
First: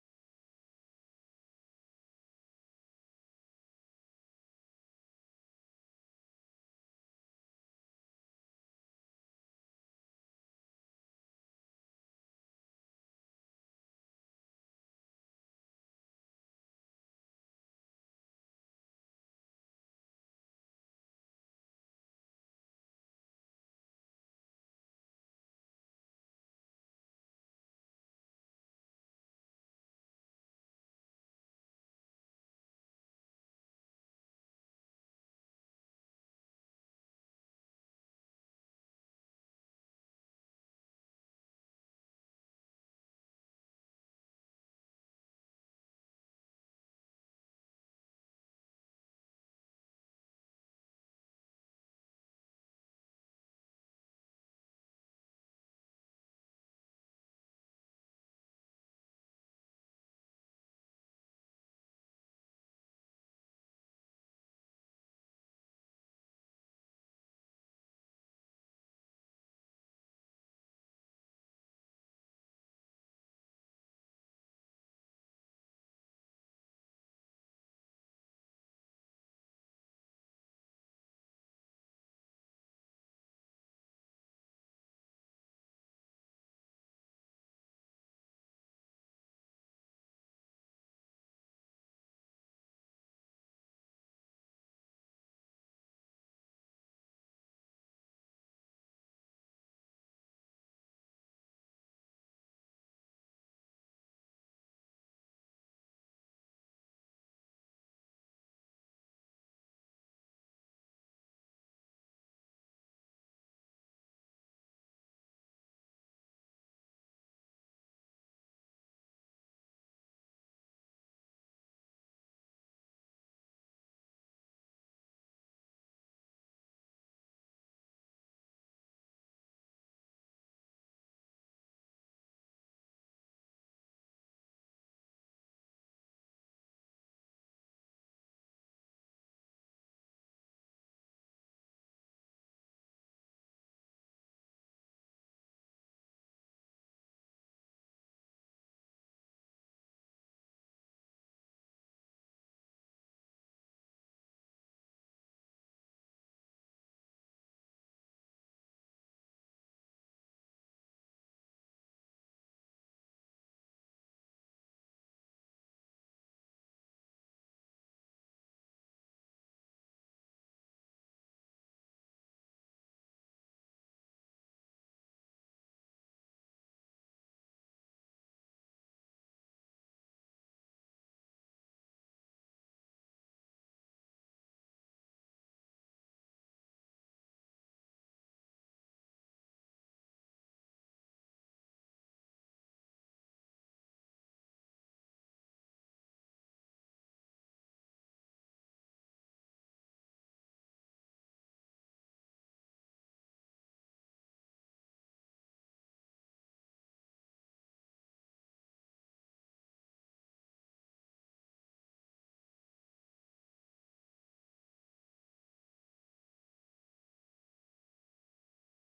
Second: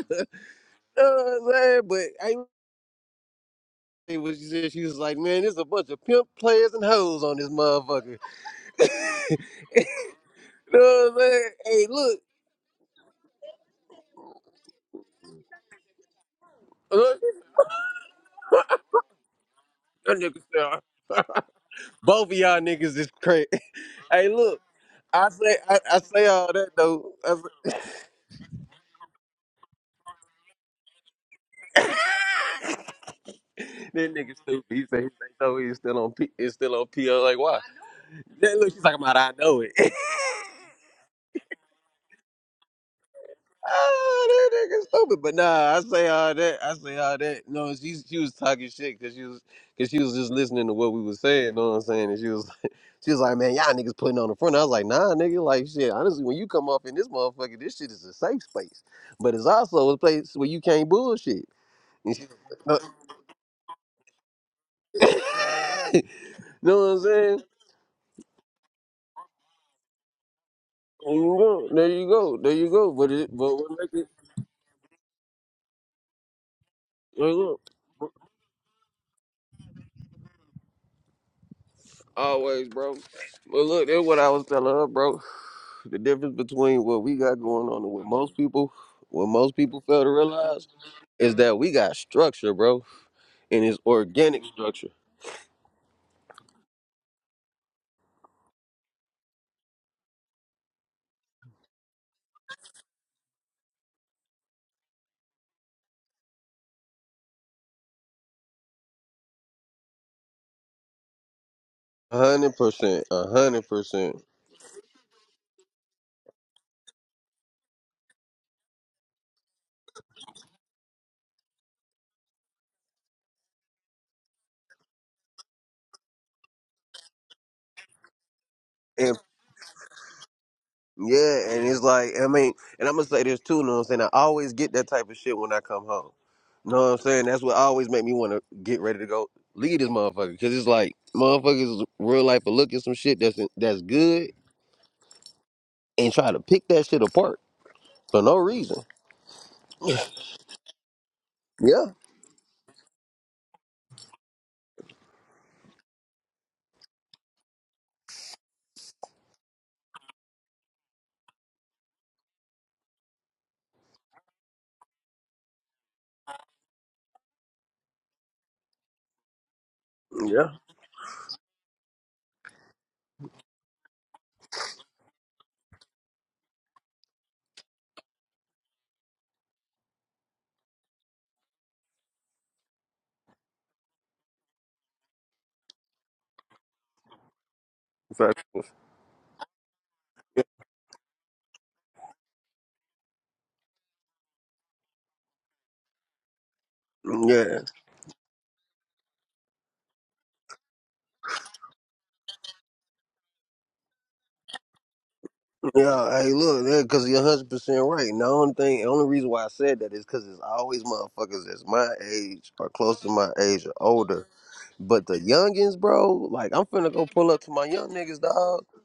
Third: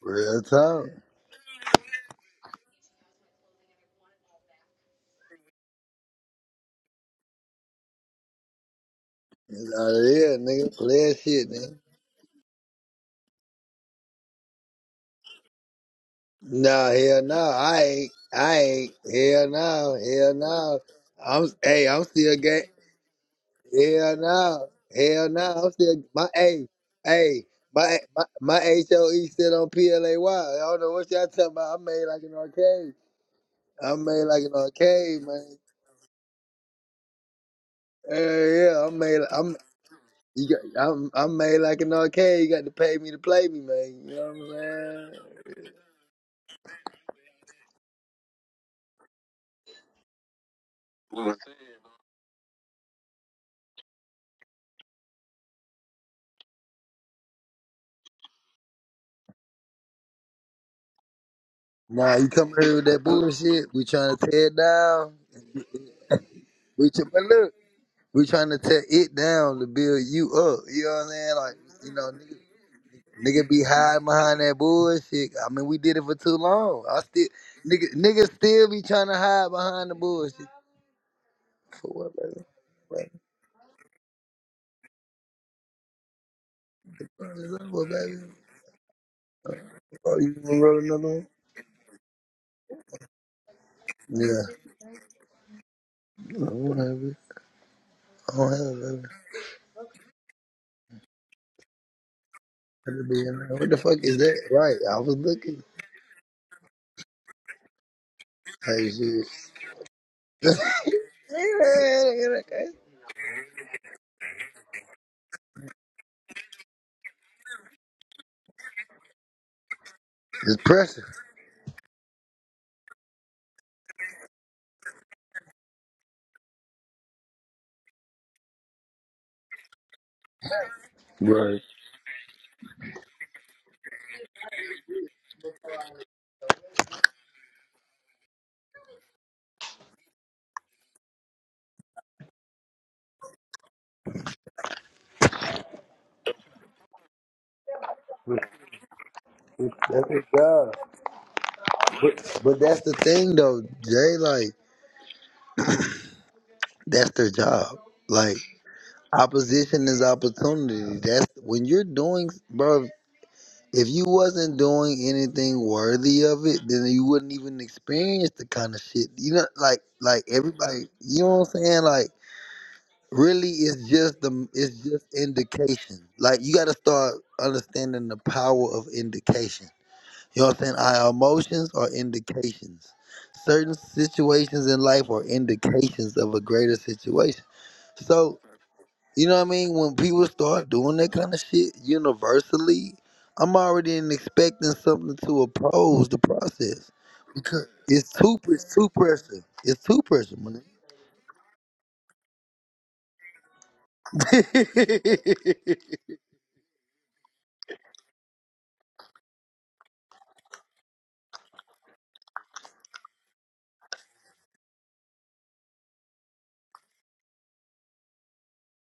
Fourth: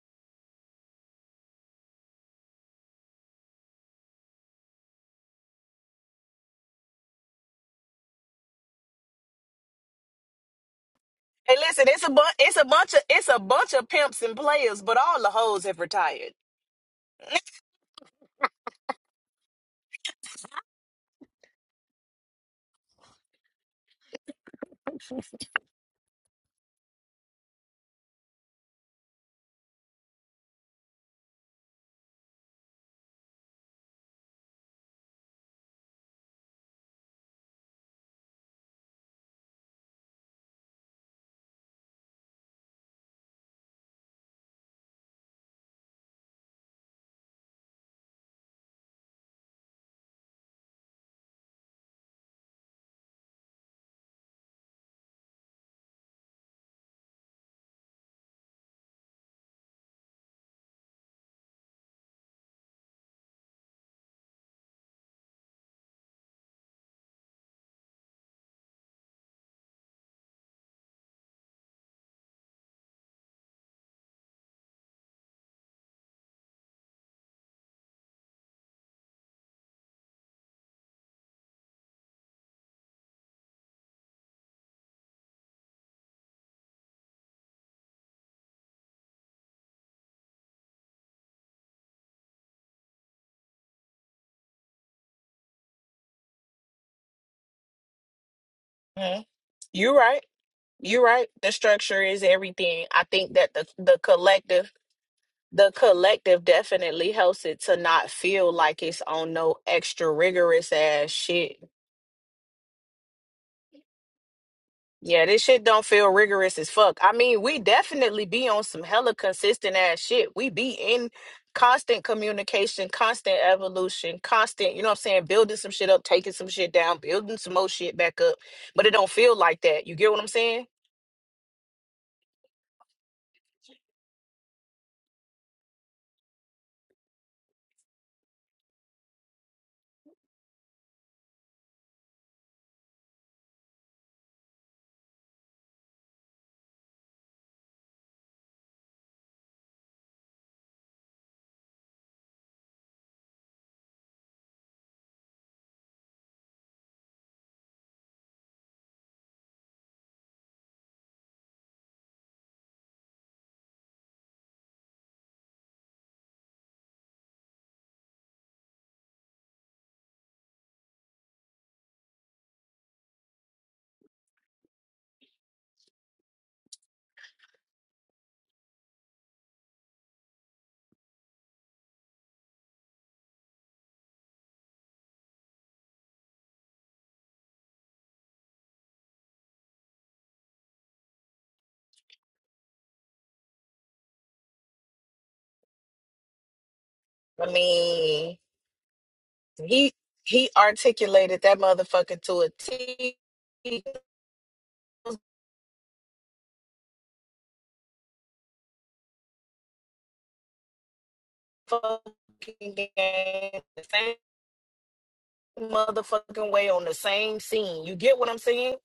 S1: Real talk.
S2: know what I'm saying? but hey, It was she said she was like, man, there's a bunch of pimp players and hoes on this motherfucker.
S1: That's
S2: you
S1: all it is, nigga.
S2: know
S1: Play
S2: what I'm
S1: that
S2: saying?
S1: shit,
S3: Hey,
S1: nigga.
S3: listen,
S2: Hey,
S3: it's a
S2: look,
S3: bu- it's a bunch of it's a bunch of pimps and players, but all the hoes have retired.
S1: Nah,
S2: look
S1: hell no. I ain't. I ain't. Hell no.
S2: that
S1: Hell
S2: nigga
S1: no.
S2: said,
S1: I'm. Hey, I'm
S2: both
S1: still
S2: of y'all
S1: gay.
S2: niggas is crazy.
S1: Hell
S2: hey, look,
S1: no.
S2: I
S1: Hell no.
S2: say
S1: I'm
S2: I, I
S1: still
S2: say
S1: my.
S2: all
S1: Hey,
S2: that though. I
S1: hey.
S2: say,
S1: My my my HOE still on PLAY. I don't know what y'all talking about. I'm made like an arcade. I'm
S2: that
S1: made
S2: nigga
S1: like an
S2: stupid. He said he
S1: arcade,
S2: think so
S1: man.
S2: he's still on P, he's still on P. O. like why?
S1: Hell
S2: That look, she's
S1: yeah. I'm
S2: talking about
S1: made.
S2: I
S1: I'm.
S2: know it.
S1: You got, I'm I'm made like an arcade. You got to pay me to play me, man. You know what
S2: Oh, that nigga stupid. But nah, I say all that. I say all that. No, she she was talking shit because she was because she was just listening to what we was
S1: I'm saying?
S2: saying. You know what I'm saying? And she was like, she was like, man, y'all niggas putting on the front. I was like, nah, nigga, like shit. Honestly, when you come off in this motherfucker, this shit is a safe space, but it's also a place where you can't bullshit. And
S1: Nah,
S2: she-
S1: you come here
S2: was like,
S1: with
S2: Uh,
S1: that bullshit. We trying to tear it down.
S2: know what
S1: We
S2: I'm
S1: tr- but
S2: saying?
S1: look. We trying to tear it down to build you up. You know what I'm
S2: There
S1: saying?
S2: you
S1: Like,
S2: go. There
S1: you
S2: you
S1: know,
S2: go. There you go. But it,
S1: nigga, nigga
S2: but
S1: be
S2: what make
S1: hiding behind that bullshit. I mean, we did it for too long. I still,
S2: it?
S1: nigga, nigga still be trying to hide behind the bullshit. For what, baby?
S2: Always, bro.
S1: Like,
S2: But look, that's what I was telling her, bro. The difference between what
S1: the
S2: we
S1: fun
S2: got
S1: is
S2: going on
S1: over,
S2: and what
S1: baby.
S2: most people, what most people fail to
S1: Oh, you gonna
S2: realize,
S1: roll another one?
S2: is that we got structure, bro, and it's
S1: Yeah.
S2: organic structure.
S1: I don't have it. I don't have it, baby.
S3: Mhm. You're right. You're right. The structure is everything.
S1: Let
S3: I
S1: it be
S3: think
S1: in
S3: that
S1: there.
S3: the
S1: What the fuck
S3: the
S1: is that?
S3: collective
S1: Right, I was looking.
S3: the collective definitely helps it to not feel like
S1: Hey,
S3: it's
S1: shit.
S3: on no extra rigorous ass shit.
S2: A hundred percent, a hundred percent.
S3: Yeah, this shit don't feel rigorous as fuck. I mean, we definitely be on some hella consistent ass shit. We
S1: it's
S3: be
S1: pressure.
S3: in constant communication, constant evolution, constant, you know what I'm saying, building some shit up, taking some shit down, building some more shit back up. but it don't
S2: And
S3: feel like that. You get what I'm saying?
S2: yeah,
S1: Right.
S2: and it's like I mean, and I'm gonna say this too. You know what I'm saying? I always get that type of shit when I come home. You know what I'm saying? That's what always make me want to get ready to go leave this motherfucker because it's like motherfuckers real life are looking some shit that's that's good and try to pick that shit apart for no reason.
S1: That's it, God.
S2: Yeah,
S1: But that's the thing though, Jay, like, that's their job. Like, opposition is opportunity. That's when you're doing, bro, if you wasn't doing anything worthy of it, then you wouldn't even experience the kind of shit. You know, like, like
S2: yeah,
S1: everybody, you know what I'm saying? Like, really, it's just the, it's just indication. Like, you got to start understanding the power of indication. You know what I'm saying? Our emotions are indications. Certain situations in life are indications of a greater situation. So,
S2: Facts.
S1: you know what I mean? When people start doing that kind of shit universally, I'm already in expecting something to oppose the process.
S3: I
S2: yeah,
S1: Because it's
S3: mean,
S1: too it's too pressure. It's
S3: he
S1: too pressure,
S3: he
S1: man.
S3: articulated that motherfucker to a T.
S2: yeah. Hey, look, that because you're 100 percent right. And the only thing, the only reason why I said that is because it's always motherfuckers that's my age or
S3: fucking game,
S2: close to my age or
S3: the same
S2: older. But the youngins, bro,
S3: motherfucking
S2: like I'm
S3: way on
S2: finna
S3: the
S2: go pull
S3: same
S2: up to my
S3: scene.
S2: young
S3: You get
S2: niggas,
S3: what I'm
S2: dog.
S3: saying?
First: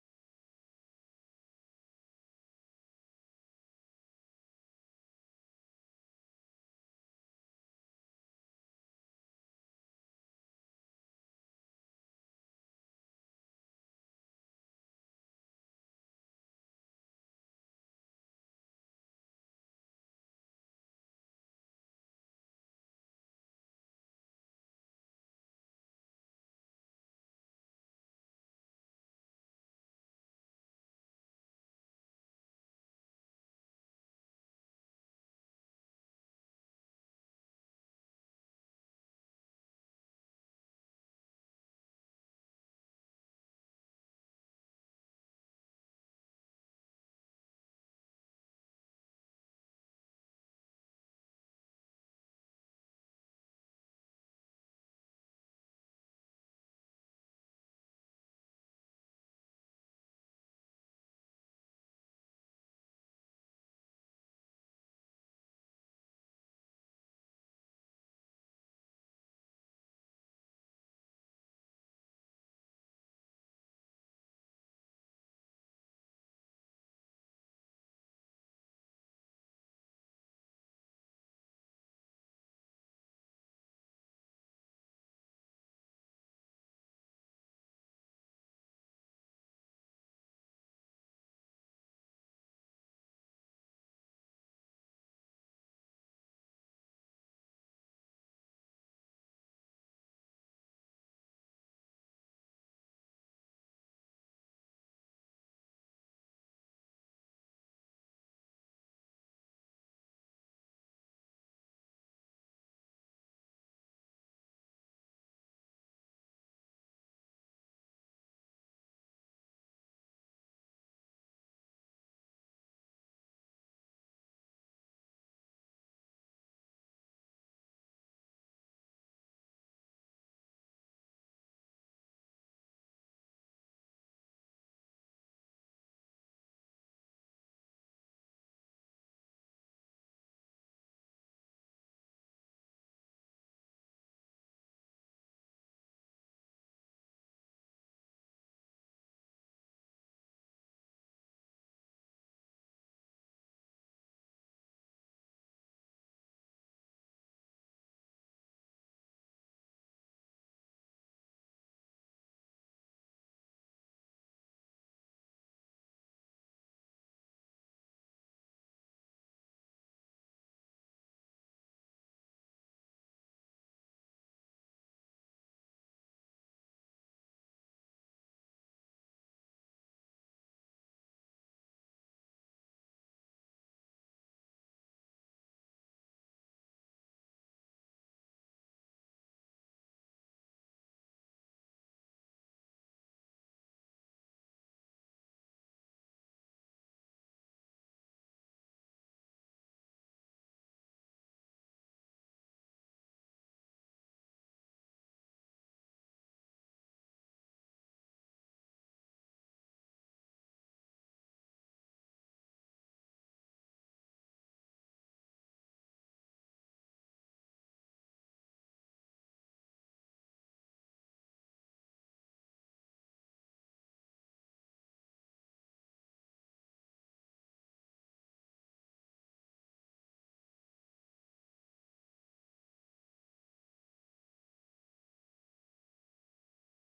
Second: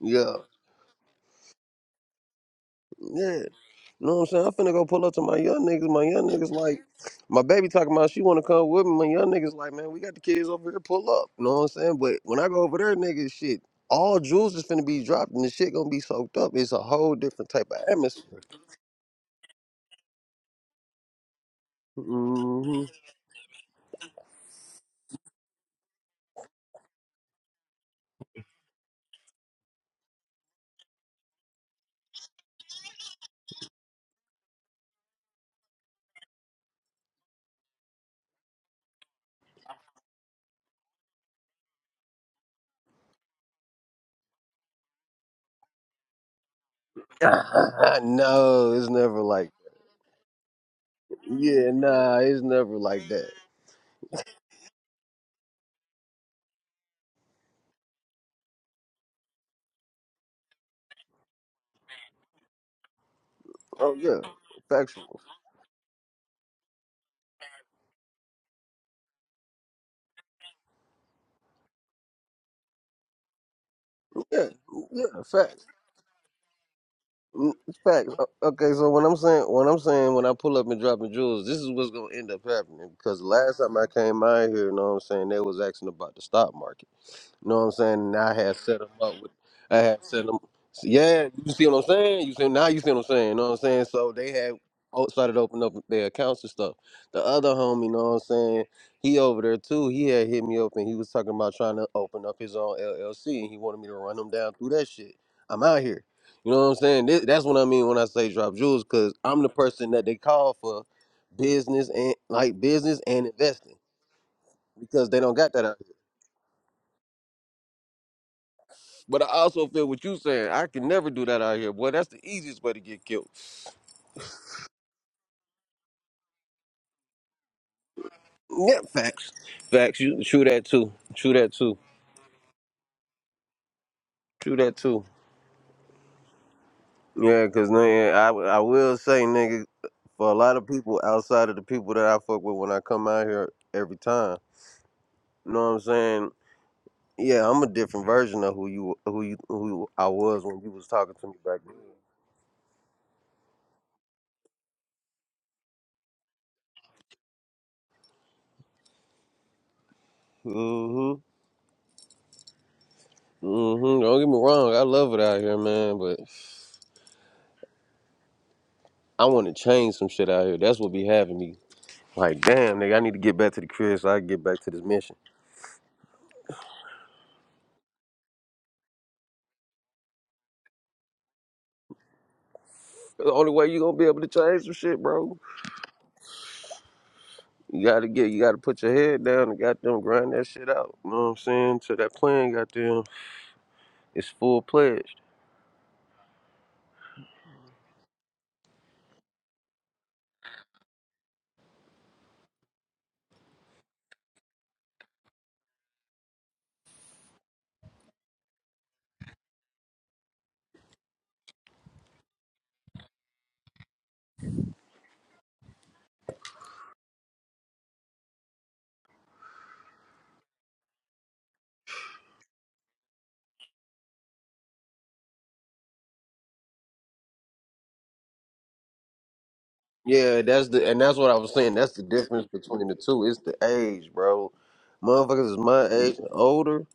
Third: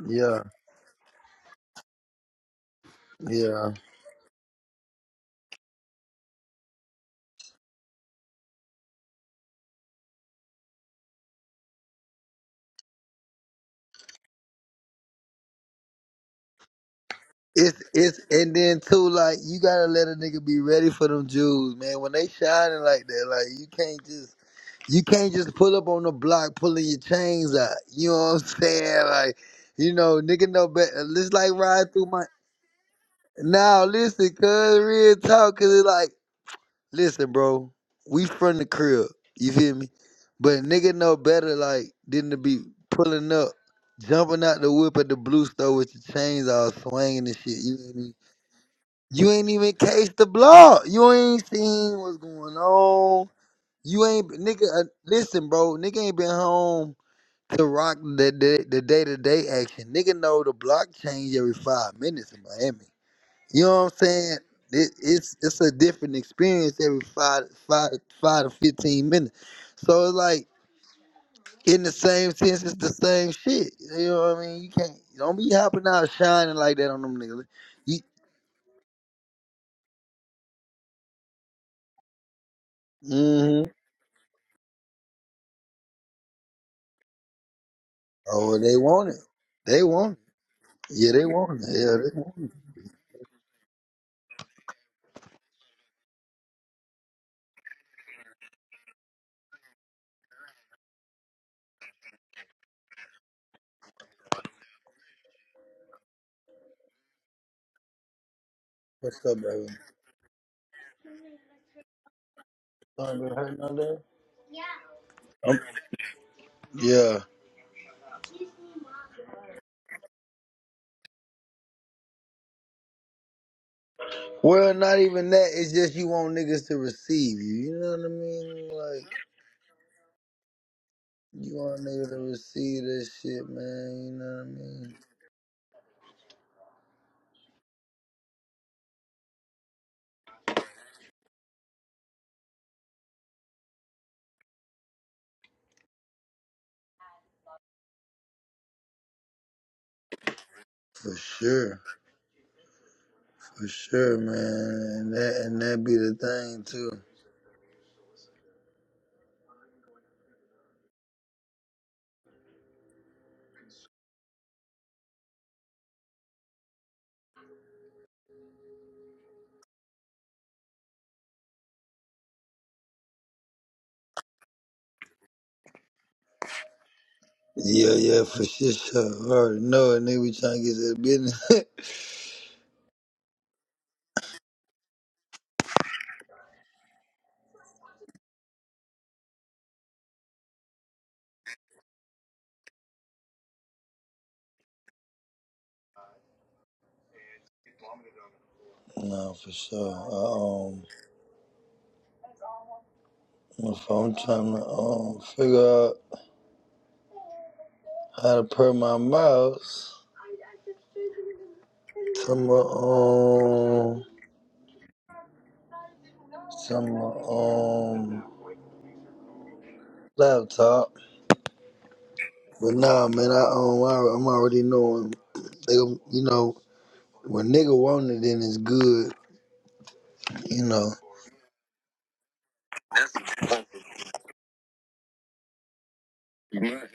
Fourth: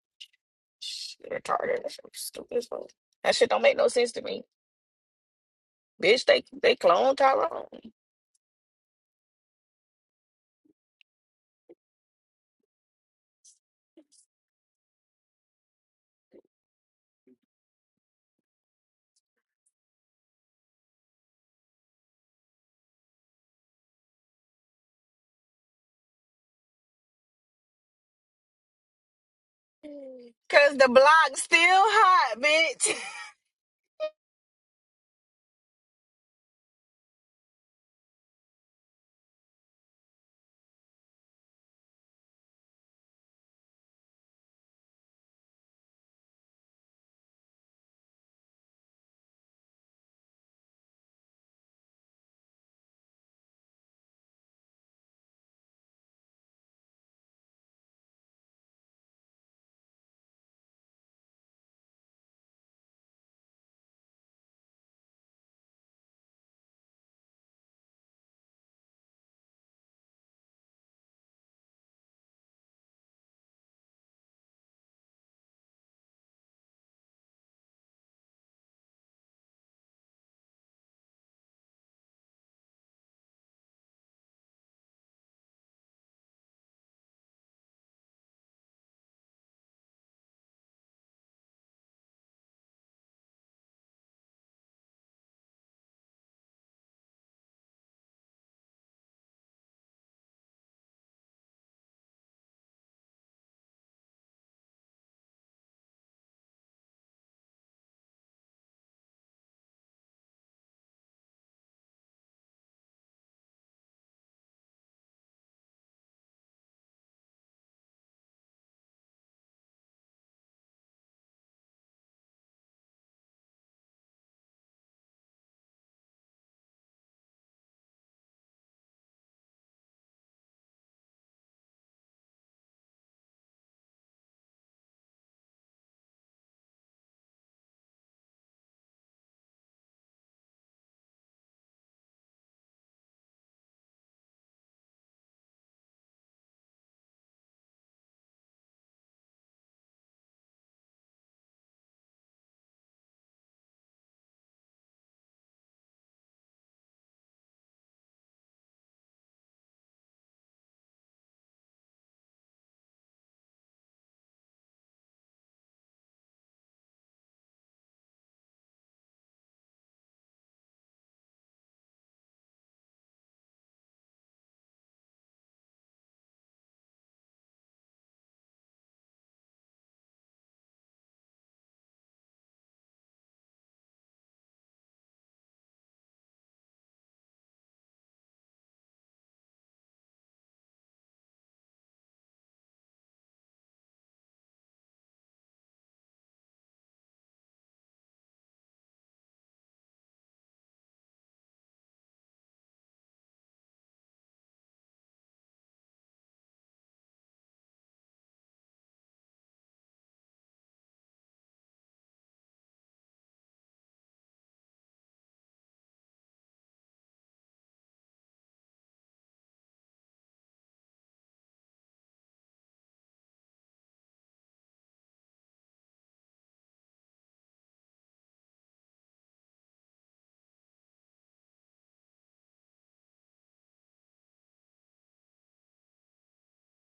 S2: Yeah.
S1: yeah,
S3: Shit, retarded. That shit was stupid as fuck. That
S2: Yeah.
S3: shit don't
S1: yeah.
S3: make no
S2: You
S3: sense
S2: know
S3: to
S2: what I'm
S3: me.
S2: saying? I'm finna go pull up to my young niggas. My
S3: Bitch,
S2: young
S3: they
S2: niggas
S3: they
S2: like,
S3: clone
S2: my baby
S3: Tyrone.
S2: talking about she wanna come with me. My young niggas like, man, we got the kids over here, pull up. You know what I'm saying? But when I go over there, niggas, shit, all jewels is finna be dropped and the shit gonna be soaked up. It's a whole different type of
S1: It's it's
S2: atmosphere.
S1: and then too like you gotta let a nigga be ready for them Jews, man. When they shining
S2: hmm
S1: like that, like you can't just you can't just pull up on the block pulling your chains out. You know what I'm saying? Like, you know, nigga know
S3: Cause the
S1: better. Just
S3: block's
S1: like
S3: still
S1: ride through my
S3: hot, bitch.
S1: now. Listen, cuz real talk, cause it's like, listen, bro, we from the crib. You feel me? But nigga know better, like than to be pulling up, jumping out the whip at the blue store with your chains all swinging and shit. You know what I mean?
S2: no, it's never
S1: You
S2: like,
S1: ain't even cased the block. You ain't
S2: yeah,
S1: seen
S2: nah,
S1: what's
S2: it's
S1: going
S2: never like that.
S1: on. You ain't nigga. Uh, listen, bro. Nigga ain't been home to rock the the the day to day action. Nigga know the block change every five minutes in Miami. You know what
S2: Oh
S1: I'm
S2: yeah,
S1: saying? It,
S2: factual.
S1: it's it's a different experience every five five five to fifteen minutes. So it's like in the same sense, it's the same shit. You know what I
S2: Yeah,
S1: mean? You can't
S2: yeah,
S1: don't be
S2: facts.
S1: hopping out shining like that on them niggas.
S2: Mm,
S1: You,
S2: Facts. O- Okay, so when I'm saying when I'm saying when I pull up and dropping jewels, this is what's gonna end up happening. Because last
S1: mm-hmm.
S2: time I came out here, you know what I'm saying, they was asking about the stock market. You know what I'm saying? And I had
S1: Oh, they
S2: set him
S1: want
S2: up
S1: it.
S2: with, I
S1: They
S2: had
S1: want it.
S2: set him.
S1: Yeah, they
S2: Yeah, you
S1: want it.
S2: see what I'm
S1: Yeah, they
S2: saying? You
S1: want it.
S2: see now? You see what I'm saying? You know what I'm saying? So they had o- started opening up their accounts and stuff. The other homie, you know what I'm saying? He over there too. He had hit me up and he was talking about trying to open up his own LLC and he wanted me to run him down through that shit. I'm out here. You know what I'm saying? This, that's what I mean when I say drop jewels, cause
S1: What's up,
S2: I'm the
S1: baby?
S2: person that they call for business and like business
S1: Son,
S2: and
S1: you hurting
S2: investing
S1: out there?
S2: because they don't got that
S1: Um,
S2: out
S1: yeah.
S2: But I also feel what you saying. I can never do that out here, boy. That's the easiest way to get killed.
S1: Well, not even that. It's just you want niggas to receive you. You know what I mean?
S2: Yeah,
S1: Like,
S2: facts. Facts. You true that too. True that
S1: you
S2: too.
S1: want niggas to receive this shit, man. You know what I
S2: True that
S1: mean?
S2: too. Yeah, cause nigga, I I will say, nigga, for a lot of people outside of the people that I fuck with when I come out here every time, you know what I'm saying? Yeah, I'm a different version of who you who you who I was when you was talking
S1: For
S2: to me back
S1: sure.
S2: then.
S1: For sure, man. And that, and that be the thing, too.
S2: Mhm. Mhm. Don't get me wrong. I love it out here, man, but I want to change some shit out here. That's what be having me Like, damn, nigga, I need to get back to the crib so I can get back to this mission.
S1: Yeah, yeah, for sure. sure. I already know it. Nigga, we trying to get to the business.
S2: That's the only way you gonna be able to change some shit, bro. You gotta get, you gotta put your head down and goddamn grind that shit out. You know what I'm saying? So that plan, goddamn, is full pledged.
S1: no, for sure. Uh, Um. If I'm trying to um, figure out how to put my mouse to my um to my um laptop. But nah, man, I um I, I'm already knowing they gon- you know when nigga want it, then it's good,
S2: Yeah,
S1: you
S2: that's the,
S1: know.
S2: and that's what I was saying. That's the difference between the two. It's the age, bro. Motherfuckers is my age and older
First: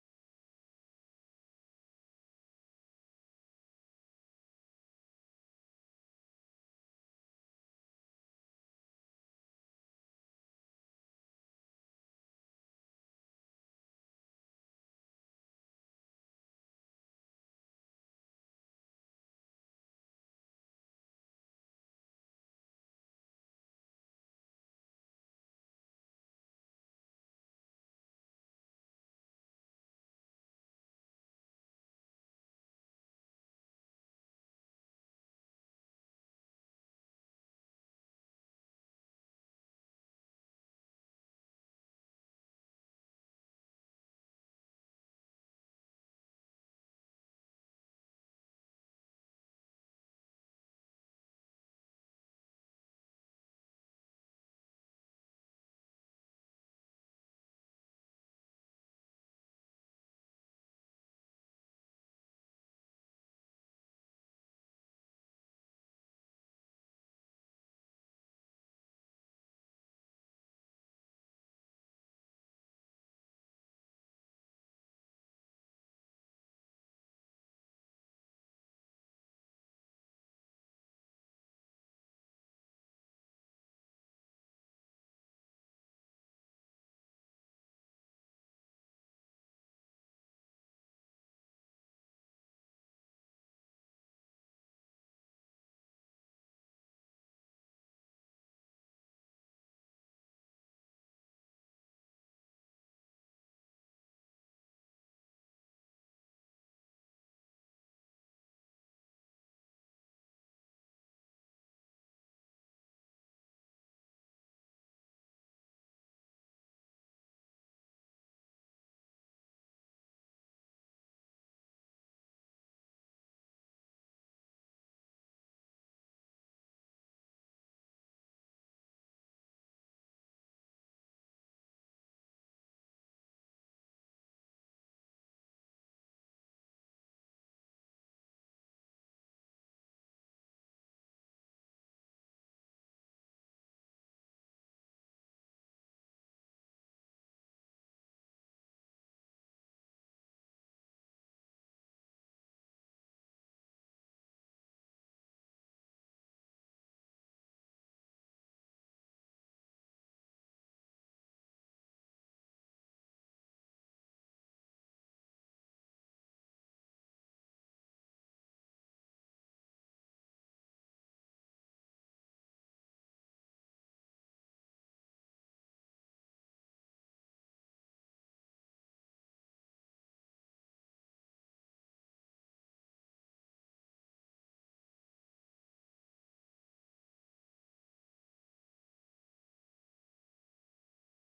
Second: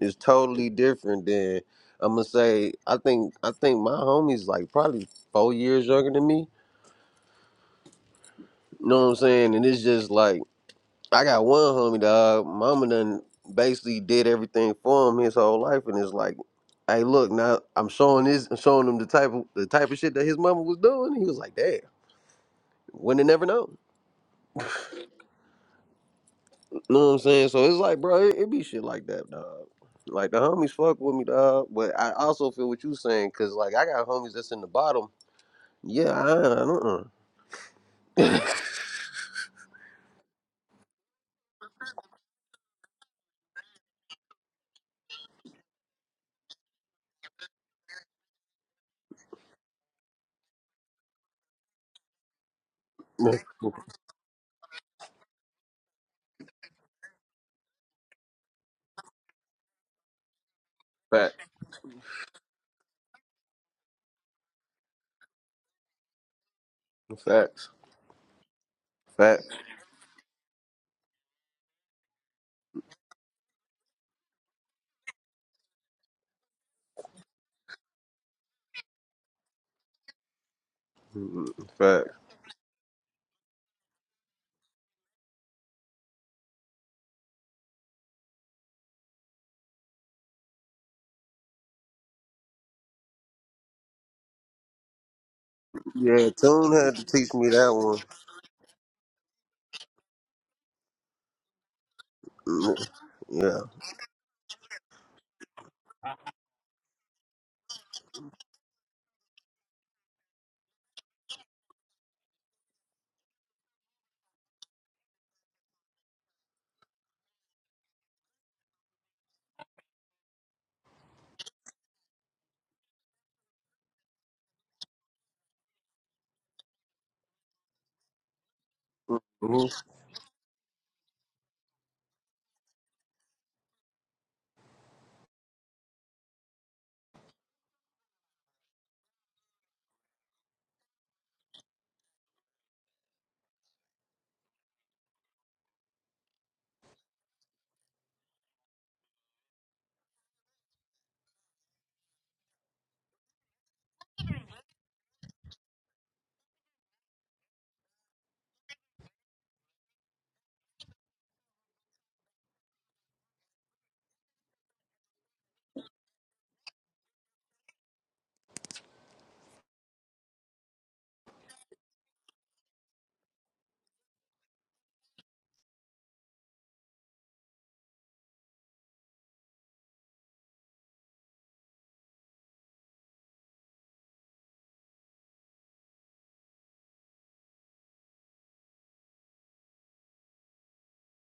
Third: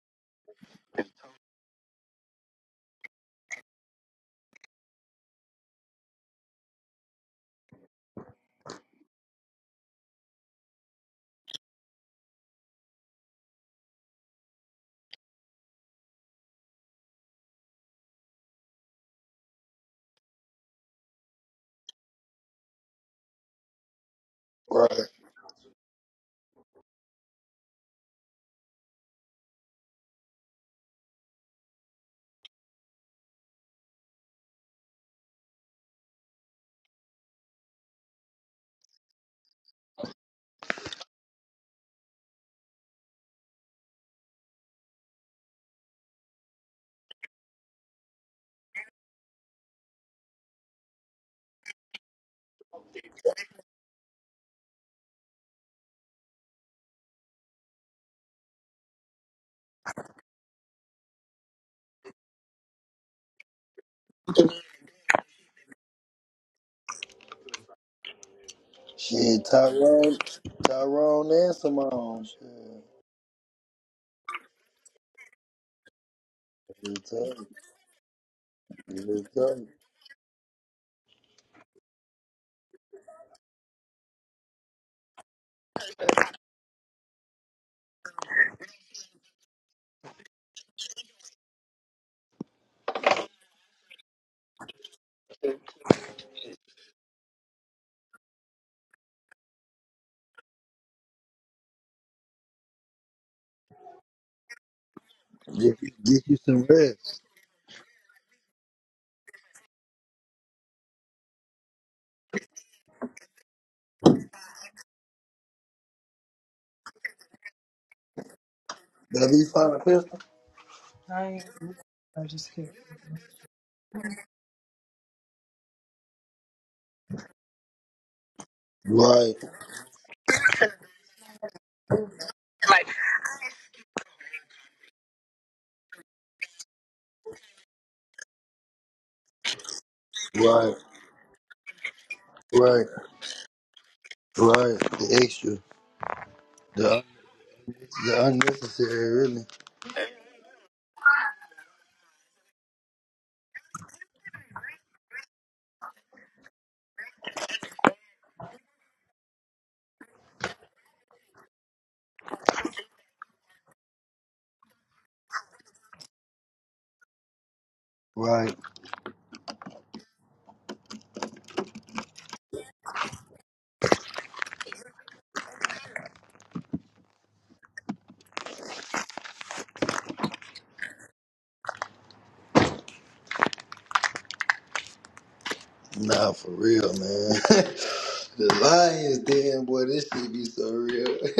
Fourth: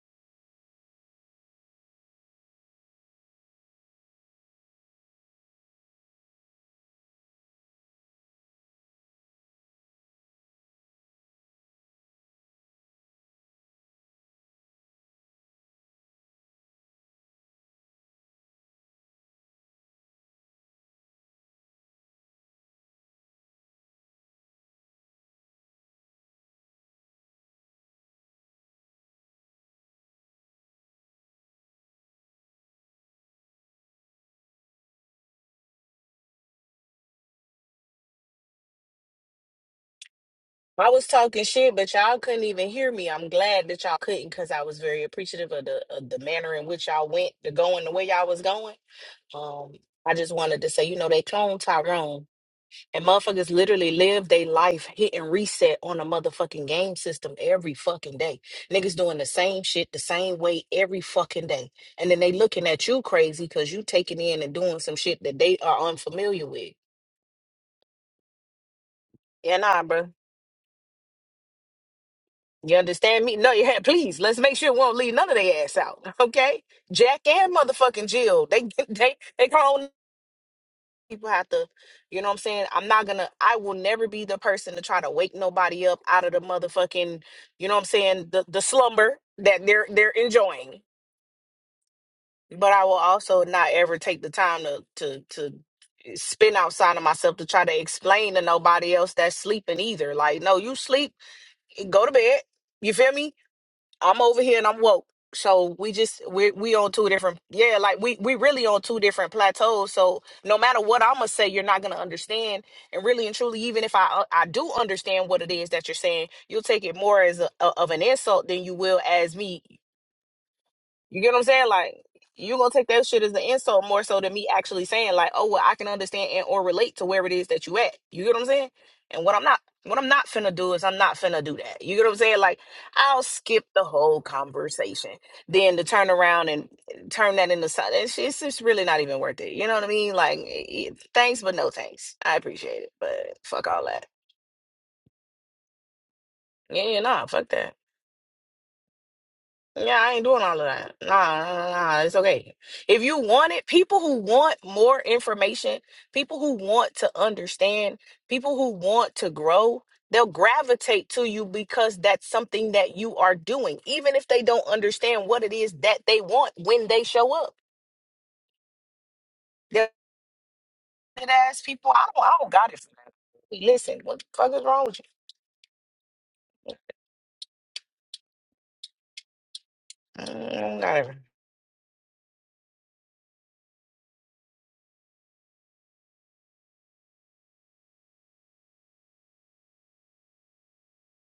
S2: is totally different than I'm gonna say. I think, I think my homie's like probably four years younger than me. You know what I'm saying? And it's just like. I got one homie dog. Mama done basically did everything for him his whole life, and it's like, hey, look, now I'm showing this, I'm showing him the type of the type of shit that his mama was doing. He was like, damn, wouldn't have never known.
S1: Right.
S2: You know what I'm saying? So it's like, bro, it, it be shit like that, dog. Like the homies fuck with me, dog. But I also feel what you saying, cause like I got homies that's in the bottom. Yeah, I, I don't.
S3: I was talking shit, but y'all couldn't even hear me. I'm glad that y'all couldn't because I was very appreciative of the of the manner in which y'all went, the going the way y'all was going. Um, I just wanted to say, you know, they cloned Tyrone and
S2: Uh.
S3: motherfuckers literally live their life hitting reset on a motherfucking game system every fucking day. Niggas doing the same shit the same way every
S2: Fact,
S3: fucking day. And then they looking at you crazy because you taking in and doing some shit that they are unfamiliar with.
S2: facts,
S1: Shit,
S2: facts,
S3: Yeah, nah, bruh.
S1: Tyrone, Tyrone, and Simone. Shit,
S3: You understand me? No, you had. Please, let's make sure we won't leave none of their ass out. Okay,
S1: just
S3: Jack
S1: tell
S3: and motherfucking Jill. They
S1: you,
S3: they
S1: just
S3: they
S1: tell you.
S3: grown people
S2: Mm,
S3: have to.
S2: facts.
S3: You know what I'm saying? I'm not gonna. I will never be the person to try to wake nobody up out of the motherfucking. You know what I'm saying? The the slumber that they're they're enjoying. But I will also not ever take the time to to to
S2: Yeah,
S3: spin
S2: Tune had
S3: outside of
S2: to teach
S3: myself to
S2: me
S3: try
S2: that
S3: to
S2: one.
S3: explain to nobody else that's sleeping either. Like, no, you sleep. Go to bed.
S2: Mm,
S3: You feel me?
S2: Yeah.
S3: I'm over here and I'm woke. So
S1: Get,
S3: we just
S1: get you
S3: we
S1: some
S3: we on two
S1: rest.
S3: different yeah, like we we really on two different plateaus. So no matter what I'm gonna say, you're not gonna understand. And really and truly, even if I uh, I do understand what it is that you're saying, you'll take it more as a, of an insult than you will
S1: That
S3: as
S1: be
S3: me.
S1: fine, pistol.
S3: You get what I'm saying? Like you gonna take that shit as an insult more so than me actually saying like, oh well, I can understand and or relate to where it is that you at. You get what I'm saying? And
S1: Right,
S3: what I'm not what I'm not finna do is I'm not finna do that. You get what I'm saying? Like I'll skip the whole conversation. Then to turn around and turn that into something, it's it's just really not even worth it. You know what I mean? Like it-
S1: right,
S3: it- thanks, but no thanks. I appreciate
S1: right.
S3: it, but fuck all that.
S1: Right, the extra,
S3: Yeah, yeah,
S1: the
S3: nah, fuck that.
S1: the unnecessary, really.
S3: Yeah, I ain't doing all of that. Nah, nah, nah, it's okay. If you want it, people who want more information, people who want to understand, people who want to grow, they'll gravitate to you because that's something that you are doing, even if they don't understand what it is that they want when they show up.
S1: Right,
S3: They're ass people. I don't, I don't got it for that. Listen, what the fuck is wrong with you? Mm, I don't got it.
S1: nah, for real, man. the lions, damn boy, this shit be so real.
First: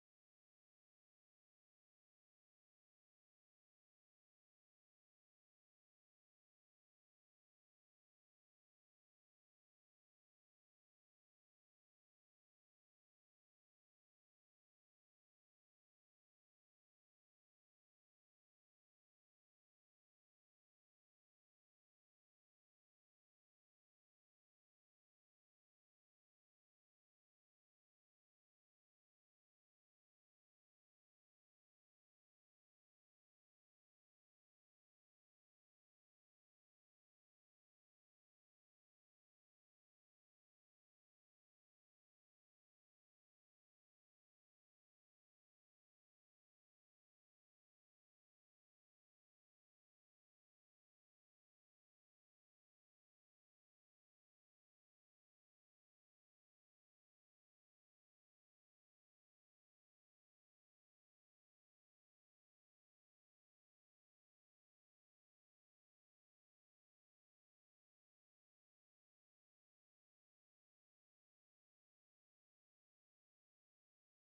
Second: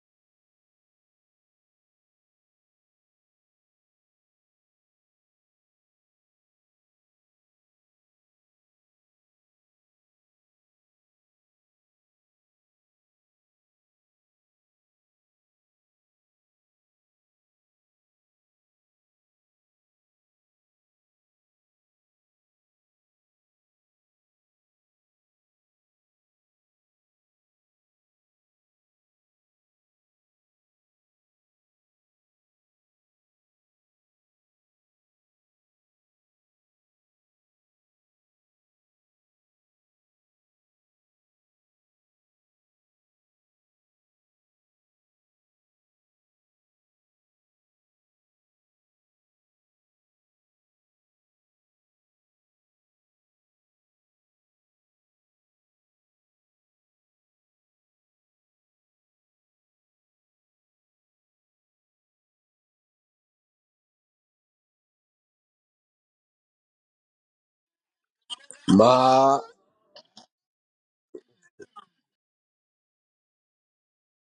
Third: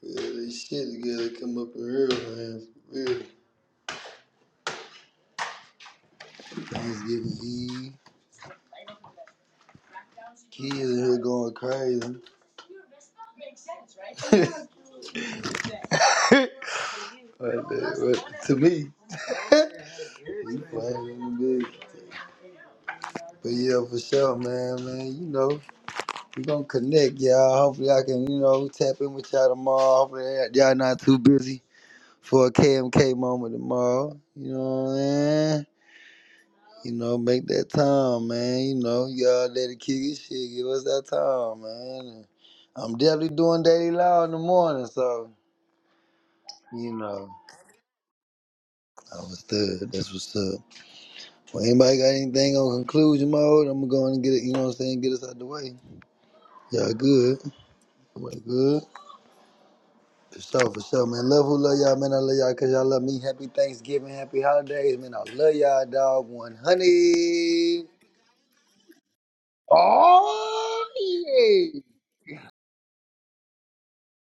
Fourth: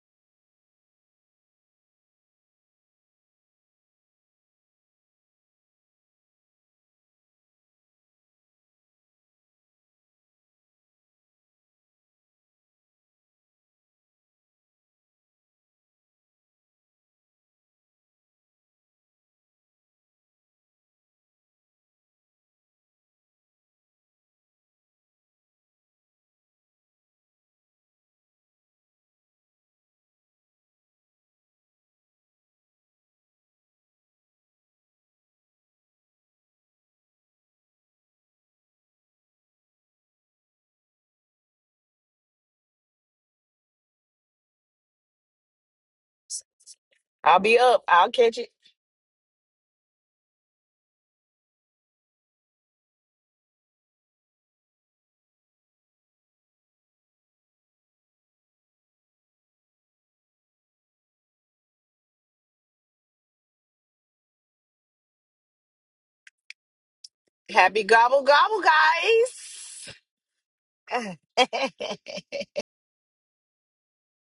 S1: yeah, this shit to come up in real, man. For real, Thanksgiving Eve, kids in here going crazy. Right there, right, to me, you playing in the big. But yeah, for sure, man, man. You know. We're gonna connect, y'all. Hopefully, I can, you know, tap in with y'all tomorrow. Hopefully, y'all not too busy for a KMK moment tomorrow. You know what I'm saying? You know, make that time, man. You know, y'all let it kick it, shit. Give us that time, man. And I'm definitely doing daily law in the morning, so you know,
S3: I'll be up. I'll catch it.
S1: I was third. That's what's up. Well, anybody got anything on conclusion mode? I'm gonna go and get it. You know what I'm saying? Get us out the way. Y'all good? Everybody good? For sure, for sure, man. Love who love y'all, man. I love y'all because y'all love me. Happy Thanksgiving, happy holidays, man. I love y'all, dog.
S3: Happy
S1: 100.
S3: gobble gobble,
S2: Ma
S1: Oh,
S3: guys.
S1: yeah.